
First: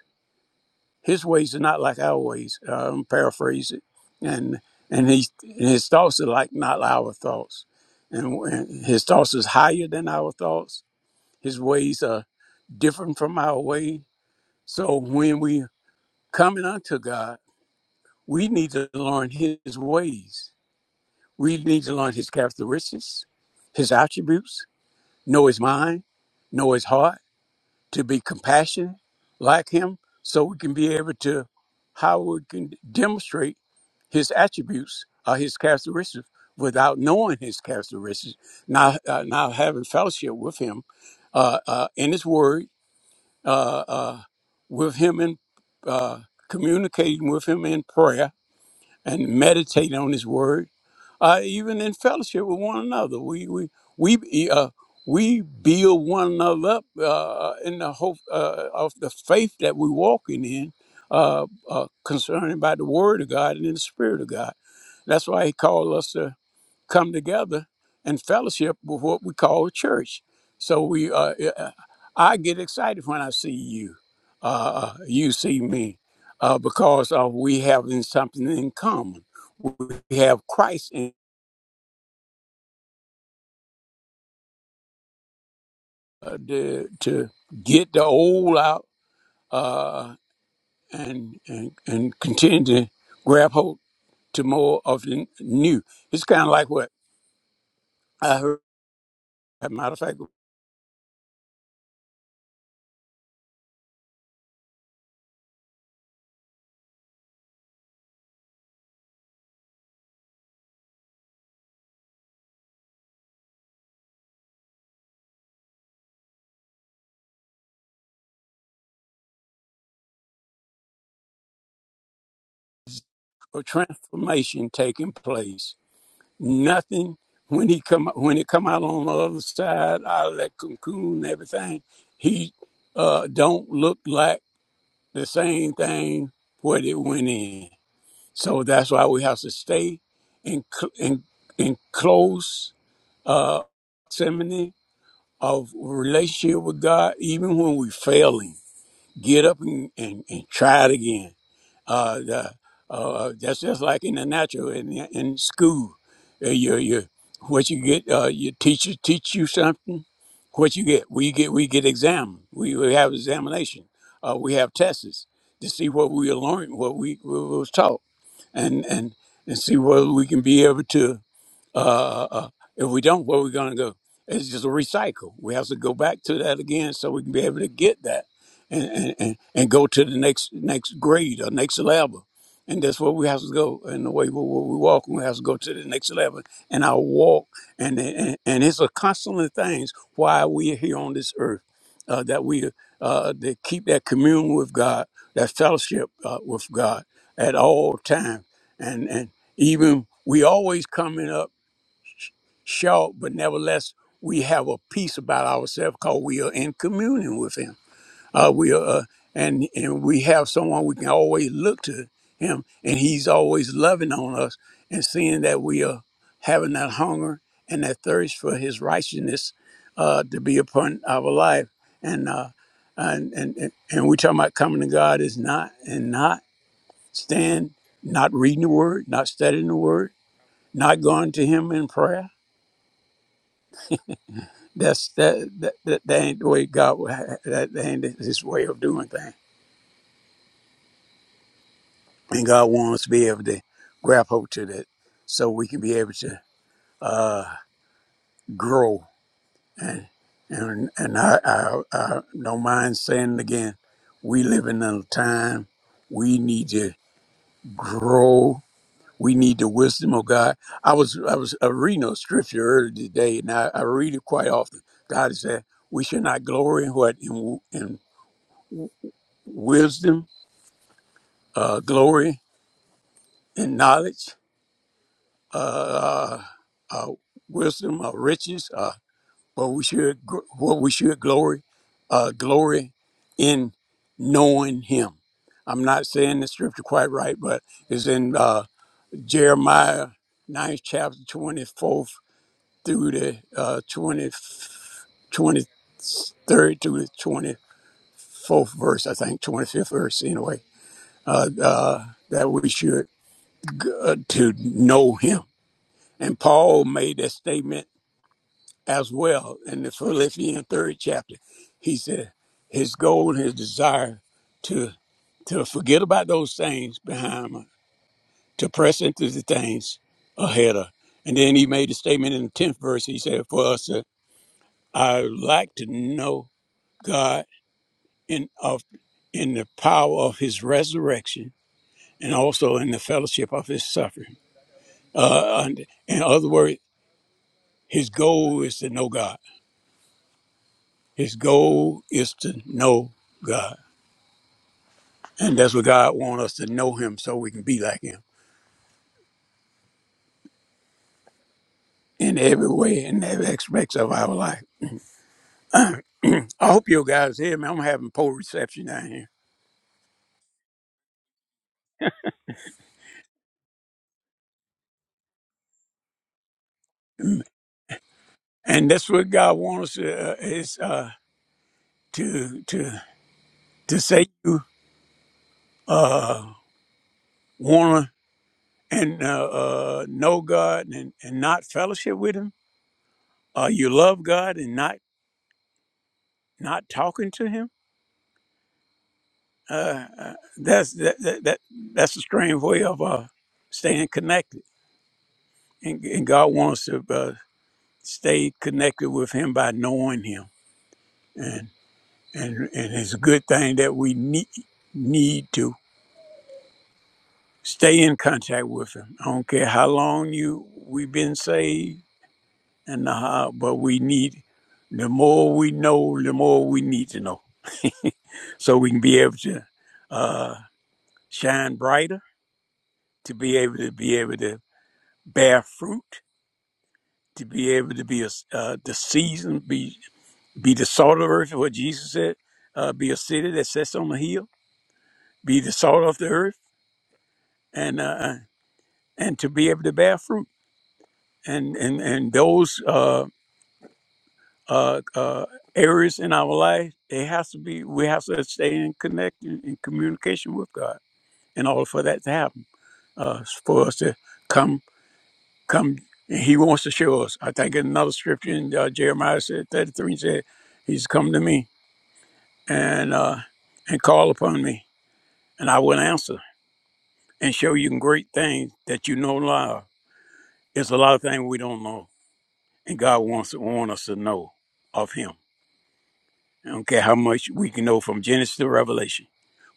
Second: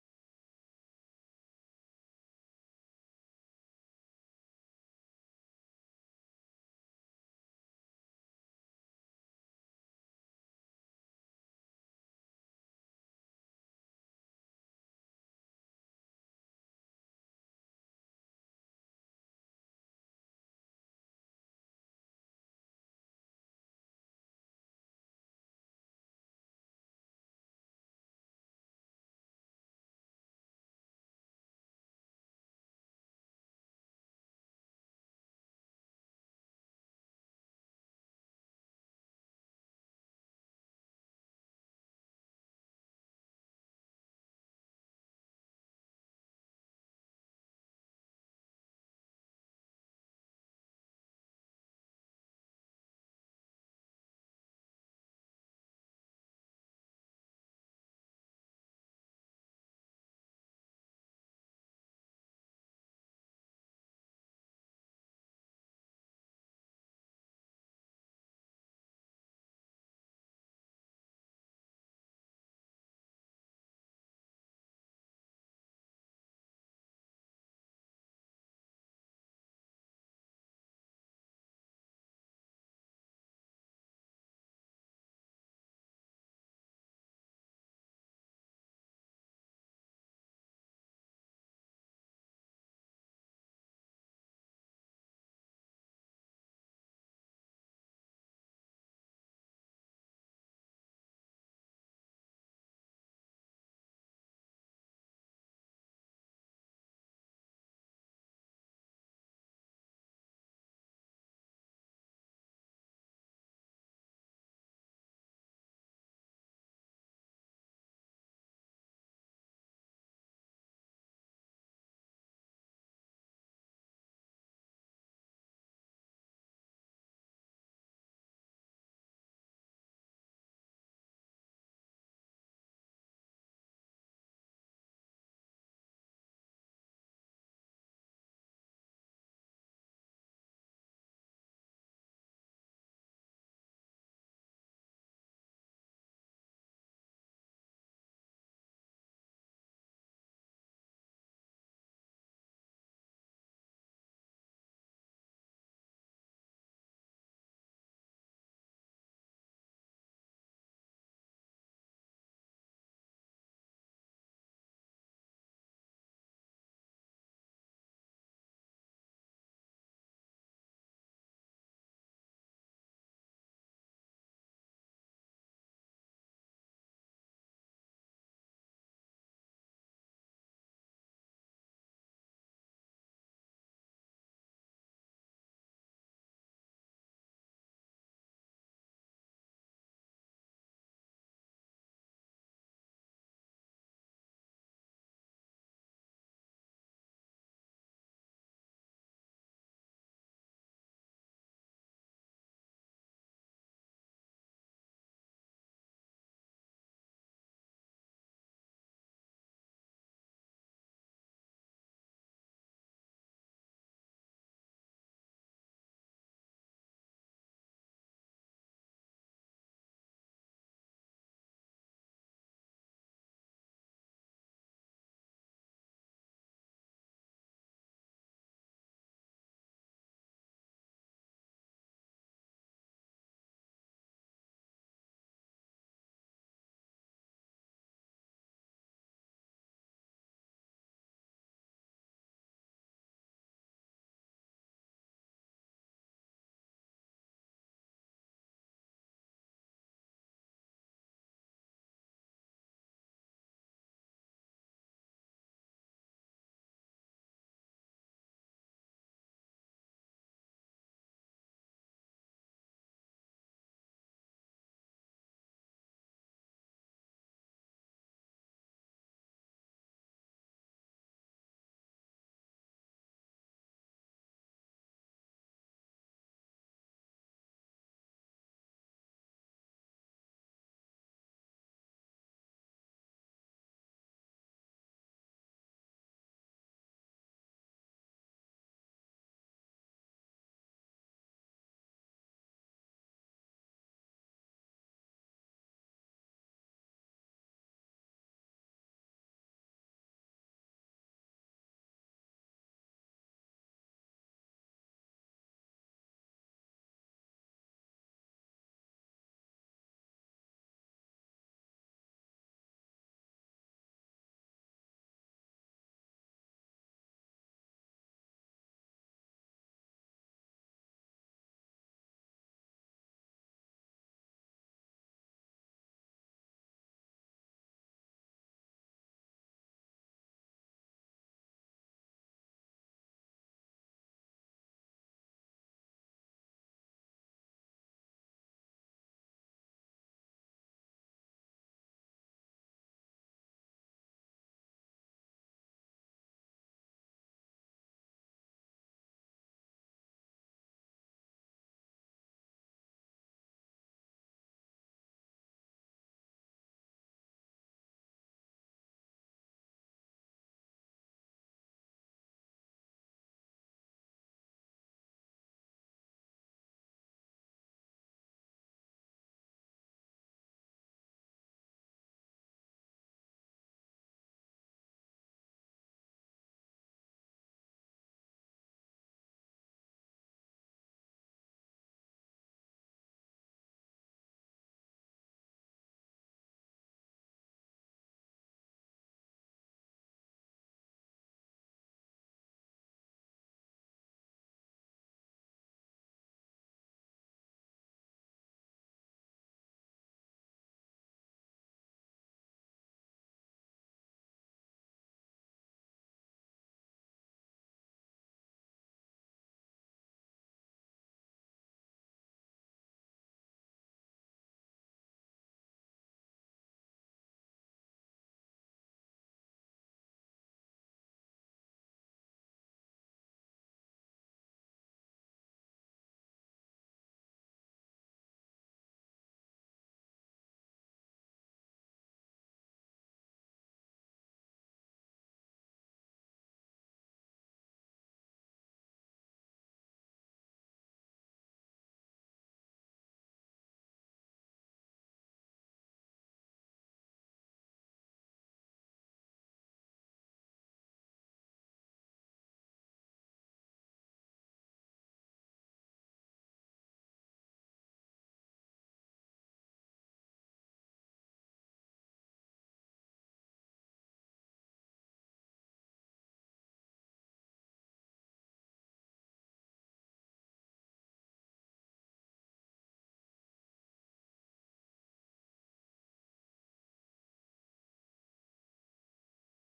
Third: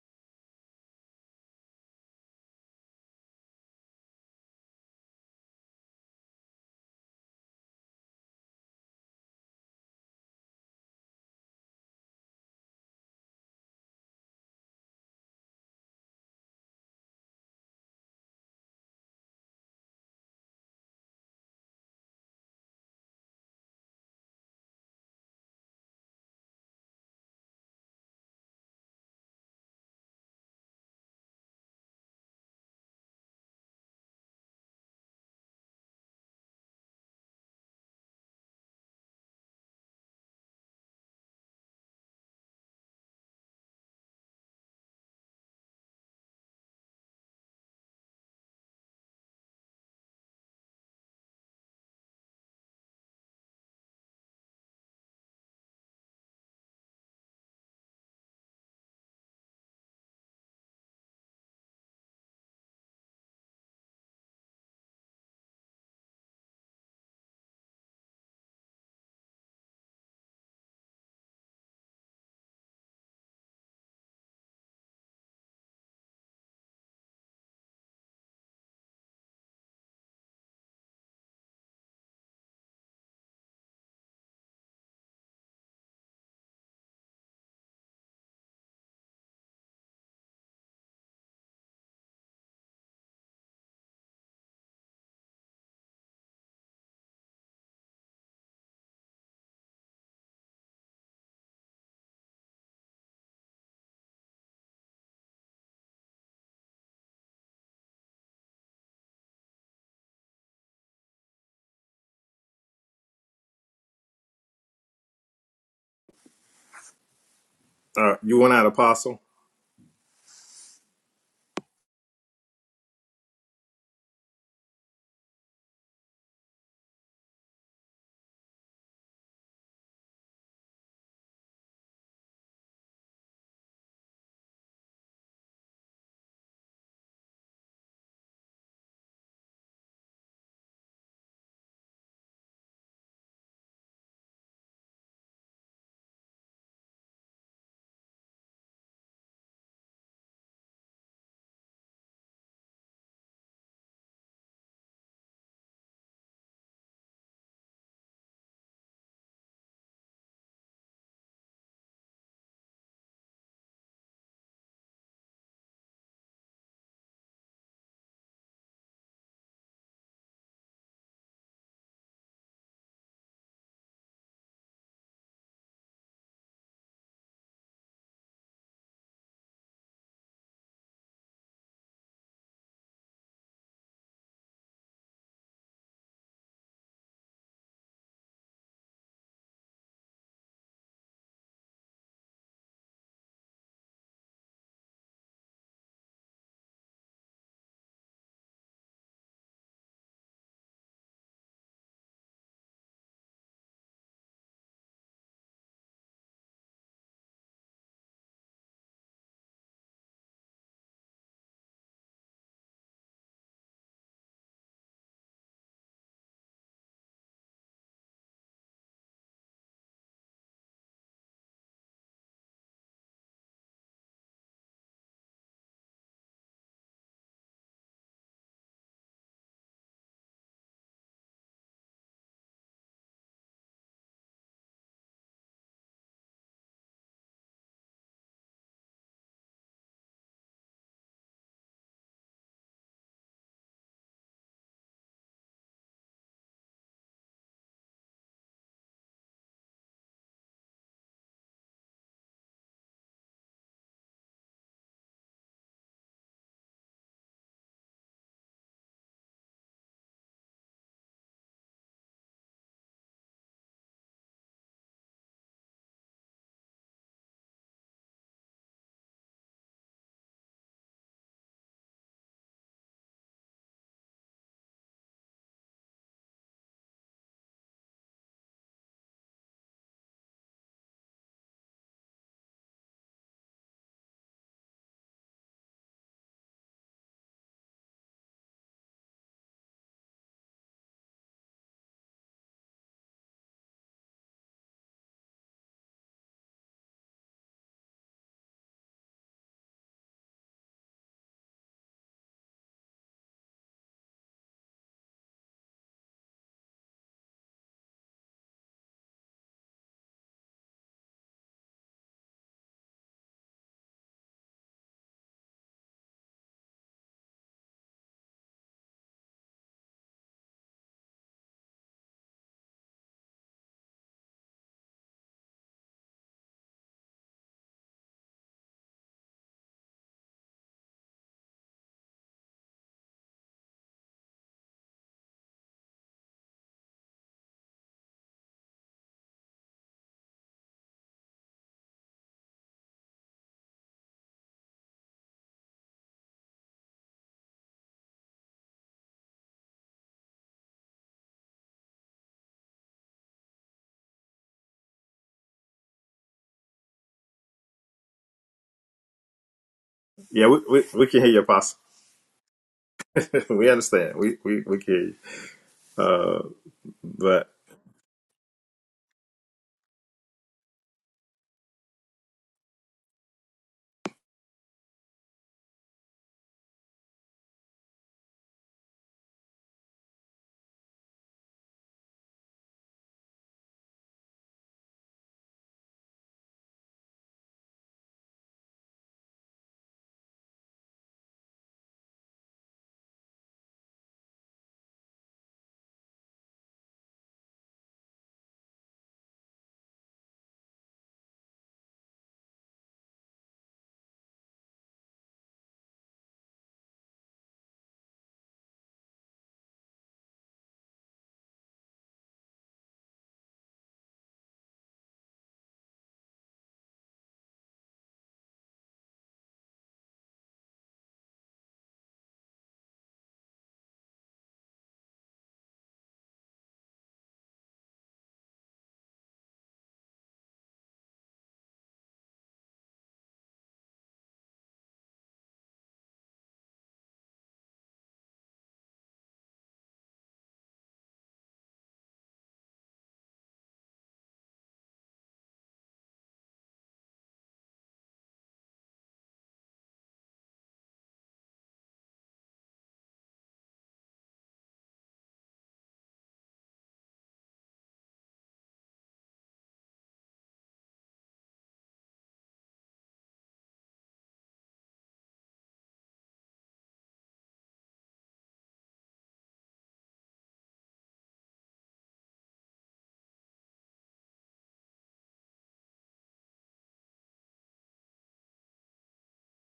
S3: His ways are not like our ways. Uh, I'm paraphrasing. And and he and his thoughts are like not our thoughts. And, and his thoughts is higher than our thoughts. His ways are different from our way. So when we coming unto God, we need to learn his ways We need to learn his characteristics, his attributes, know his mind, know his heart, to be compassionate like him, so we can be able to how we can demonstrate his attributes or his characteristics without knowing his characteristics. Now, uh, now having fellowship with him uh, uh, in his word, uh, uh, with him in uh, communicating with him in prayer, and meditate on His Word, uh, even in fellowship with one another. We we we uh, we build one another up uh, uh, in the hope uh, of the faith that we walking in, uh, uh, concerning by the Word of God and in the Spirit of God. That's why He called us to come together and fellowship with what we call a church. So we, uh, uh, uh, I get excited when I see you, uh, uh, you see me, uh, because uh, we have something in common. We have Christ in uh, the, to get the old out uh, and, and and continue to grab hold to more of the new. It's kind of like what I heard. As a matter of fact,
S2: Uh, you want out, Apostle?
S3: a transformation taking place nothing. When he come when it come out on the other side out of that cocoon and everything, he uh, don't look like the same thing what it went in. So that's why we have to stay in cl- in in close uh, proximity of relationship with God, even when we failing. Get up and, and, and try it again uh, the, uh, uh, that's just like in the natural in, in school. Uh, you, you, what you get, uh, your teacher teach you something. What you get, we get, we get exam. We, we have examination. Uh, we have tests to see what we learned, what we, what was taught, and and and see whether we can be able to uh, uh, uh, if we don't, where we going to go? It's just a recycle. We have to go back to that again so we can be able to get that and, and, and and go to the next next grade or next level. And that's where we have to go. And the way we, we we walk, we have to go to the next level. And our walk, and and, and it's a constant things why we are here on this earth, uh, that we uh, to keep that communion with God, that fellowship uh, with God at all times. And and even we always coming up sh- short, but nevertheless we have a peace about ourselves because we are in communion with Him uh, we are, uh, and and we have someone we can always look to him, and he's always loving on us and seeing that we are having that hunger and that thirst for his righteousness uh, to be upon our life. And uh, and and and and we talking about coming to God is not and not stand, not reading the word, not studying the word, not going to Him in prayer. That's that that that, that ain't the way God. would ha- That, that ain't His way of doing things. And God wants us to be able to grab hold to that so we can be able to uh, grow. And and, and I, I, I don't mind saying it again. We live in a time we need to grow. We need the wisdom of God. I was I was uh, reading a scripture earlier today, and I, I read it quite often. God said, "We should not glory in what in, in wisdom, uh, glory in knowledge, uh, our wisdom, our riches, uh, what we should gr- what we should glory, uh, glory in knowing Him. I'm not saying the scripture quite right, but it's in uh, Jeremiah 9th chapter 24th through the uh, 20, 23rd through the 24th verse, I think, 25th verse anyway, uh, uh, that we should g- uh, to know him. And Paul made that statement as well in the Philippians third chapter. He said his goal, his desire to to forget about those things behind him, to press into the things ahead of. And then he made a statement in the tenth verse. He said, "For us, uh, I would like to know God in of in the power of His resurrection, and also in the fellowship of His suffering." Uh, and- in other words, his goal is to know God. His goal is to know God And that's what God wants us to know him so we can be like him in every way, in every aspect of our life. I hope you guys hear me. I'm having poor reception down here.
S2: Yeah, we, we, we can hear you, Apostle. [laughs] we understand. We, we, we can hear you. Uh,
S3: Mm.
S2: but
S3: And that's what God wants us to, uh, is uh, to, to, to say you uh, want to and uh, uh, know God and, and not fellowship with him. Uh, you love God and not not talking to him. Uh, uh, that's that, that, that that's a strange way of uh, staying connected. And, and God wants to. uh, stayed connected with him by knowing him and and and it's a good thing that we need need to stay in contact with him i don't care how long you we've been saved and how, but we need the more we know the more we need to know [laughs] so we can be able to uh, shine brighter, to be able to be able to bear fruit, to be able to be a uh, the season be Be the salt of the earth, what Jesus said. Uh, be a city that sits on the hill. Be the salt of the earth, and uh, uh, and to be able to bear fruit. And and and those uh, uh, uh, areas in our life, it has to be. We have to stay in connection, in communication with God, in order for that to happen. Uh, for us to come, come. And he wants to show us. I think in another scripture in uh, Jeremiah said thirty-three said, "He's come to me and uh, and call upon me, and I will answer." and show you great things that you know now. There's a lot of things we don't know, and God wants to want us to know of Him. I don't care how much we can know from Genesis to Revelation,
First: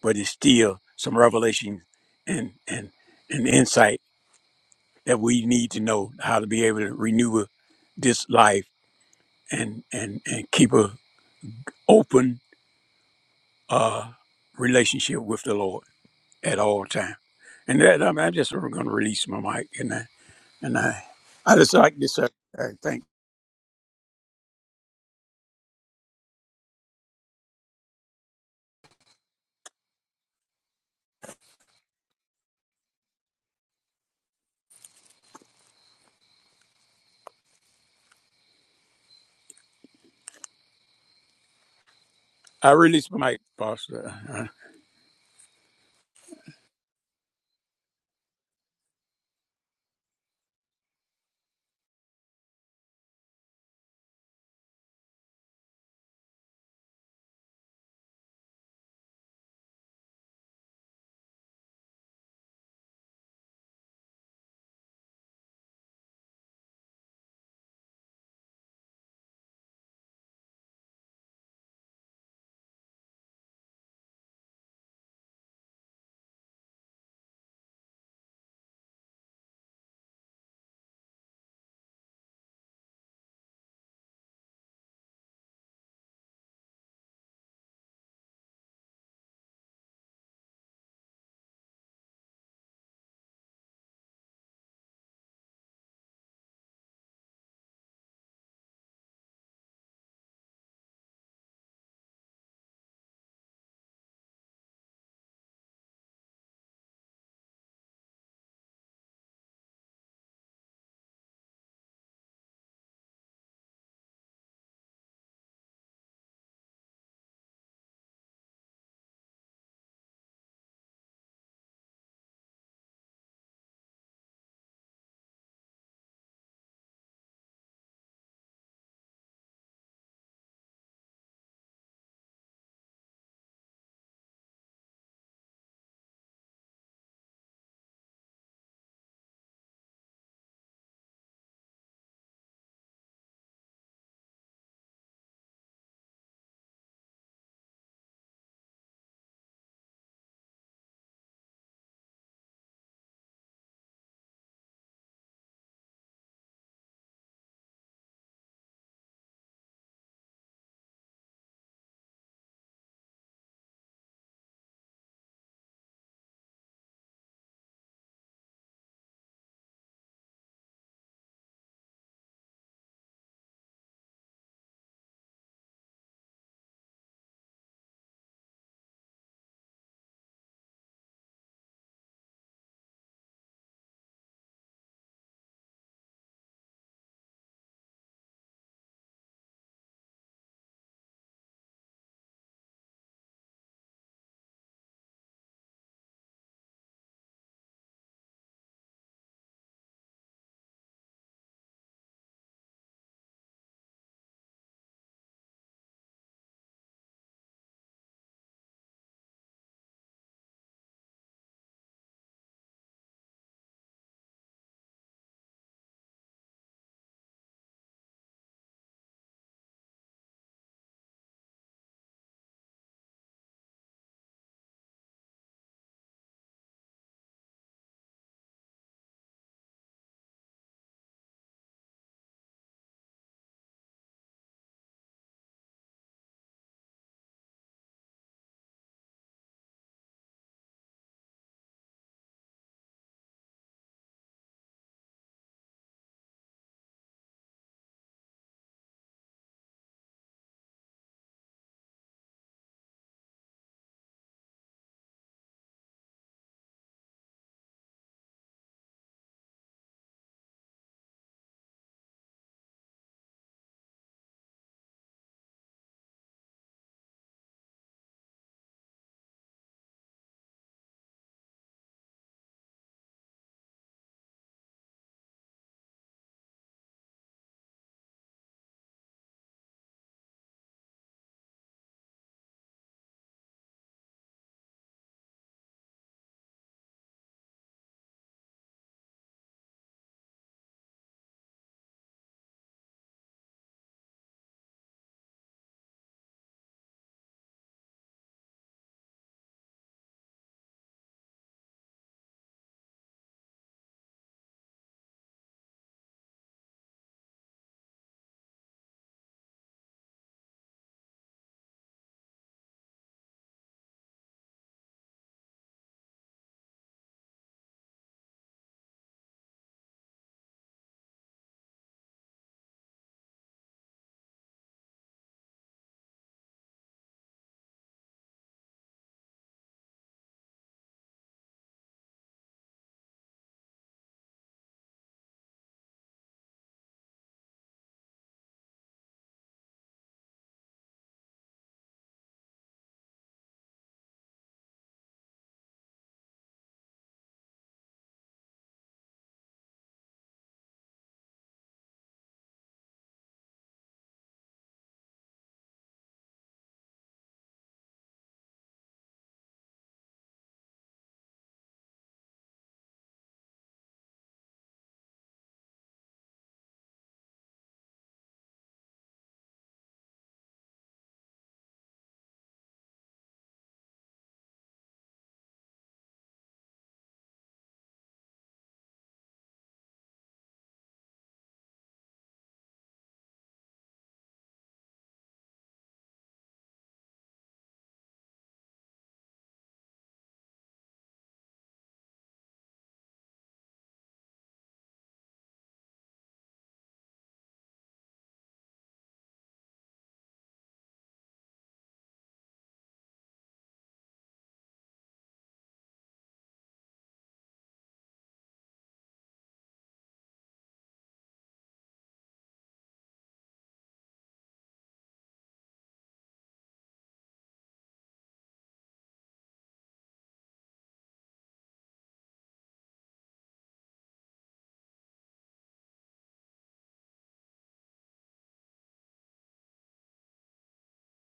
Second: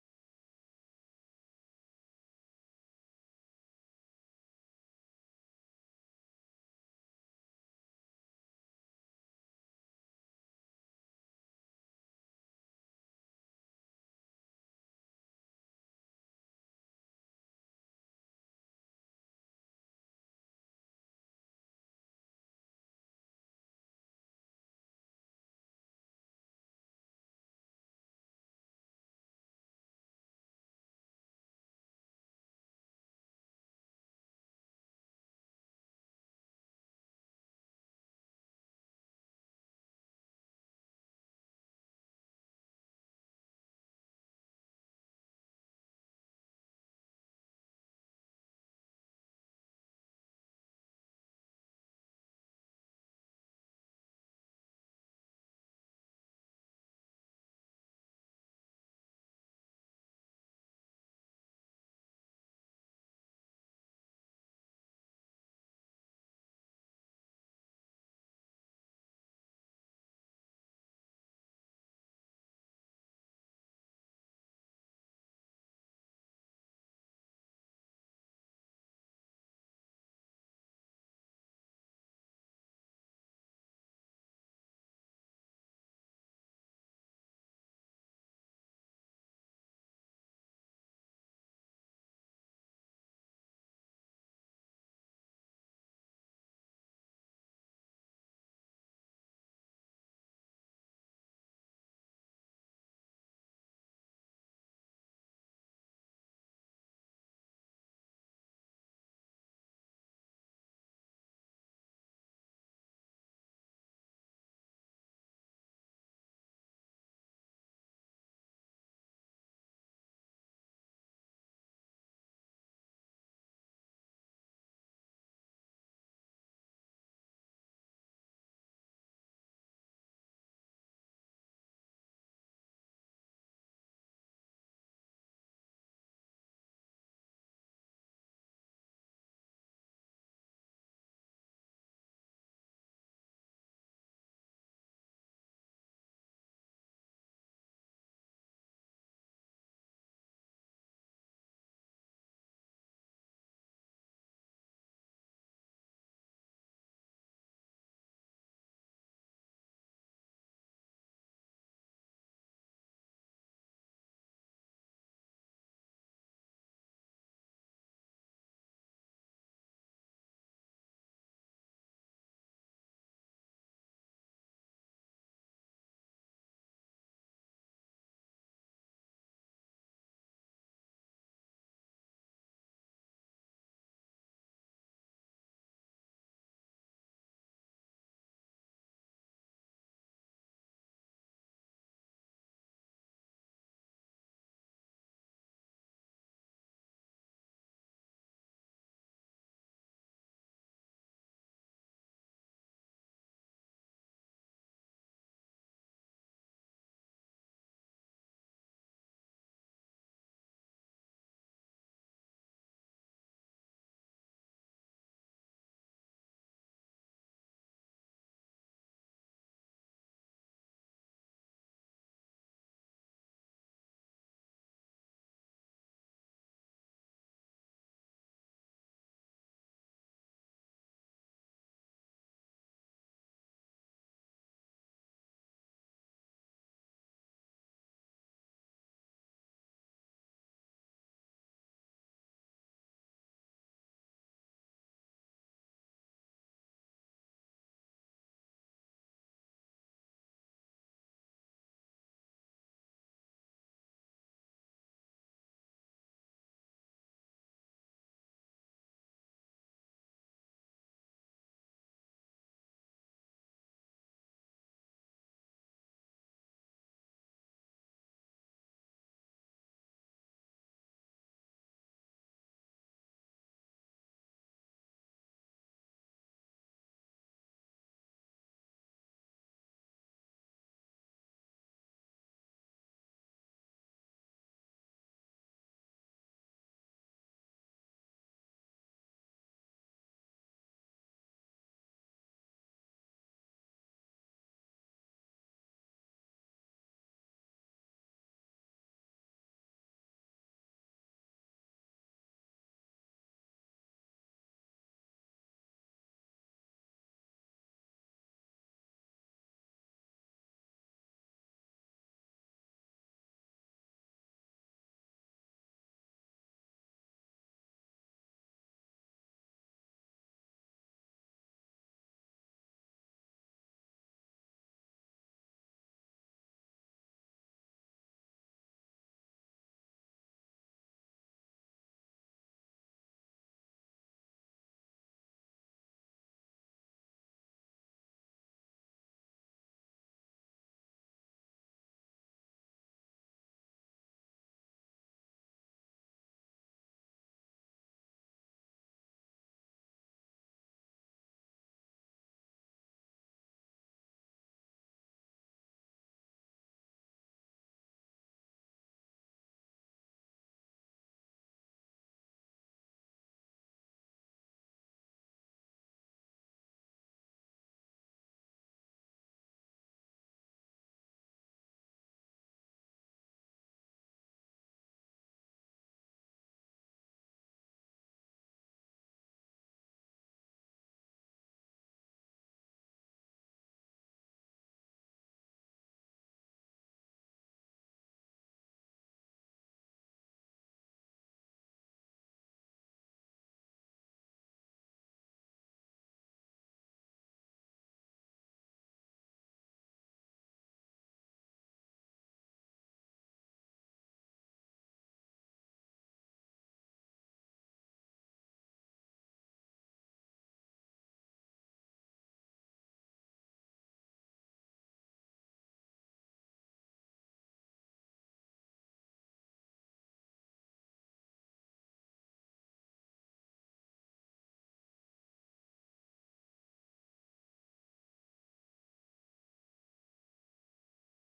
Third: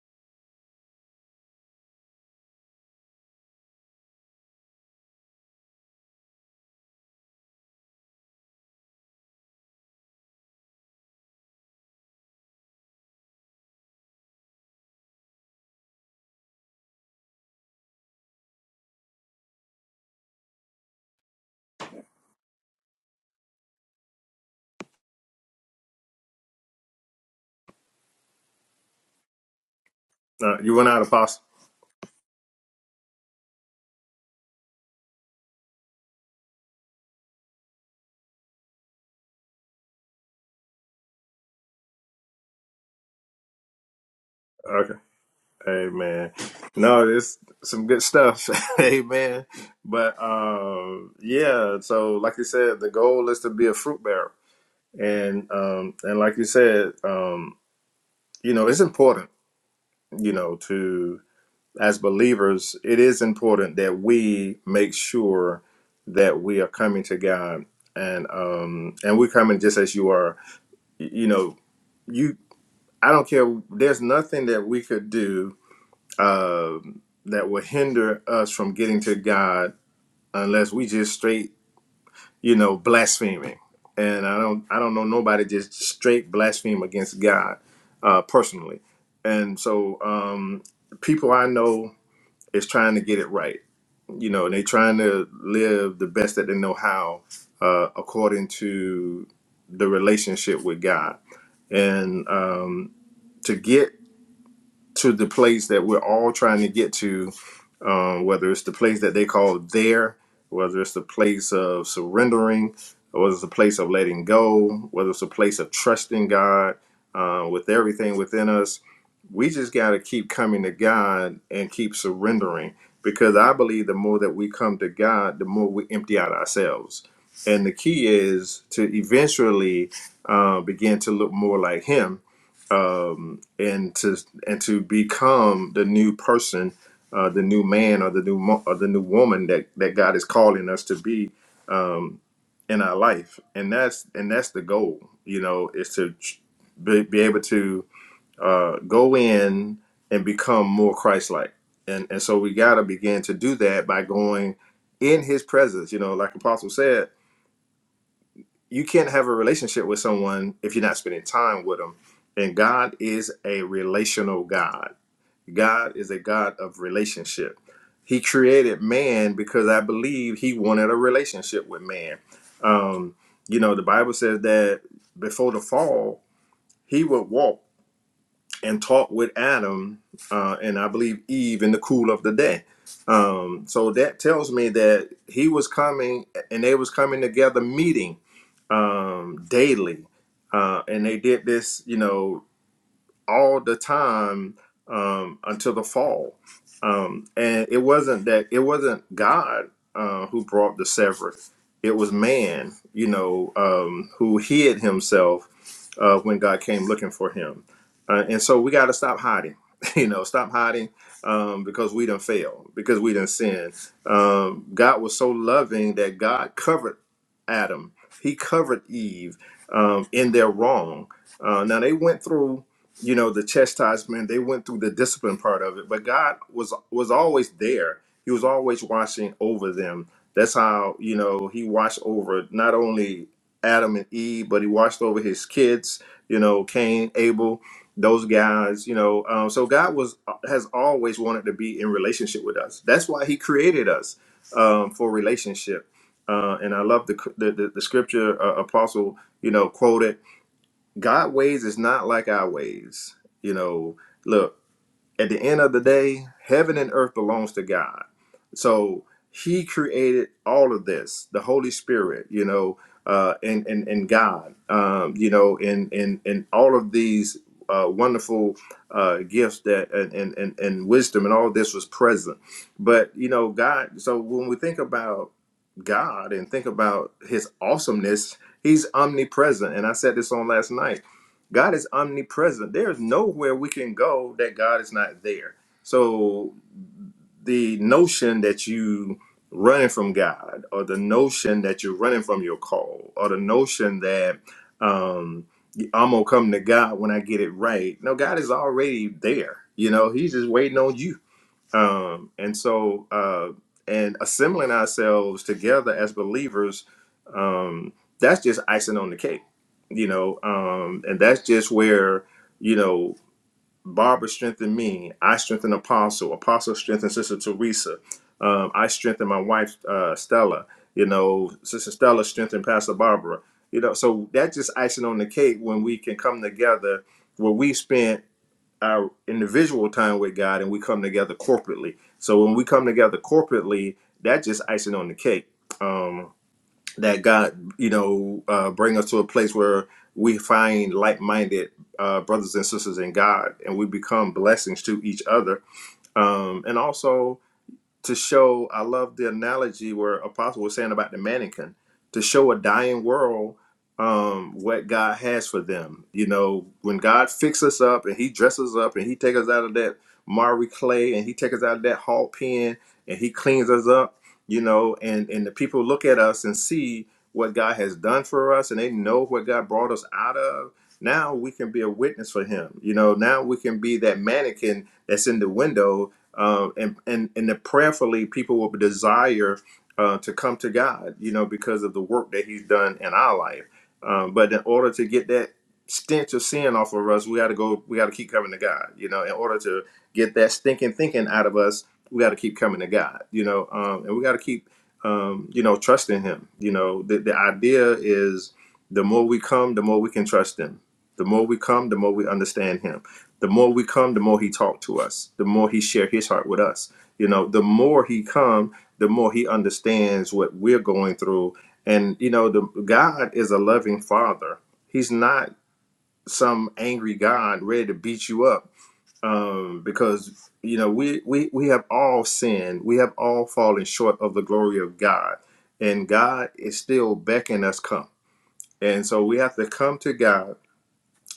S3: but it's still some revelation and and and insight that we need to know how to be able to renew this life and and and keep a open uh, relationship with the Lord at all times. And that I mean, I just going to release my mic and I and I I just like this. Uh, uh, thank
S2: uh, you want out, Apostle?
S3: I release my mic, Pastor. Uh,
S2: Okay. Amen. no, it's some good stuff. [laughs] Amen. but um, yeah. So, like you said, the goal is to be a fruit bearer, and um, and like you said, um, you know, it's important. You know, to as believers, it is important that we make sure that we are coming to God, and um, and we're coming just as you are. Y- You know, you. I don't care. There's nothing that we could do um, that will hinder us from getting to God unless we just straight, you know, blaspheming. And I don't, I don't know nobody just straight blaspheme against God uh, personally. And so, um, people I know is trying to get it right. You know, and they trying to live the best that they know how, uh, according to the relationship with God. And um, to get to the place that we're all trying to get to, um, whether it's the place that they call there, whether it's the place of surrendering, or whether it's a place of letting go, whether it's a place of trusting God uh, with everything within us we just got to keep coming to God and keep surrendering because I believe the more that we come to God, the more we empty out ourselves. And the key is to eventually uh, begin to look more like Him um, and to and to become the new person, uh, the new man or the new mo- or the new woman that that God is calling us to be um, in our life. And that's and that's the goal. You know, is to be, be able to uh, go in and become more Christ-like. And and so we got to begin to do that by going in His presence. You know, like Apostle said, you can't have a relationship with someone if you're not spending time with them. And God is a relational God. God is a God of relationship. He created man because I believe He wanted a relationship with man. Um, you know, the Bible says that before the fall, He would walk and talked with Adam uh, and I believe Eve in the cool of the day. Um, so that tells me that he was coming and they was coming together meeting um, daily. Uh, and they did this, you know, all the time um, until the fall. Um, and it wasn't that it wasn't God uh, who brought the severance; it was man, you know, um, who hid himself uh, when God came looking for him. Uh, and so we got to stop hiding, [laughs] you know, stop hiding um, because we didn't fail, because we didn't sin. Um, God was so loving that God covered Adam, He covered Eve um, in their wrong. Uh, now they went through you know the chastisement they went through the discipline part of it but god was was always there he was always watching over them that's how you know he watched over not only adam and eve but he watched over his kids you know cain abel those guys you know um, so god was has always wanted to be in relationship with us that's why he created us um, for relationship uh, and i love the the, the, the scripture uh, apostle you know quoted God ways is not like our ways. You know, look, at the end of the day, heaven and earth belongs to God. So he created all of this, the Holy Spirit, you know, uh, and, and, and God, um, you know, and, and, and all of these uh, wonderful uh, gifts that and, and, and, and wisdom and all this was present. But, you know, God, so when we think about God and think about his awesomeness, he's omnipresent. And I said this on last night God is omnipresent. There is nowhere we can go that God is not there. So the notion that you running from God, or the notion that you're running from your call, or the notion that um, I'm gonna come to God when I get it right. No, God is already there. You know, He's just waiting on you um, and so uh, and assembling ourselves together as believers um, that's just icing on the cake you know um, and that's just where you know barbara strengthened me i strengthened apostle apostle strengthened sister teresa um, i strengthened my wife uh, stella you know sister stella strengthened pastor barbara you know so that's just icing on the cake when we can come together where we spent our individual time with God and we come together corporately. So when we come together corporately, that's just icing on the cake. Um, that God, you know, uh, bring us to a place where we find like-minded uh, brothers and sisters in God, and we become blessings to each other. Um, and also, to show i love the analogy where apostle was saying about the mannequin to show a dying world um what god has for them you know when god fixes us up and he dresses us up and he takes us out of that marry clay and he takes us out of that hog pen and he cleans us up you know and and the people look at us and see what god has done for us and they know what god brought us out of now we can be a witness for him you know now we can be that mannequin that's in the window uh, and and and that prayerfully people will desire uh, to come to God, you know, because of the work that He's done in our life. Um, but in order to get that stench of sin off of us, we got to go. We got to keep coming to God, you know. In order to get that stinking thinking out of us, we got to keep coming to God, you know, um, and we got to keep, um, you know, trusting Him. You know, the the idea is the more we come, the more we can trust Him. The more we come, the more we understand Him the more we come the more he talked to us the more he shared his heart with us you know the more he come the more he understands what we're going through and you know the god is a loving father he's not some angry god ready to beat you up um, because you know we, we we have all sinned we have all fallen short of the glory of god and god is still beckoning us come and so we have to come to god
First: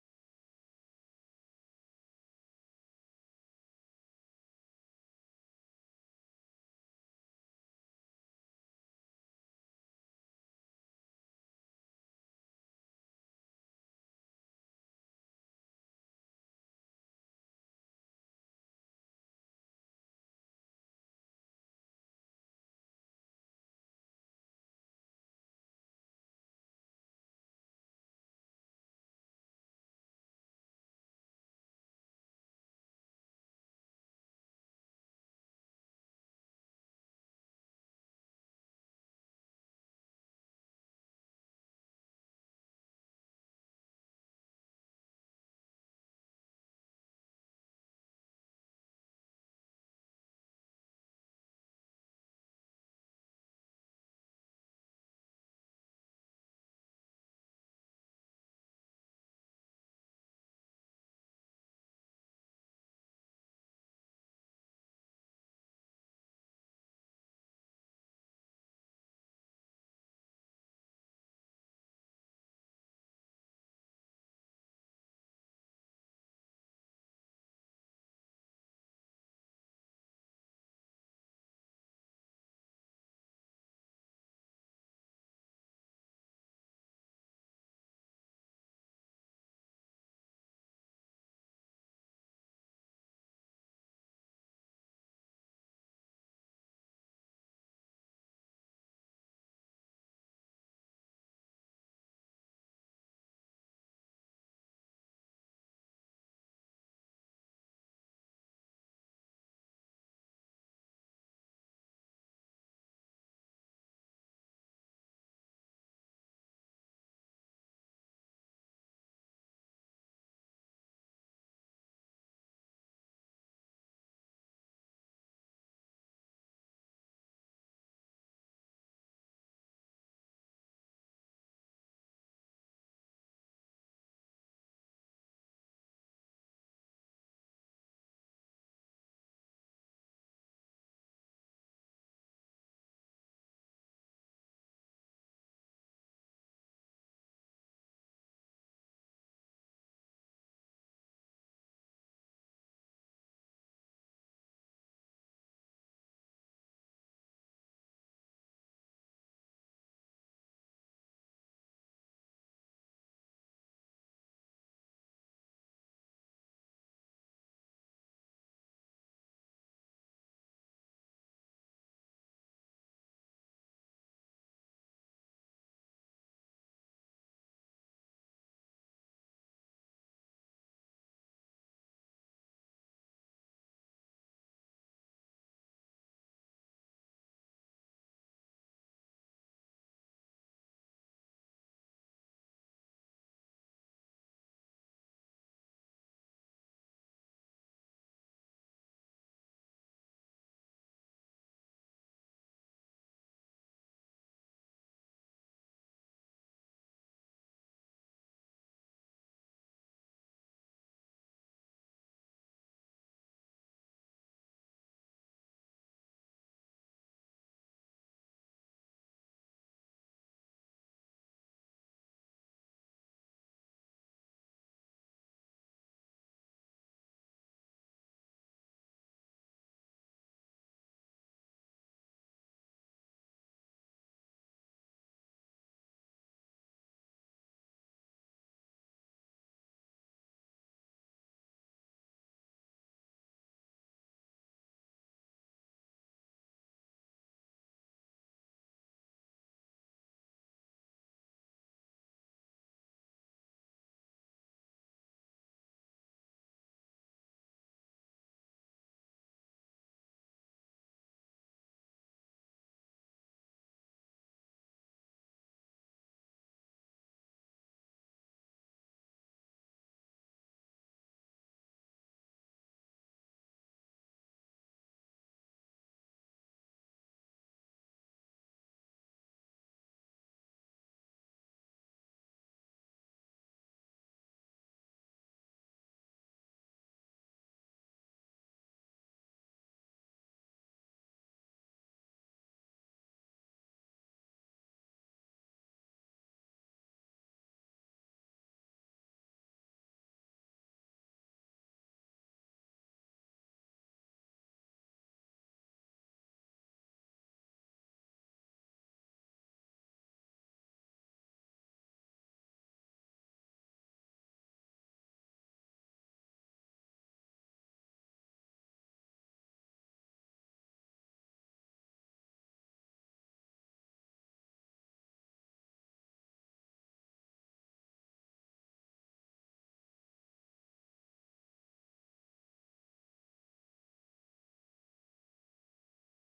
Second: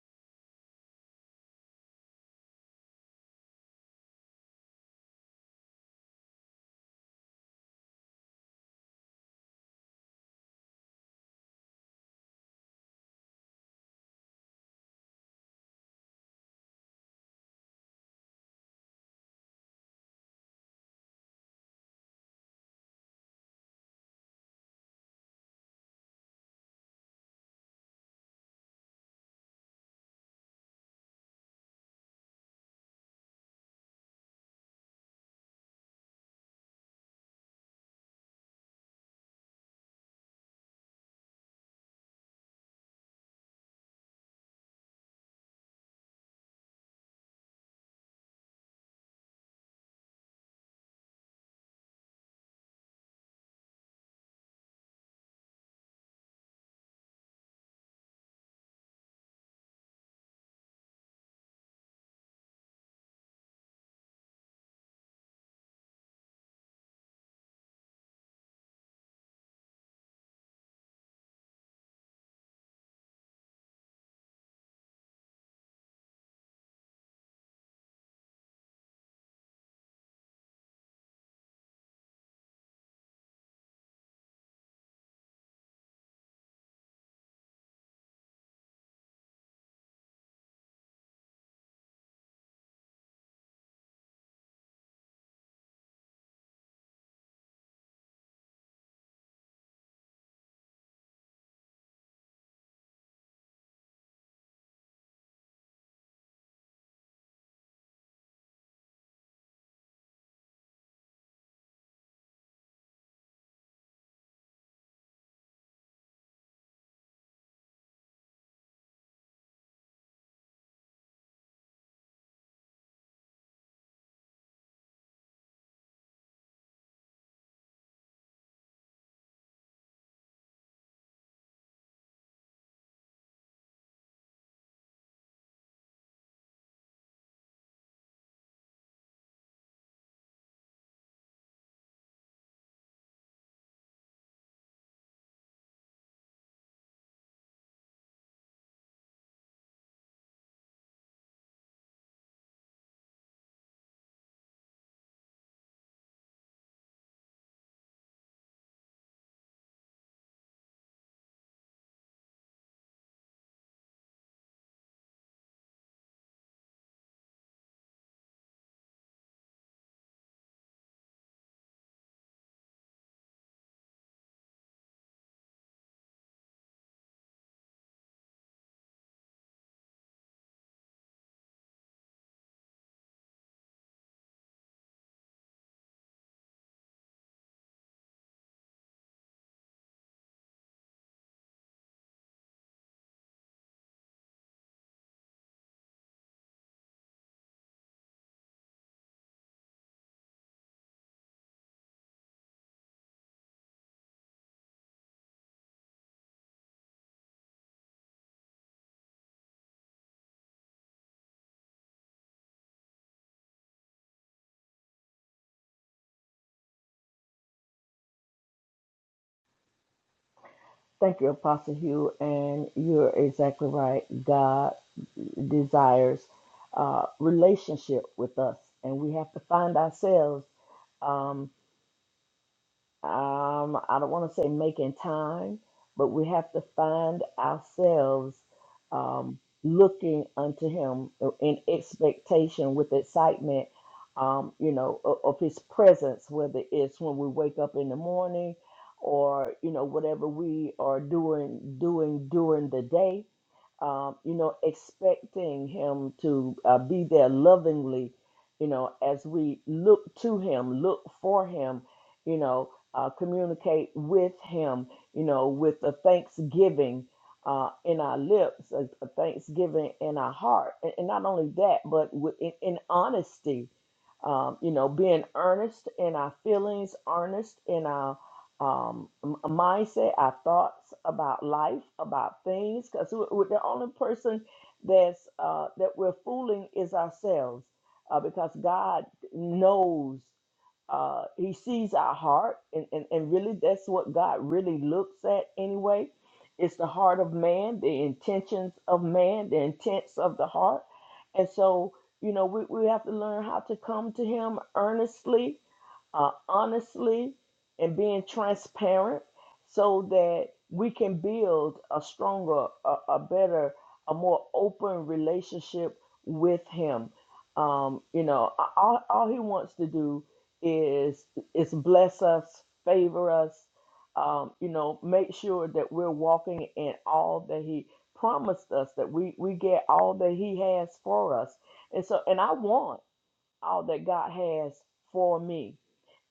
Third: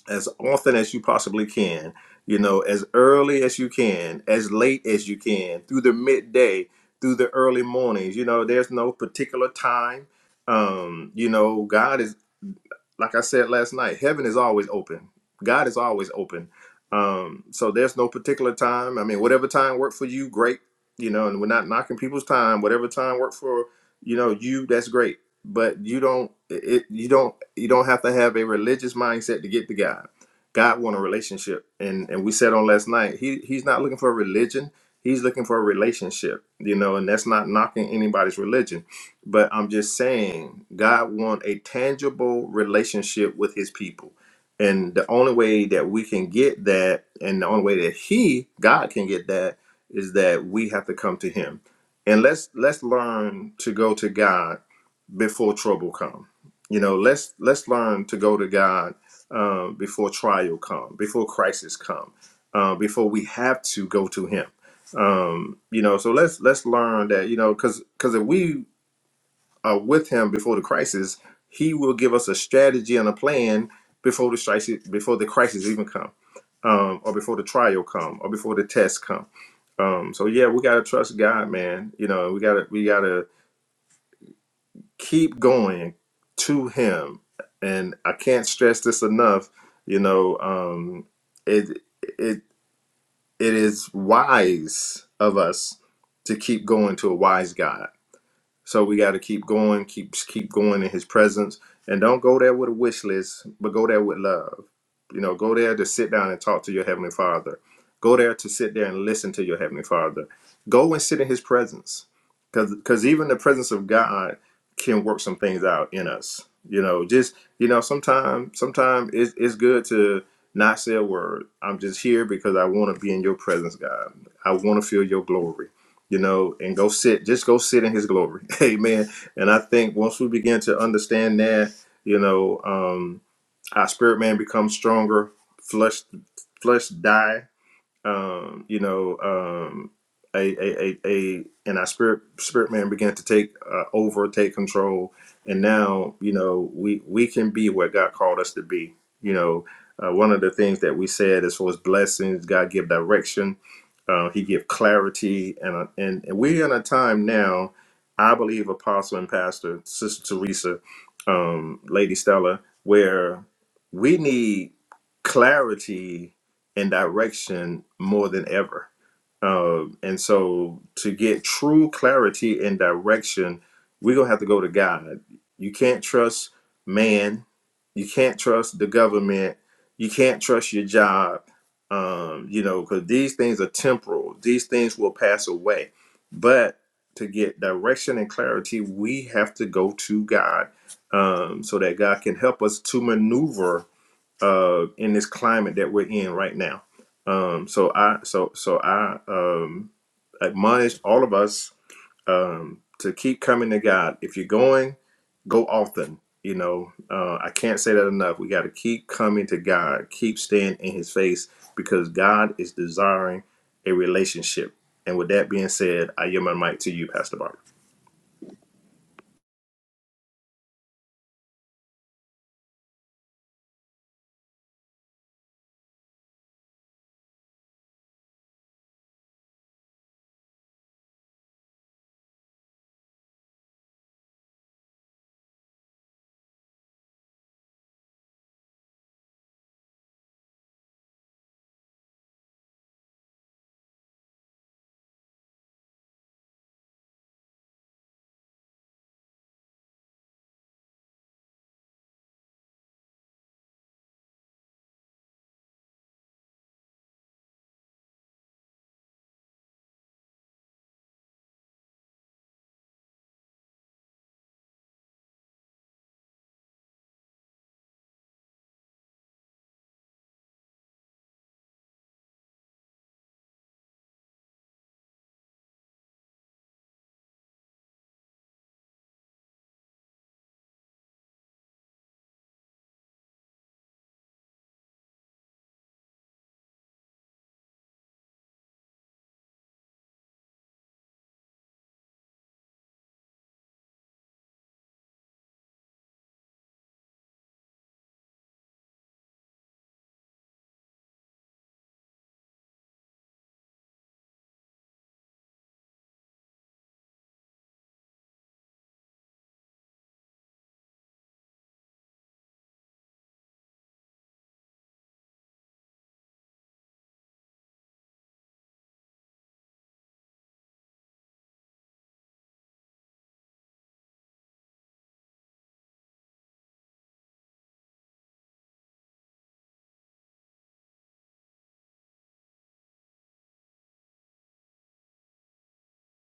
S2: as often as you possibly can, you know, as early as you can, as late as you can, through the midday, through the early mornings. You know, there's no particular time. Um, you know, God is like I said last night, heaven is always open. God is always open. Um, so there's no particular time. I mean, whatever time worked for you, great. You know, and we're not knocking people's time. Whatever time worked for you know you, that's great. But you don't it you don't you don't have to have a religious mindset to get to God. God want a relationship, and and we said on last night, he he's not looking for a religion. He's looking for a relationship. You know, and that's not knocking anybody's religion but I'm just saying, God wants a tangible relationship with his people. And the only way that we can get that, and the only way that he, God can get that, is that we have to come to him. And let's let's learn to go to God before trouble come. You know, let's let's learn to go to God um, before trial come, before crisis come, uh, before we have to go to Him. Um, you know, so let's let's learn that. You know, because because if we uh, with him before the crisis, he will give us a strategy and a plan before the crisis, before the crisis even come, um, or before the trial come, or before the test come. Um, so yeah, we gotta trust God, man. You know, we gotta we gotta keep going to Him, and I can't stress this enough. You know, um, it it it is wise of us to keep going to a wise God so we got to keep going, keep keep going in His presence, and don't go there with a wish list, but go there with love. You know, go there to sit down and talk to your heavenly Father. Go there to sit there and listen to your heavenly Father. Go and sit in His presence, because because even the presence of God can work some things out in us. You know, just you know, sometimes sometimes it's it's good to not say a word. I'm just here because I want to be in your presence, God. I want to feel your glory you know, and go sit, just go sit in his glory. [laughs] Amen. And I think once we begin to understand that, you know, um, our spirit man becomes stronger, flesh, flesh die um, you know, um, a, a, a, a, and our spirit, spirit man began to take uh, over, take control. And now, you know, we, we can be what God called us to be. You know, uh, one of the things that we said as far as blessings, God give direction, uh, he give clarity. And, uh, and, and we're in a time now, I believe apostle and pastor, sister Teresa, um, lady Stella, where we need clarity and direction more than ever. Um, and so, to get true clarity and direction, we're going to have to go to God. You can't trust man. You can't trust the government. You can't trust your job. Um, you know, because these things are temporal, these things will pass away. But to get direction and clarity, we have to go to God um, so that God can help us to maneuver uh, in this climate that we're in right now. Um, so I so so I um, admonish all of us um, to keep coming to God. If you're going, go often. You know, uh, I can't say that enough. We got to keep coming to God, keep staying in His face, because God is desiring a relationship. And with that being said, I yield my mic to you, Pastor Barbara.
S1: Thank you, Apostle Hugh, and you're exactly right. God desires uh, relationship with us, and we have to find ourselves um, um, I don't want to say making time, but we have to find ourselves um, looking unto Him in expectation with excitement, um, you know, of, of His presence, whether it's when we wake up in the morning or, you know, whatever we are doing, doing during the day um, you know, expecting him to uh, be there lovingly, you know, as we look to him, look for him, you know, uh, communicate with Him, you know, with a thanksgiving uh, in our lips, a, a thanksgiving in our heart. And, and not only that, but with, in, in honesty, um, you know, being earnest in our feelings, earnest in our um, m- mindset, our thoughts about life, about things, because we're the only person that's uh, that we're fooling is ourselves, uh, because God knows uh, he sees our heart and, and, and really that's what god really looks at anyway it's the heart of man the intentions of man the intents of the heart and so you know we, we have to learn how to come to him earnestly uh, honestly and being transparent so that we can build a stronger a, a better a more open relationship with him um, you know a- all, all he wants to do is is bless us, favor us, um, you know, make sure that we're walking in all that He promised us, that we we get all that He has for us, and so and I want all that God has for me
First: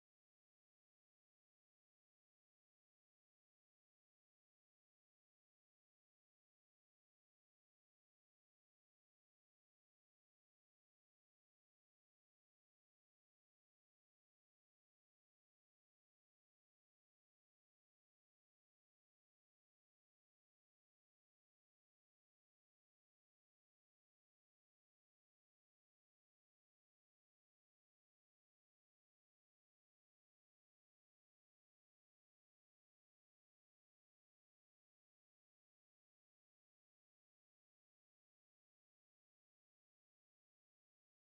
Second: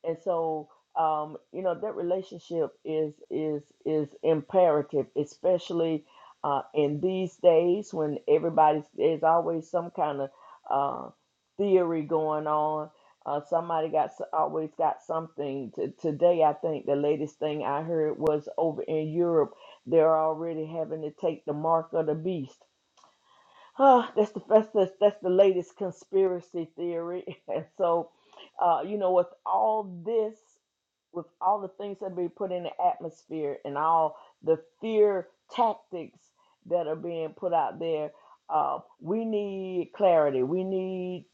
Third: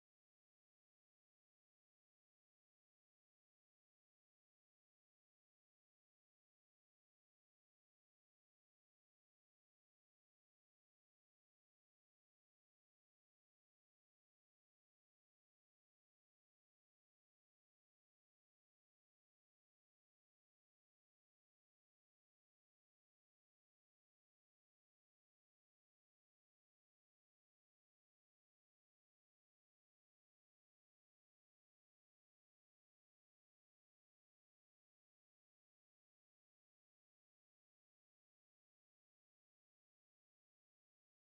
S1: and so um, you know that relationship is is is imperative especially uh, in these days when everybody's there's always some kind of uh, theory going on uh, somebody got s- always got something T- today i think the latest thing i heard was over in europe they're already having to take the mark of the beast Ah, that's the that's, that's, that's the latest conspiracy theory [laughs] and so uh, you know, with all this with all the things that be put in the atmosphere and all the fear tactics that are being put out there, uh, we need clarity. We need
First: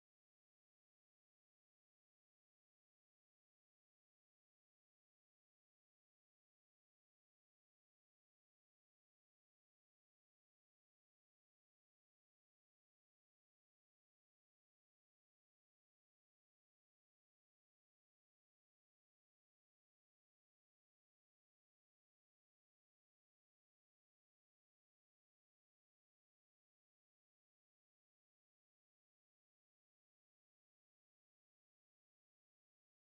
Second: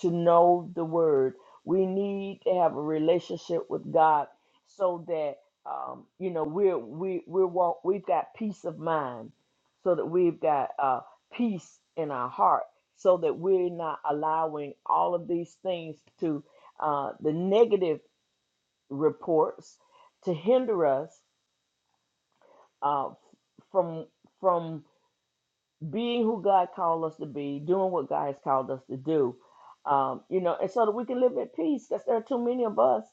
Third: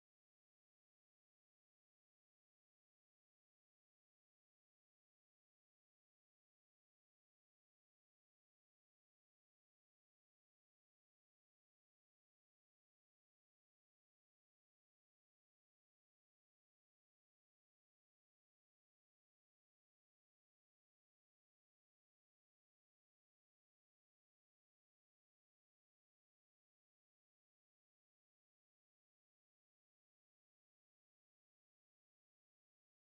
S1: to know the word. We need to have a relationship with God so that um, you know we're we we're walk, we've got peace of mind, so that we've got uh, peace in our heart, so that we're not allowing all of these things to uh, the negative reports to hinder us uh, from from being who God called us to be, doing what God has called us to do, um, you know, and so that we can live at peace. Because there are too many of us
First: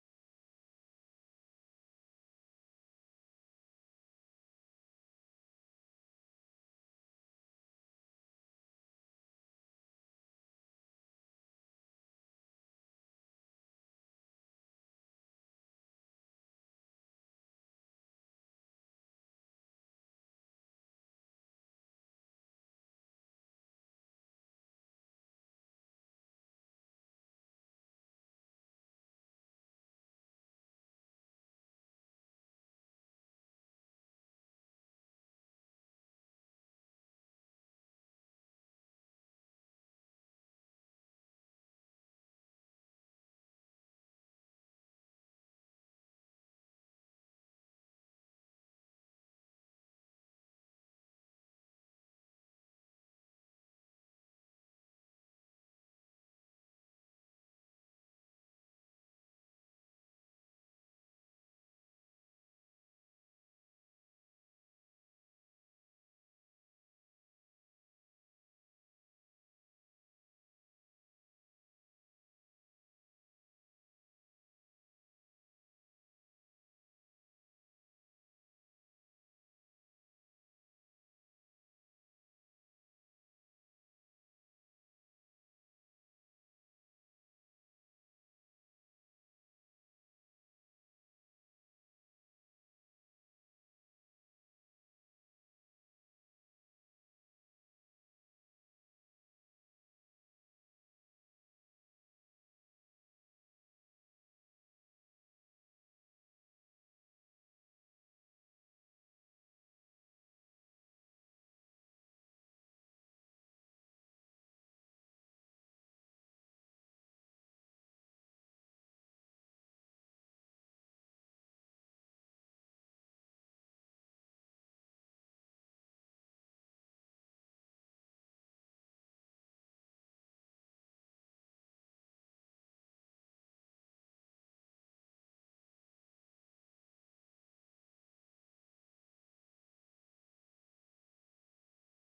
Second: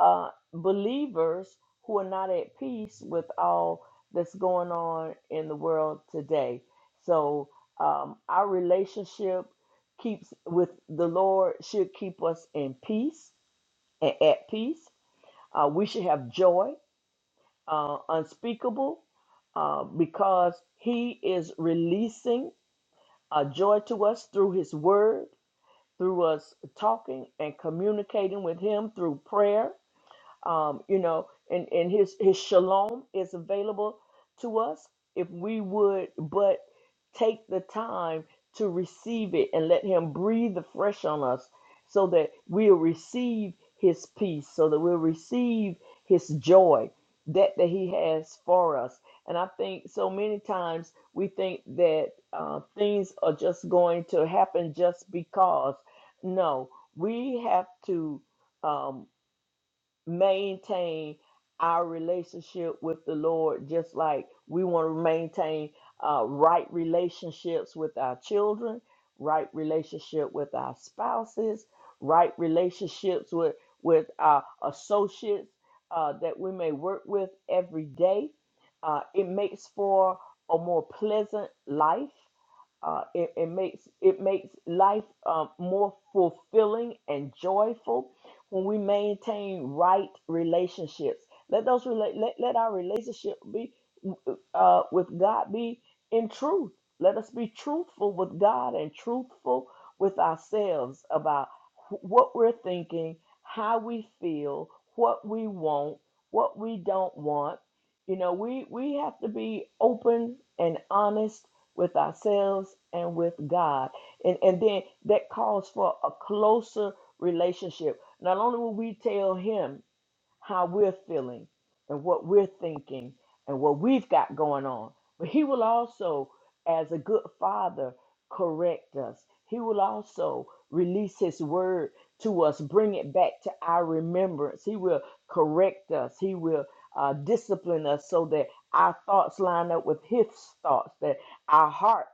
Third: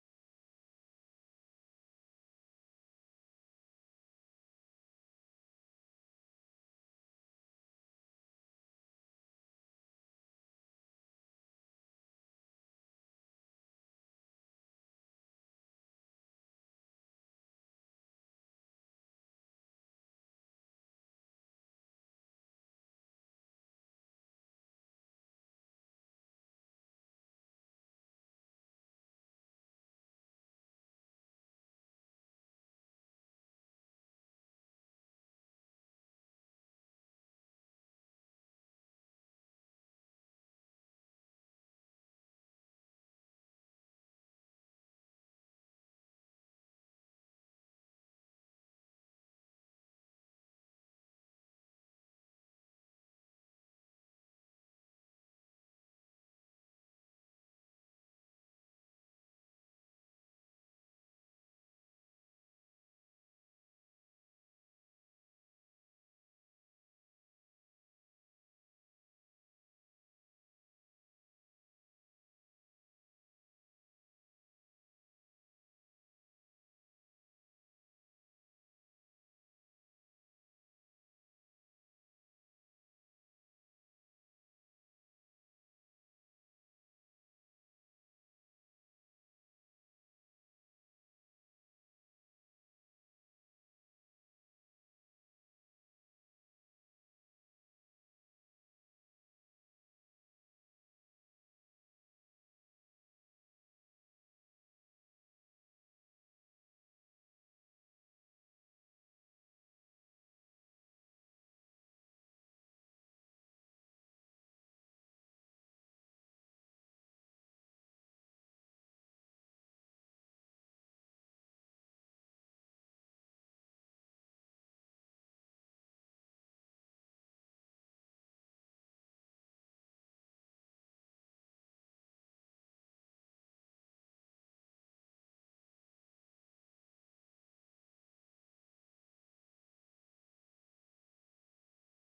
S1: uh, believers who are not at peace with all that's going on in the world today. So um, our relationship keeps with the Lord should keep us in peace and at peace. Uh, we should have joy uh, unspeakable uh, because he is releasing a joy to us through his word, through us talking and communicating with him through prayer um, you know, and, and his, his shalom is available to us if we would but take the time to receive it and let him breathe afresh on us so that we'll receive his peace, so that we'll receive his joy, that that he has for us. And I think so many times we think that uh, things are just going to happen just because. No, we have to. Um, maintain our relationship with the Lord, just like we want to maintain uh, right relationships with our children, right relationship with our spouses, right relationships with with our associates uh, that we may work with every day. Uh, it makes for a more pleasant life. Uh, it, it makes it makes life um, more fulfilling and joyful when we maintain right relationships. Let those rela- let, let our relationship be uh, with God be in truth. Let us be truthful with God and truthful with ourselves about wh- what we're thinking, how we feel, what we want, what we don't want. You know, we we have to be open and honest with ourselves and with God. And and then that calls for a closer relationship not only will we tell him, how we're feeling and what we're thinking and what we've got going on. But He will also, as a good father, correct us. He will also release His word to us, bring it back to our remembrance. He will correct us. He will uh, discipline us so that our thoughts line up with His thoughts, that our hearts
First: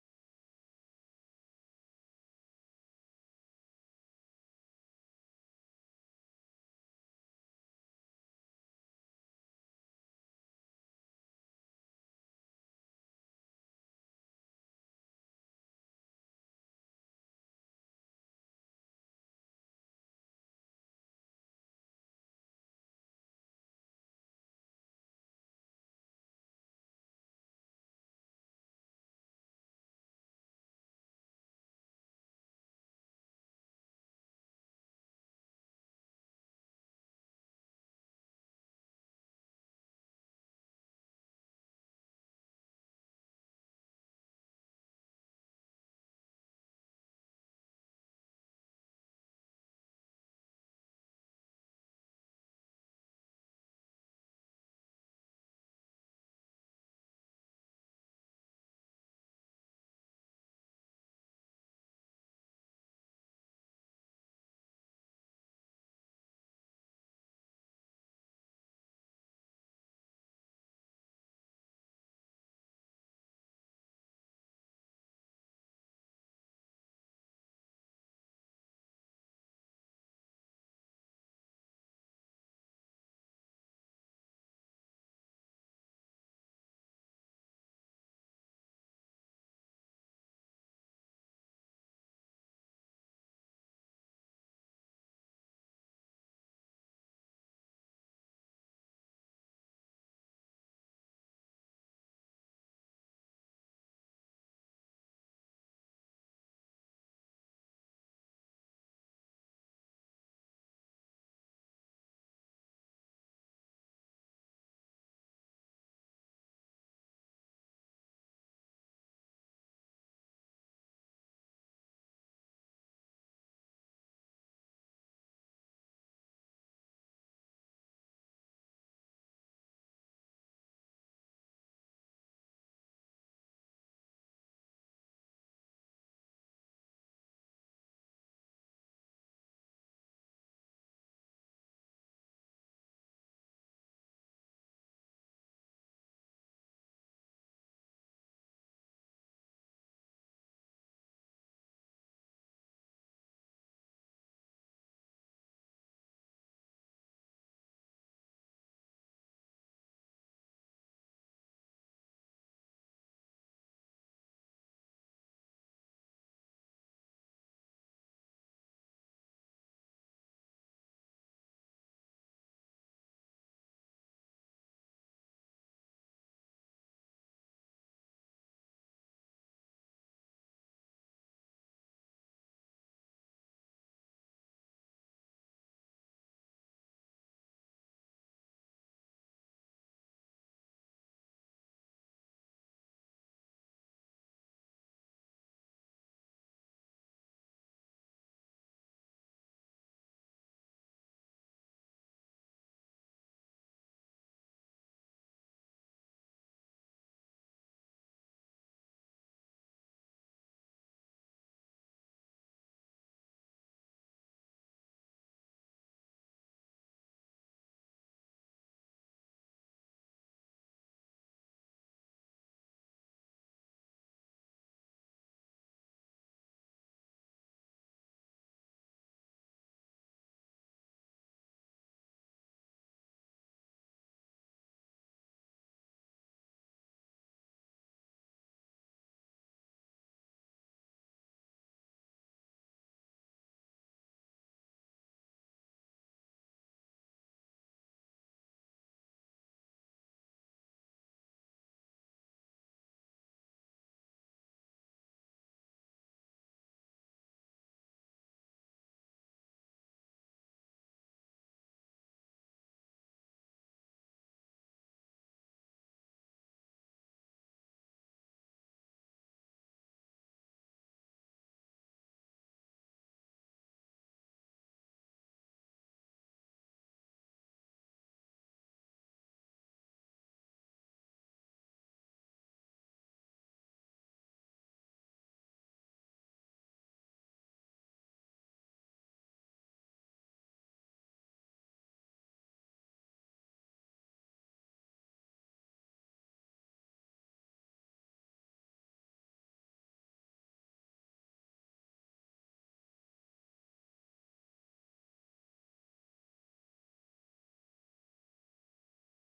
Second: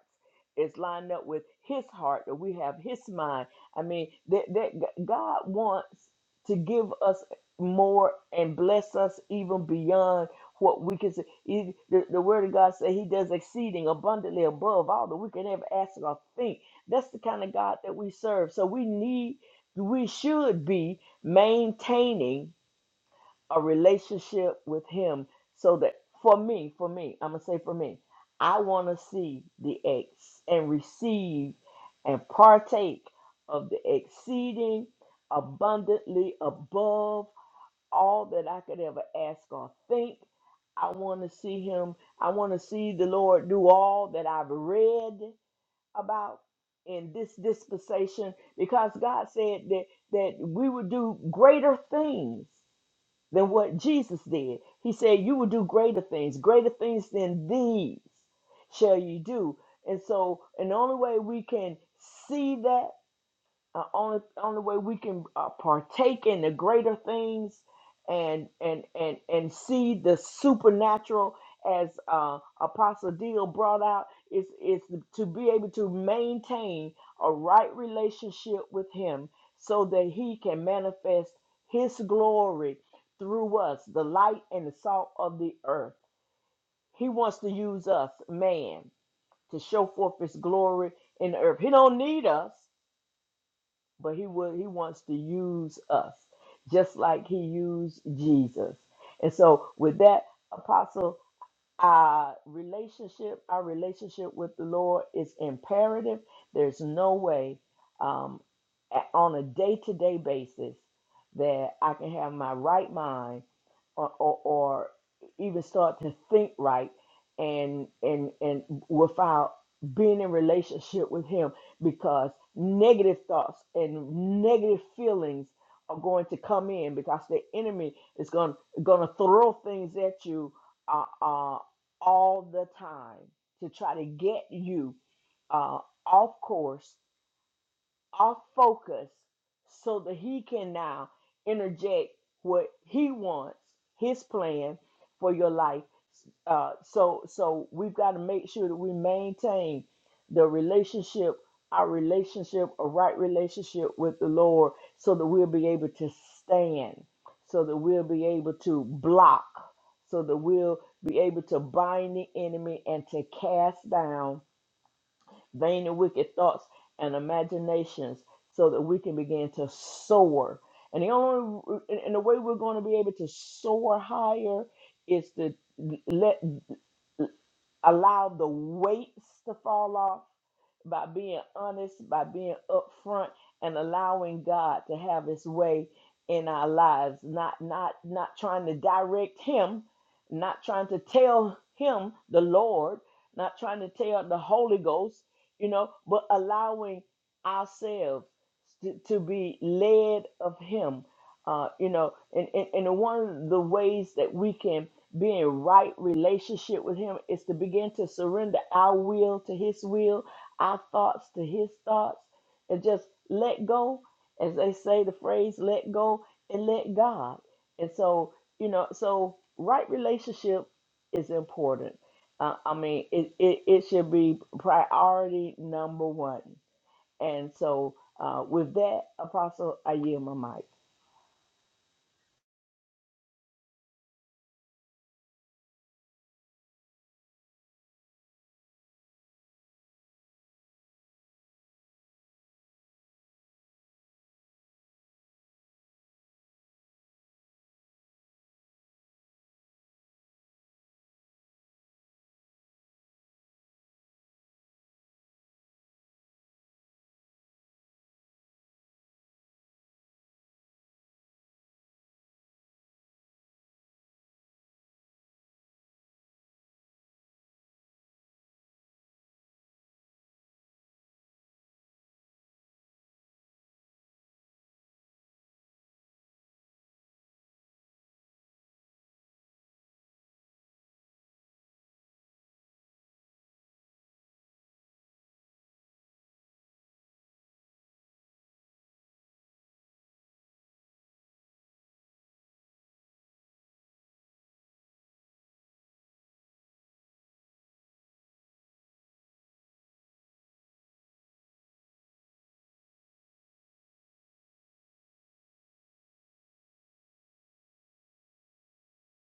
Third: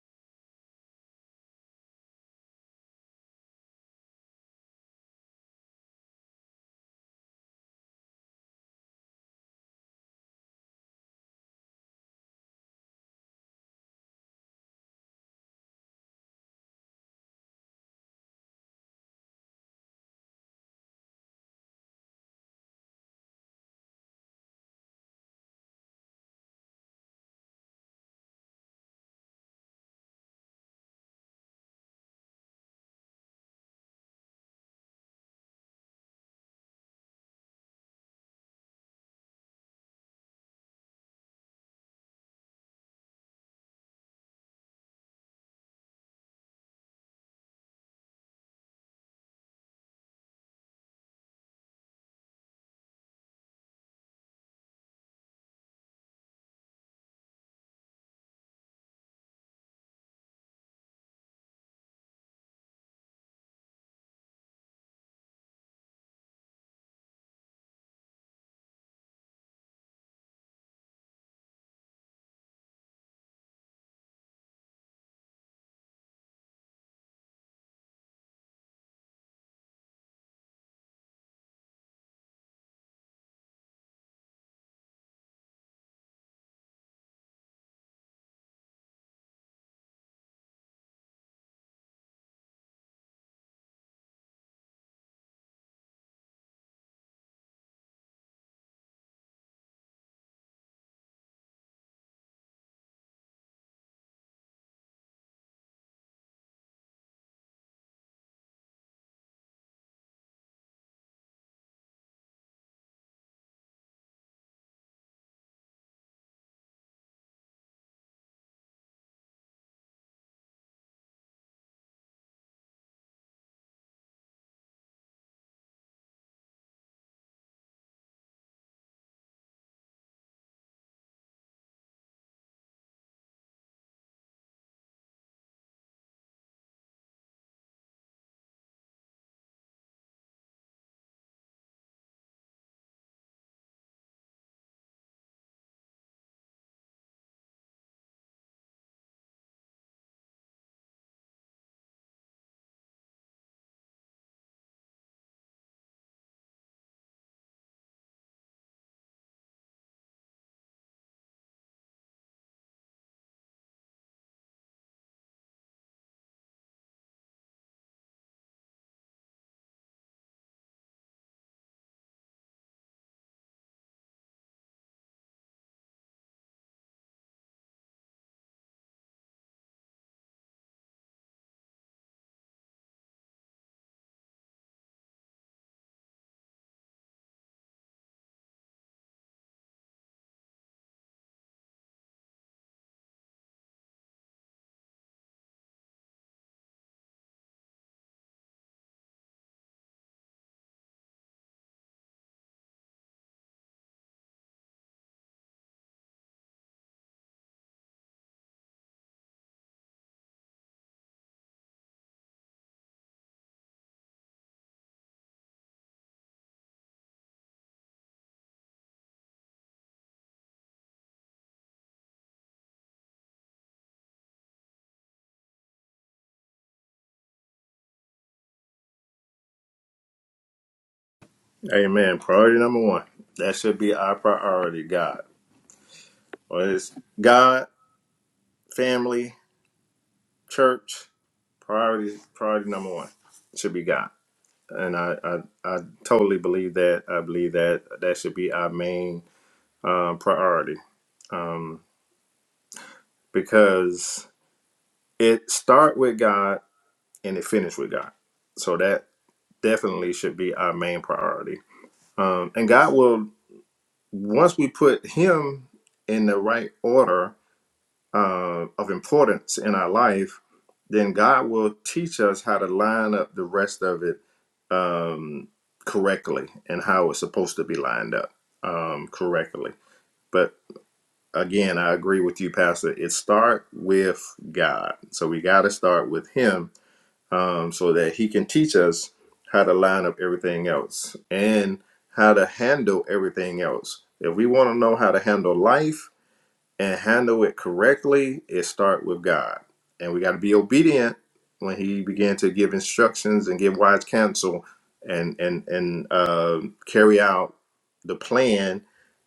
S1: is lined up with His heart, that we have His mind. I mean, that, that God wants to give us more and bless us even beyond what we can see. He- The, the word of God said he does exceeding abundantly above all that we can ever ask or think. That's the kind of God that we serve. So we need, we should be maintaining a relationship with him so that for me, for me, I'm going to say for me, I want to see the ex and receive and partake of the exceeding abundantly above all that I could ever ask or think. I want to see him. I want to see the Lord do all that I've read about in this dispensation because God said that that we would do greater things than what Jesus did. He said you will do greater things, greater things than these shall you do. And so, and the only way we can see that uh, only only way we can uh, partake in the greater things and and and and see the supernatural as uh, apostle deal brought out is is to be able to maintain a right relationship with him so that he can manifest his glory through us the light and the salt of the earth he wants to use us man to show forth his glory in the earth he don't need us but he will he wants to use us just like he used Jesus. And so with that apostle our relationship, our relationship with the Lord is imperative. There's no way um, a- on a day to day basis that I can have my right mind or, or, or even start to think right and and and without being in relationship with him because negative thoughts and negative feelings are going to come in because the enemy is going going to throw things at you uh, uh, all the time to try to get you uh, off course, off focus, so that he can now interject what he wants, his plan for your life uh, so so we've got to make sure that we maintain the relationship, our relationship, a right relationship with the Lord, so that we'll be able to stand, so that we'll be able to block, so that we'll be able to bind the enemy and to cast down vain and wicked thoughts and imaginations, so that we can begin to soar. And the only and and the way we're going to be able to soar higher is to let allow the weights to fall off, by being honest, by being upfront, and allowing God to have His way in our lives. Not not not trying to direct Him, not trying to tell Him the Lord, not trying to tell the Holy Ghost, you know, but allowing ourselves to, to be led of Him. Uh, you know, and, and, and one of the ways that we can be in right relationship with Him is to begin to surrender our will to His will our thoughts to his thoughts and just let go as they say the phrase let go and let god and so you know so right relationship is important uh, i mean it, it, it should be priority number one and so uh, with that apostle i yield my mic
S2: Amen. Priority number one. That should be our priority, God. Well, it's God, family, church priority priority number one should be god and i i, I totally believe that i believe that that should be our main um, priority um, because it start with god and it finish with god so that definitely should be our main priority um, and god will once we put him in the right order uh, of importance in our life, then God will teach us how to line up the rest of it um, correctly and how it's supposed to be lined up um, correctly. But again, I agree with you, Pastor. It start with God, so we got to start with Him um, so that He can teach us how to line up everything else and how to handle everything else. If we want to know how to handle life and handle it correctly, it start with God. And we got to be obedient when He began to give instructions and give wise counsel, and and and uh, carry out the plan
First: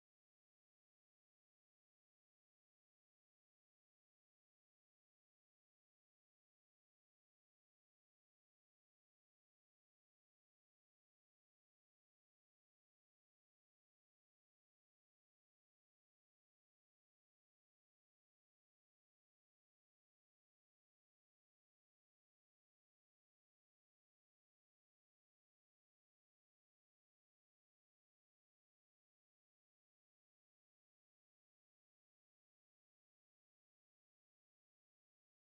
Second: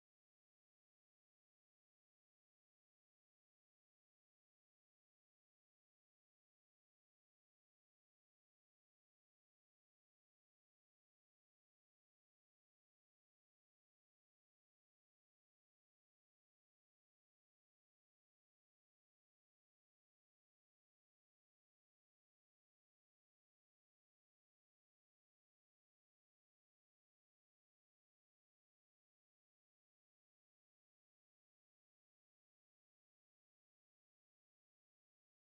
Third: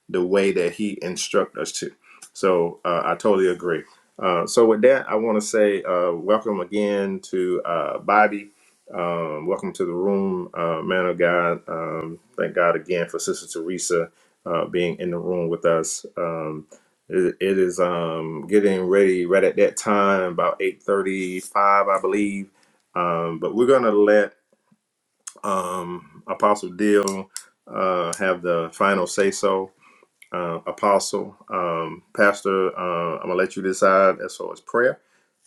S2: the way that he instruct us to. So uh, I totally agree. Uh, so with that, I want to say uh, welcome again to uh, Bobby. Um, welcome to the room, uh, man of God. Um, thank God again for Sister Teresa uh, being in the room with us. Um, it, it is um, getting ready right at that time, about eight thirty-five, I believe. Um, but we're gonna let um, Apostle Deal uh, have the final say so uh, apostle, um, pastor. Uh, I'm gonna let you decide as far as prayer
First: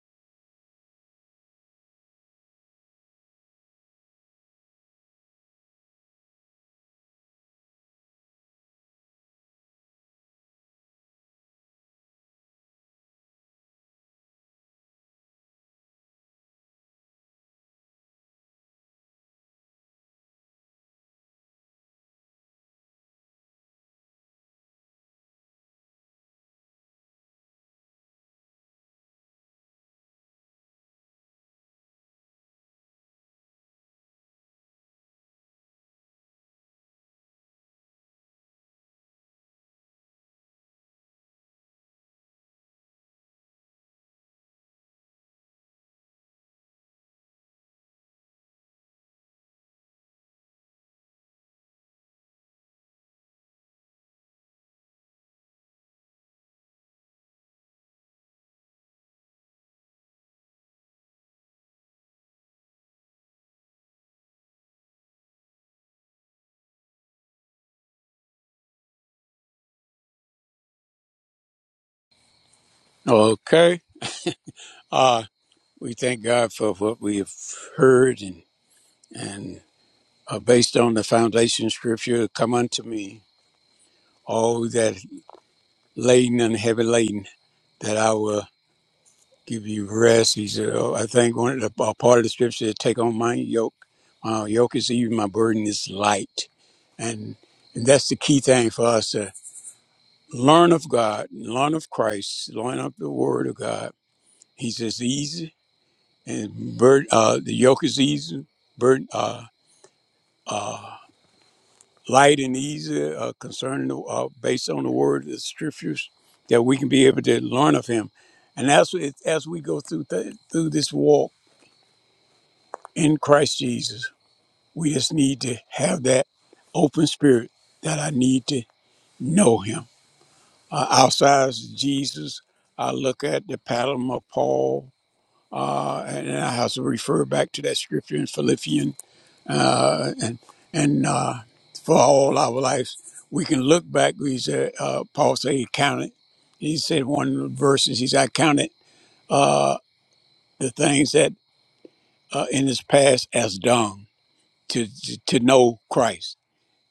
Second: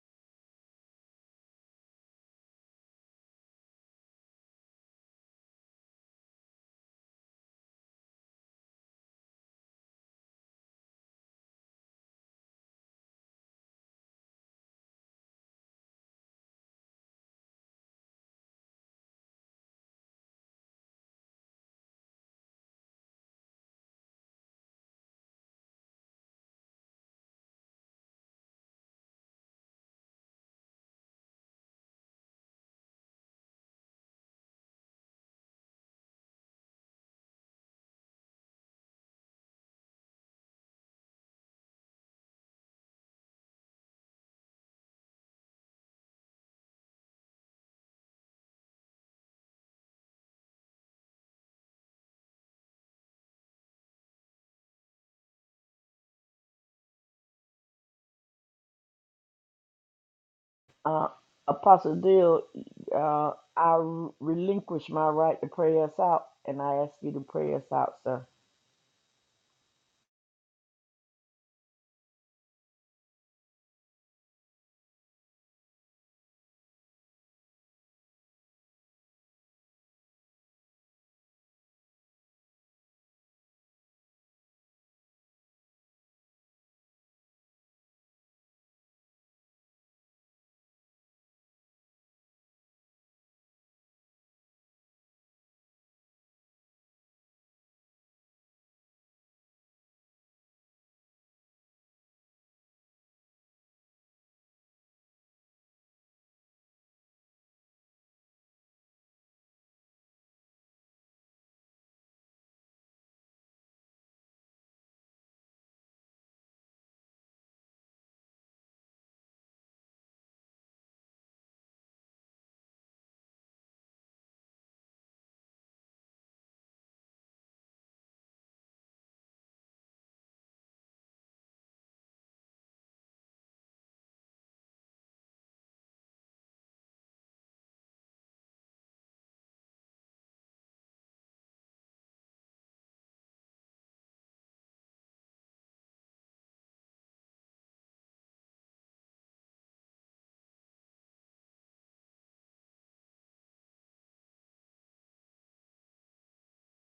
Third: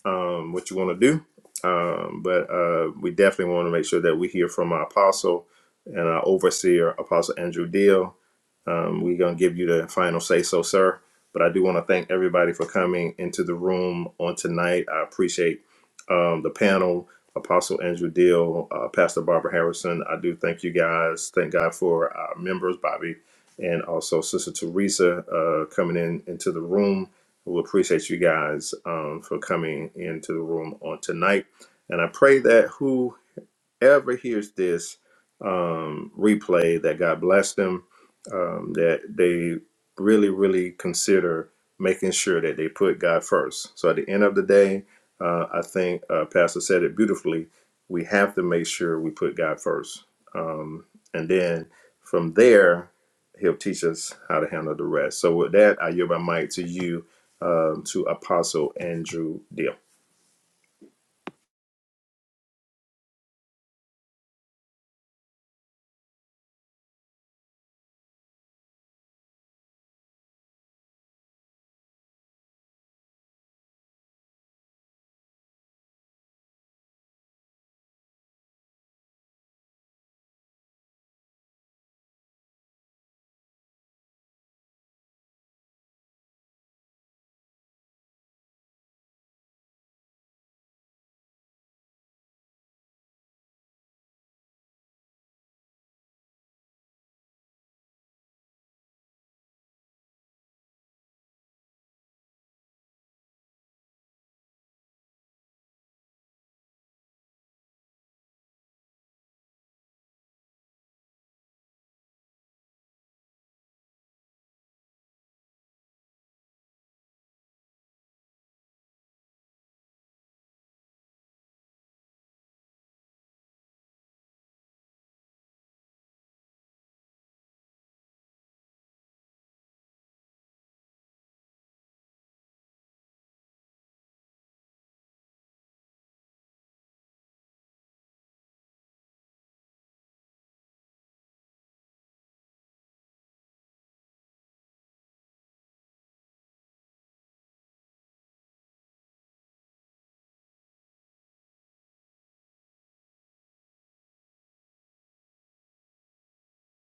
S2: um, what you want to do. Um, but uh, we definitely want to make sure that we hear from our apostle and our overseer, Apostle Andrew Deal. Um, we're going to give you the final say so, sir. But I do want to thank everybody for coming into the room on tonight. I appreciate um, the panel, Apostle Andrew Deal, uh, Pastor Barbara Harrison. I do thank you guys. Thank God for our members, Bobby, and also Sister Teresa uh, coming in into the room we appreciate you guys um, for coming into the room on tonight. And I pray that who ever hears this um, replay, that God bless them, um, that they really, really consider making sure that they put God first. So at the end of the day, uh, I think uh, Pastor said it beautifully. We have to make sure we put God first. Um, and then from there, He'll teach us how to handle the rest. So with that, I yield my mic to you, um, to Apostle Andrew Deal.
S1: uh, apostle deal uh, i relinquish my right to pray us out and i ask you to pray us out sir
S3: Okay. Uh, we thank God for what we have heard and, and uh, based on the foundation scripture, come unto me, all that laden and heavy laden, that I will give you rest. He said, oh, I think one of the a part of the scripture is take on my yoke. My yoke is easy, my burden is light. And, and that's the key thing for us to learn of God, learn of Christ, learn of the word of God. He says easy and burden, uh, the yoke is easy, burden, uh, light and easy, uh, concerning the, uh, based on the word, of the scriptures, that we can be able to learn of Him, and as we, as we go through th- through this walk in Christ Jesus, we just need to have that open spirit that I need to know Him. Uh, outside of Jesus, I look at the pattern of Paul, uh, and I have to refer back to that scripture in Philippians uh, and and uh, for all our lives. We can look back. He said, uh, Paul said he counted. He said one of the verses. He said, "I counted uh, the things that uh, in his past as dung to to, to know Christ."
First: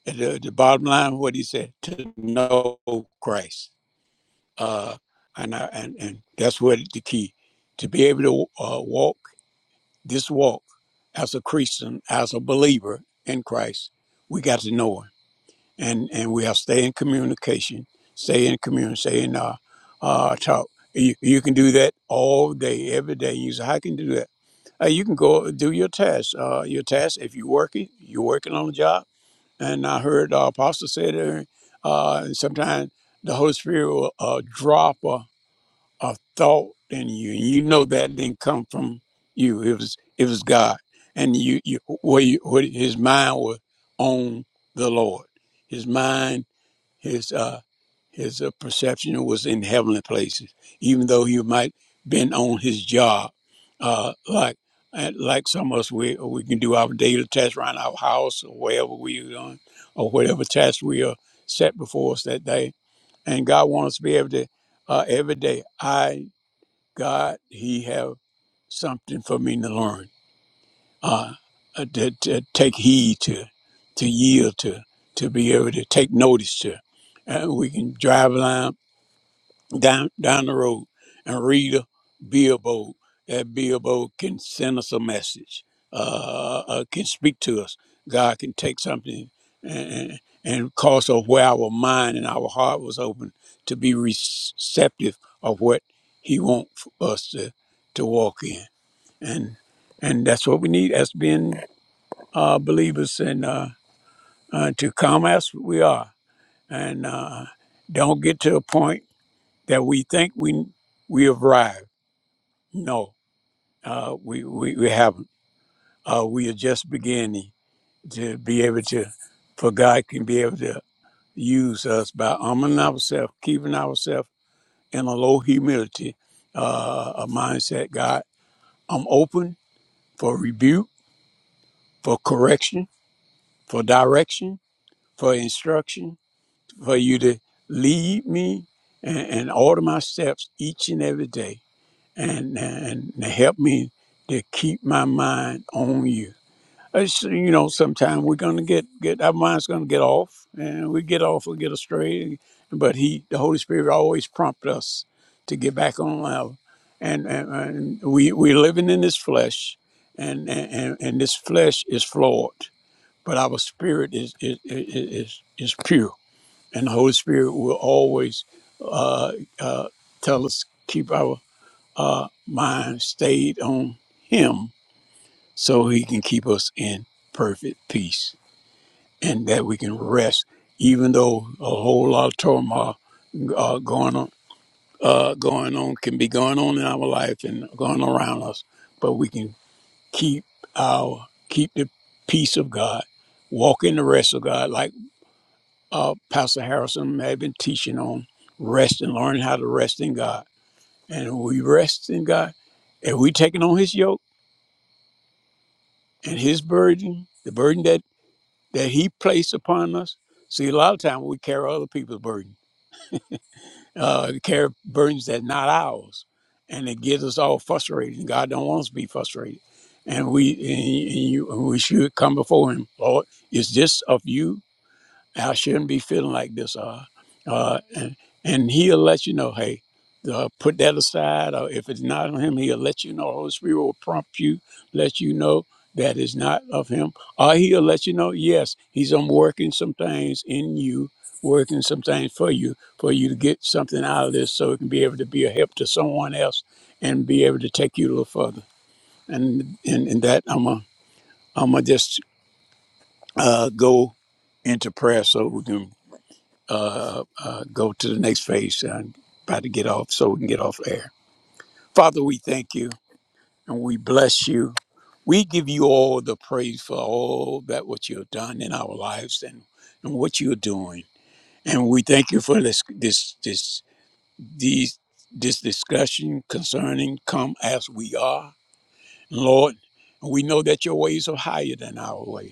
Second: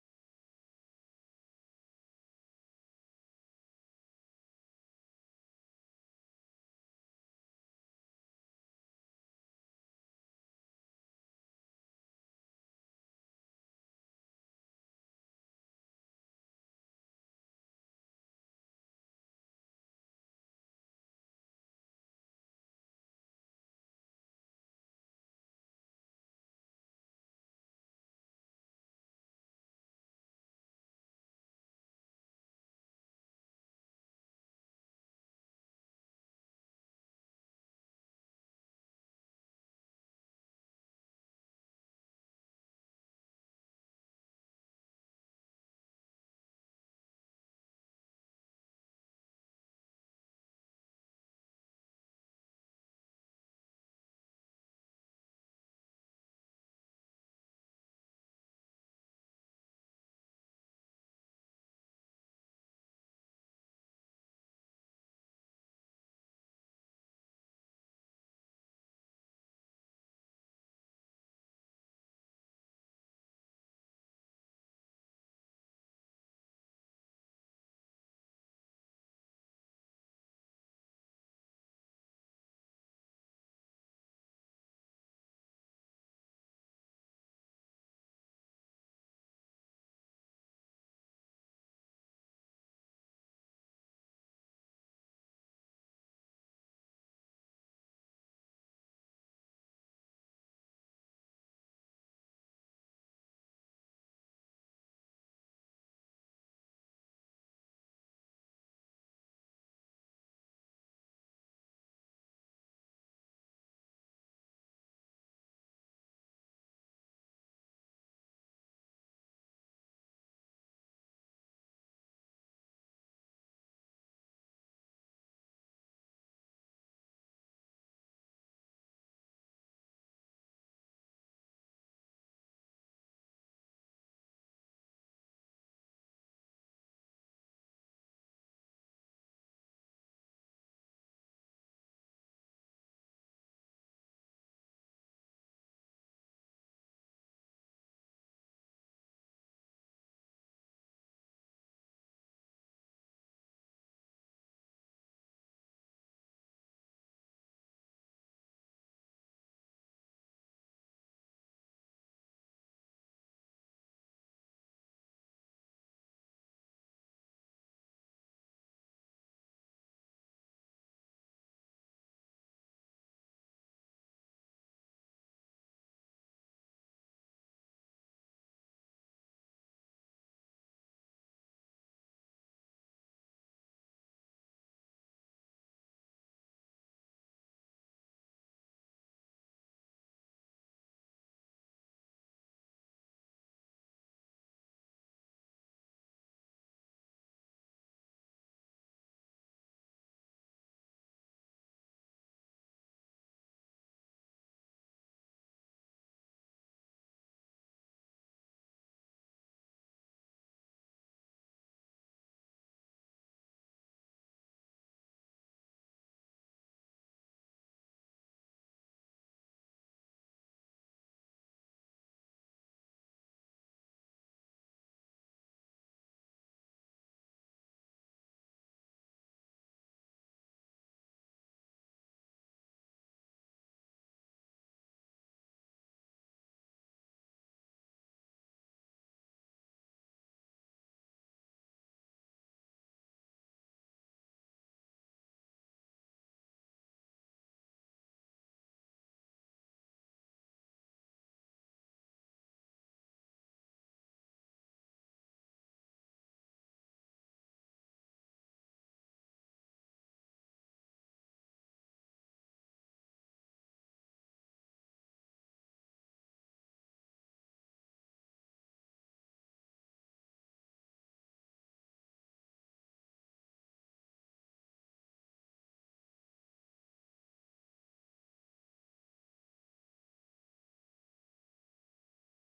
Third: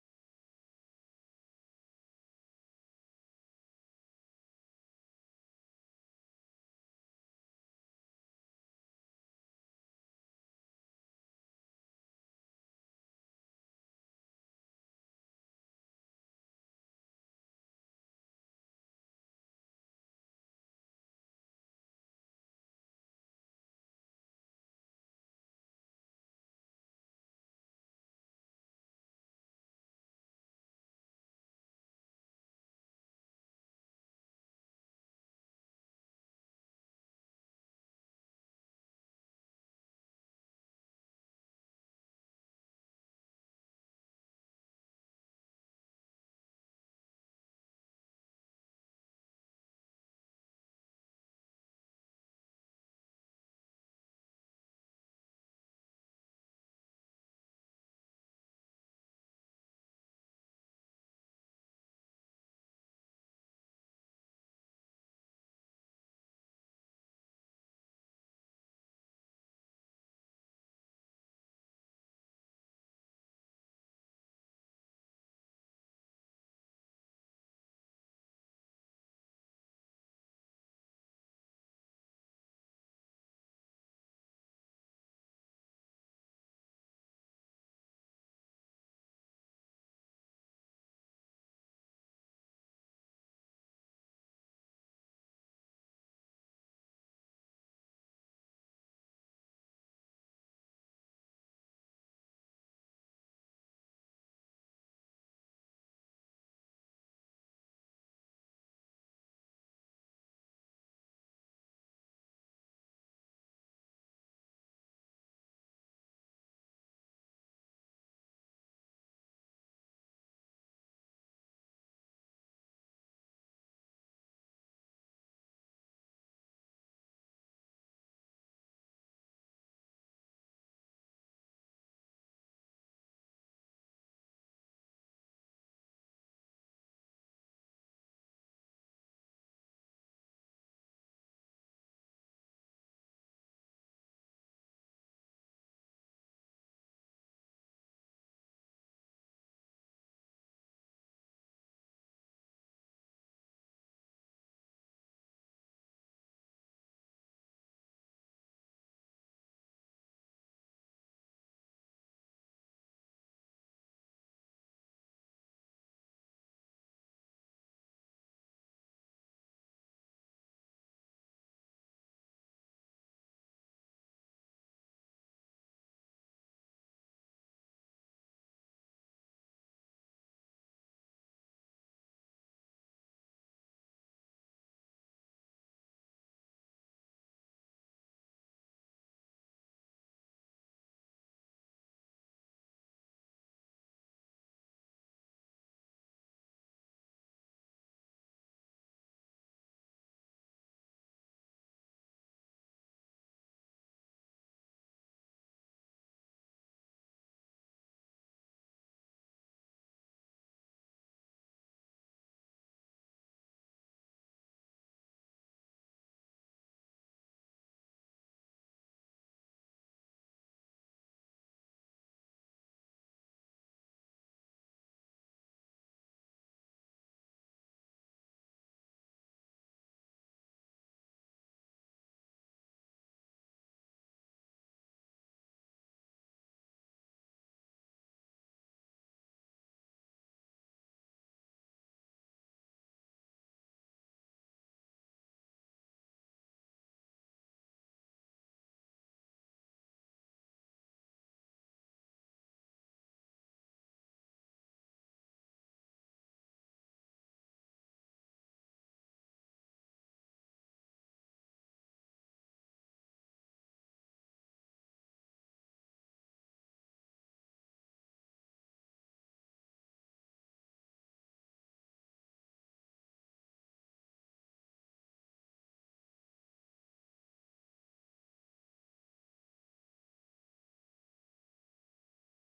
S3: At The, the bottom line, what he said, to know Christ, uh, and I, and and that's what the key to be able to uh, walk this walk as a Christian, as a believer in Christ. We got to know Him and and we'll stay in communication, stay in communion, stay in uh, uh, talk. You, you can do that all day, every day. You say, "How can you do that?" Uh, you can go do your tasks. Uh, your tasks. If you're working, you're working on the job. And I heard uh, Apostle said, uh, uh, and sometimes the Holy Spirit will uh, drop a, a thought in you, and you know that didn't come from you. It was it was God, and you you where you where His mind was on the Lord. His mind his uh, his uh, perception was in heavenly places, even though he might been on his job, uh, like and like some of us we we can do our daily tasks around our house or wherever we are doing or whatever task we are set before us that day. And God wants us to be able to uh, every day. I God, He have something for me to learn uh, uh, to, to take heed to, to yield to, to be able to take notice to. And we can drive along down down the road and read a billboard. That billboard can send us a message, uh, uh, can speak to us. God can take something and, and cause of where our mind and our heart was open to be receptive of what He wants us to, to walk in. And and that's what we need as being uh, believers in uh, uh, to come as we are, and uh, don't get to a point that we think we we have arrived. No, uh, we, we we haven't. Uh, we are just beginning to be able to, for God can be able to use us by arming ourselves, keeping ourselves in a low humility, uh, a mindset. God, I'm open for rebuke, for correction, for direction, for instruction for you to lead me and, and order my steps each and every day and, and to help me to keep my mind on you. It's, you know, sometimes we're gonna get get our mind's gonna get off, and we get off, we get astray. But He, the Holy Spirit, always prompt us to get back on level. And, and, and we we're living in this flesh, and and, and this flesh is flawed, but our spirit is is is, is is pure and the Holy Spirit will always uh, uh, tell us keep our uh, mind stayed on Him, so He can keep us in perfect peace, and that we can rest, even though a whole lot of turmoil uh, going on, uh, going on can be going on in our life and going around us, but we can keep our keep the peace of God, walk in the rest of God, like. uh, Pastor Harrison may have been teaching on rest and learning how to rest in God. And when we rest in God, and we taking on his yoke and his burden, the burden that, that he placed upon us. See, a lot of times we carry other people's burden, uh, carry burdens that not ours. And it gets us all frustrated. And God don't want us to be frustrated. And we and you, and you- and we should come before him, Lord, is this of you? I shouldn't be feeling like this. Uh, uh, and, and he'll let you know, hey, uh, put that aside. Or if it's not of him, he'll let you know. Holy Spirit will prompt you, let you know that is not of him. Or he'll let you know, yes, he's um, working some things in you, working some things for you, for you to get something out of this so it can be able to be a help to someone else and be able to take you a little further. And and, and that I'm a, I'm gonna just uh, go into prayer so we can uh, uh, go to the next phase and about to get off so we can get off air. Father, we thank you and we bless you. We give you all the praise for all that what you've done in our lives and, and what you're doing. And we thank you for this this this these this discussion concerning come as we are. Lord, we know that your ways are higher than our ways.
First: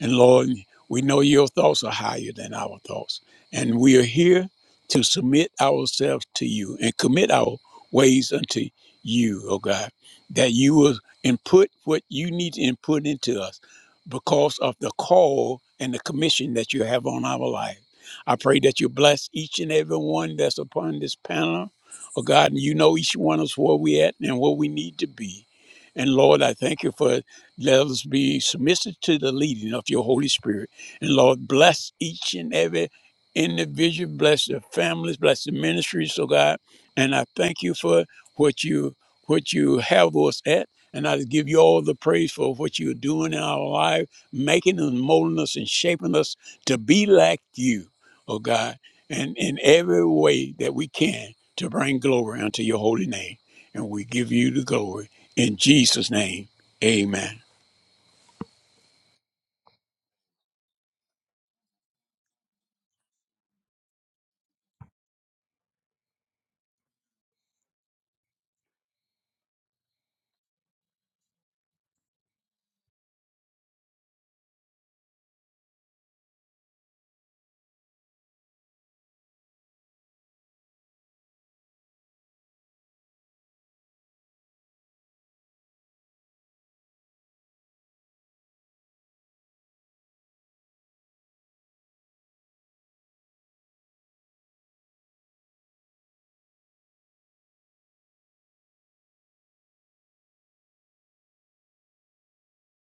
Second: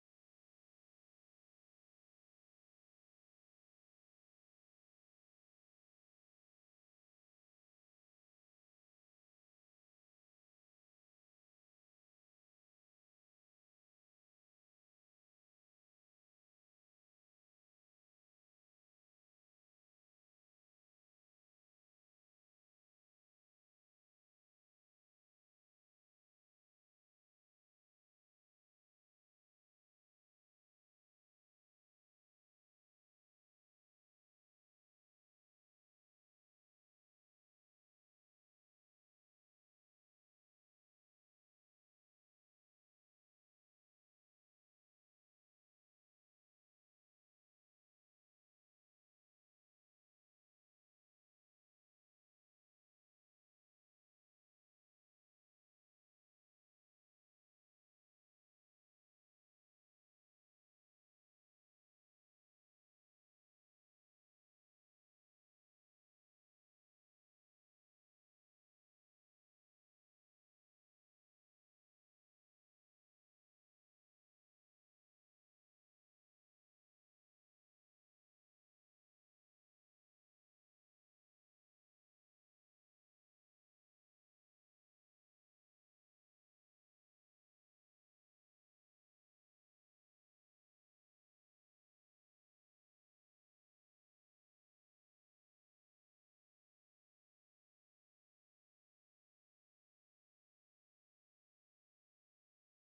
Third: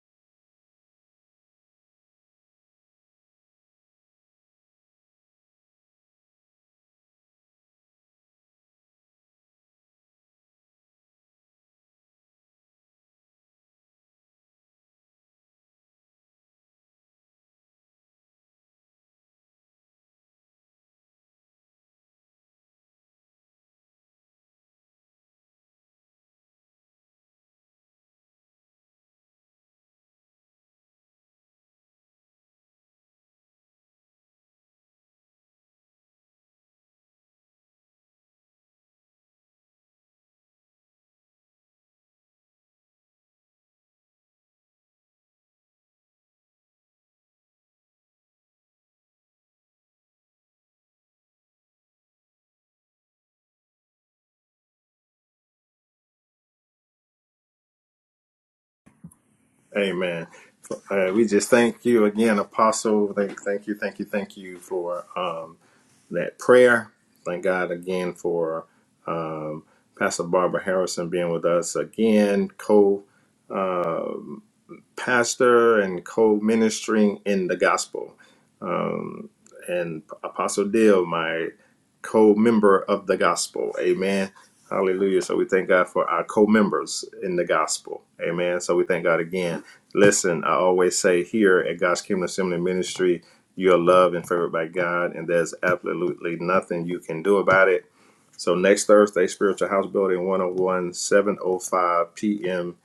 S3: And Lord, we know your thoughts are higher than our thoughts. And we are here to submit ourselves to you and commit our ways unto you, oh God, that you will input what you need to input into us because of the call and the commission that you have on our life. I pray that you bless each and every one that's upon this panel. Oh God, and you know each one of us where we at and where we need to be. And Lord, I thank you for let us be submissive to the leading of your Holy Spirit. And Lord, bless each and every individual, bless their families, bless the ministries, oh God. And I thank you for what you what you have us at. And I give you all the praise for what you're doing in our life, making and molding us and shaping us to be like you, oh God, and in every way that we can to bring glory unto your holy name. And we give you the glory in Jesus' name. Amen.
S2: Amen. Uh, we just thank you again, Apostle. Thank, thank you, thank you, thank you for um, that prayer. Thank God again for um, Pastor Barbara Harrison being with us again, co pastor and co ministering in the gospel um, and Apostle Dale, my co-member of the gospel. Amen. Hallelujah. So we thank God for our co-members in the gospel. Amen. So we thank God again. Listen, I always say here at God's Kingdom Assembly Ministry, you are loved and favored by God, and there's absolutely nothing you can do about it. So next Thursday, Spiritual House Building one o one, seven o five p.m.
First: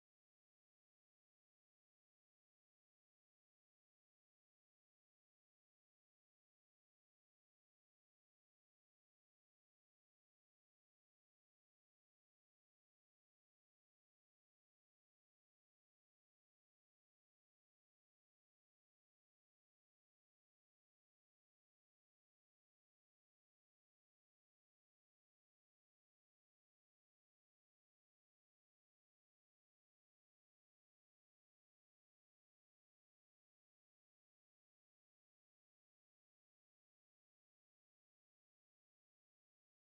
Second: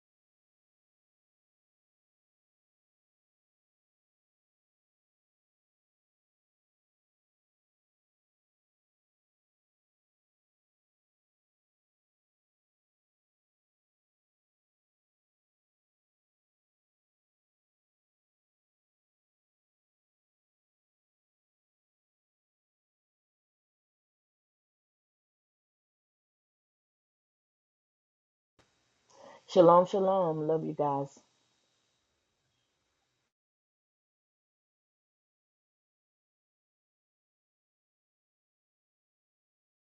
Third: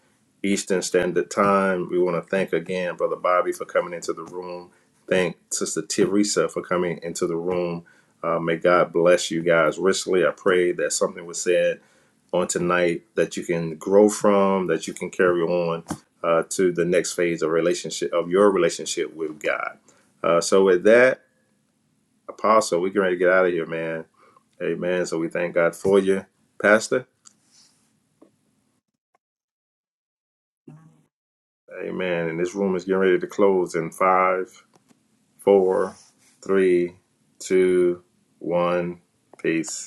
S2: Eastern Standard Time. We want to thank again Brother Bobby for coming into the room thank Sister Teresa for coming into the room. Uh, may God bless you guys richly. I pray that something was said on tonight that you can grow from, that you can carry on uh, to the next phase of relationship of your relationship with God. Uh, so with that, Apostle, we getting ready to get out of here, man. Amen. So we thank God for you, Pastor.
S1: shalom shalom love you guys
S2: Amen. And this room is getting ready to close in five, four, three, two, one. Peace.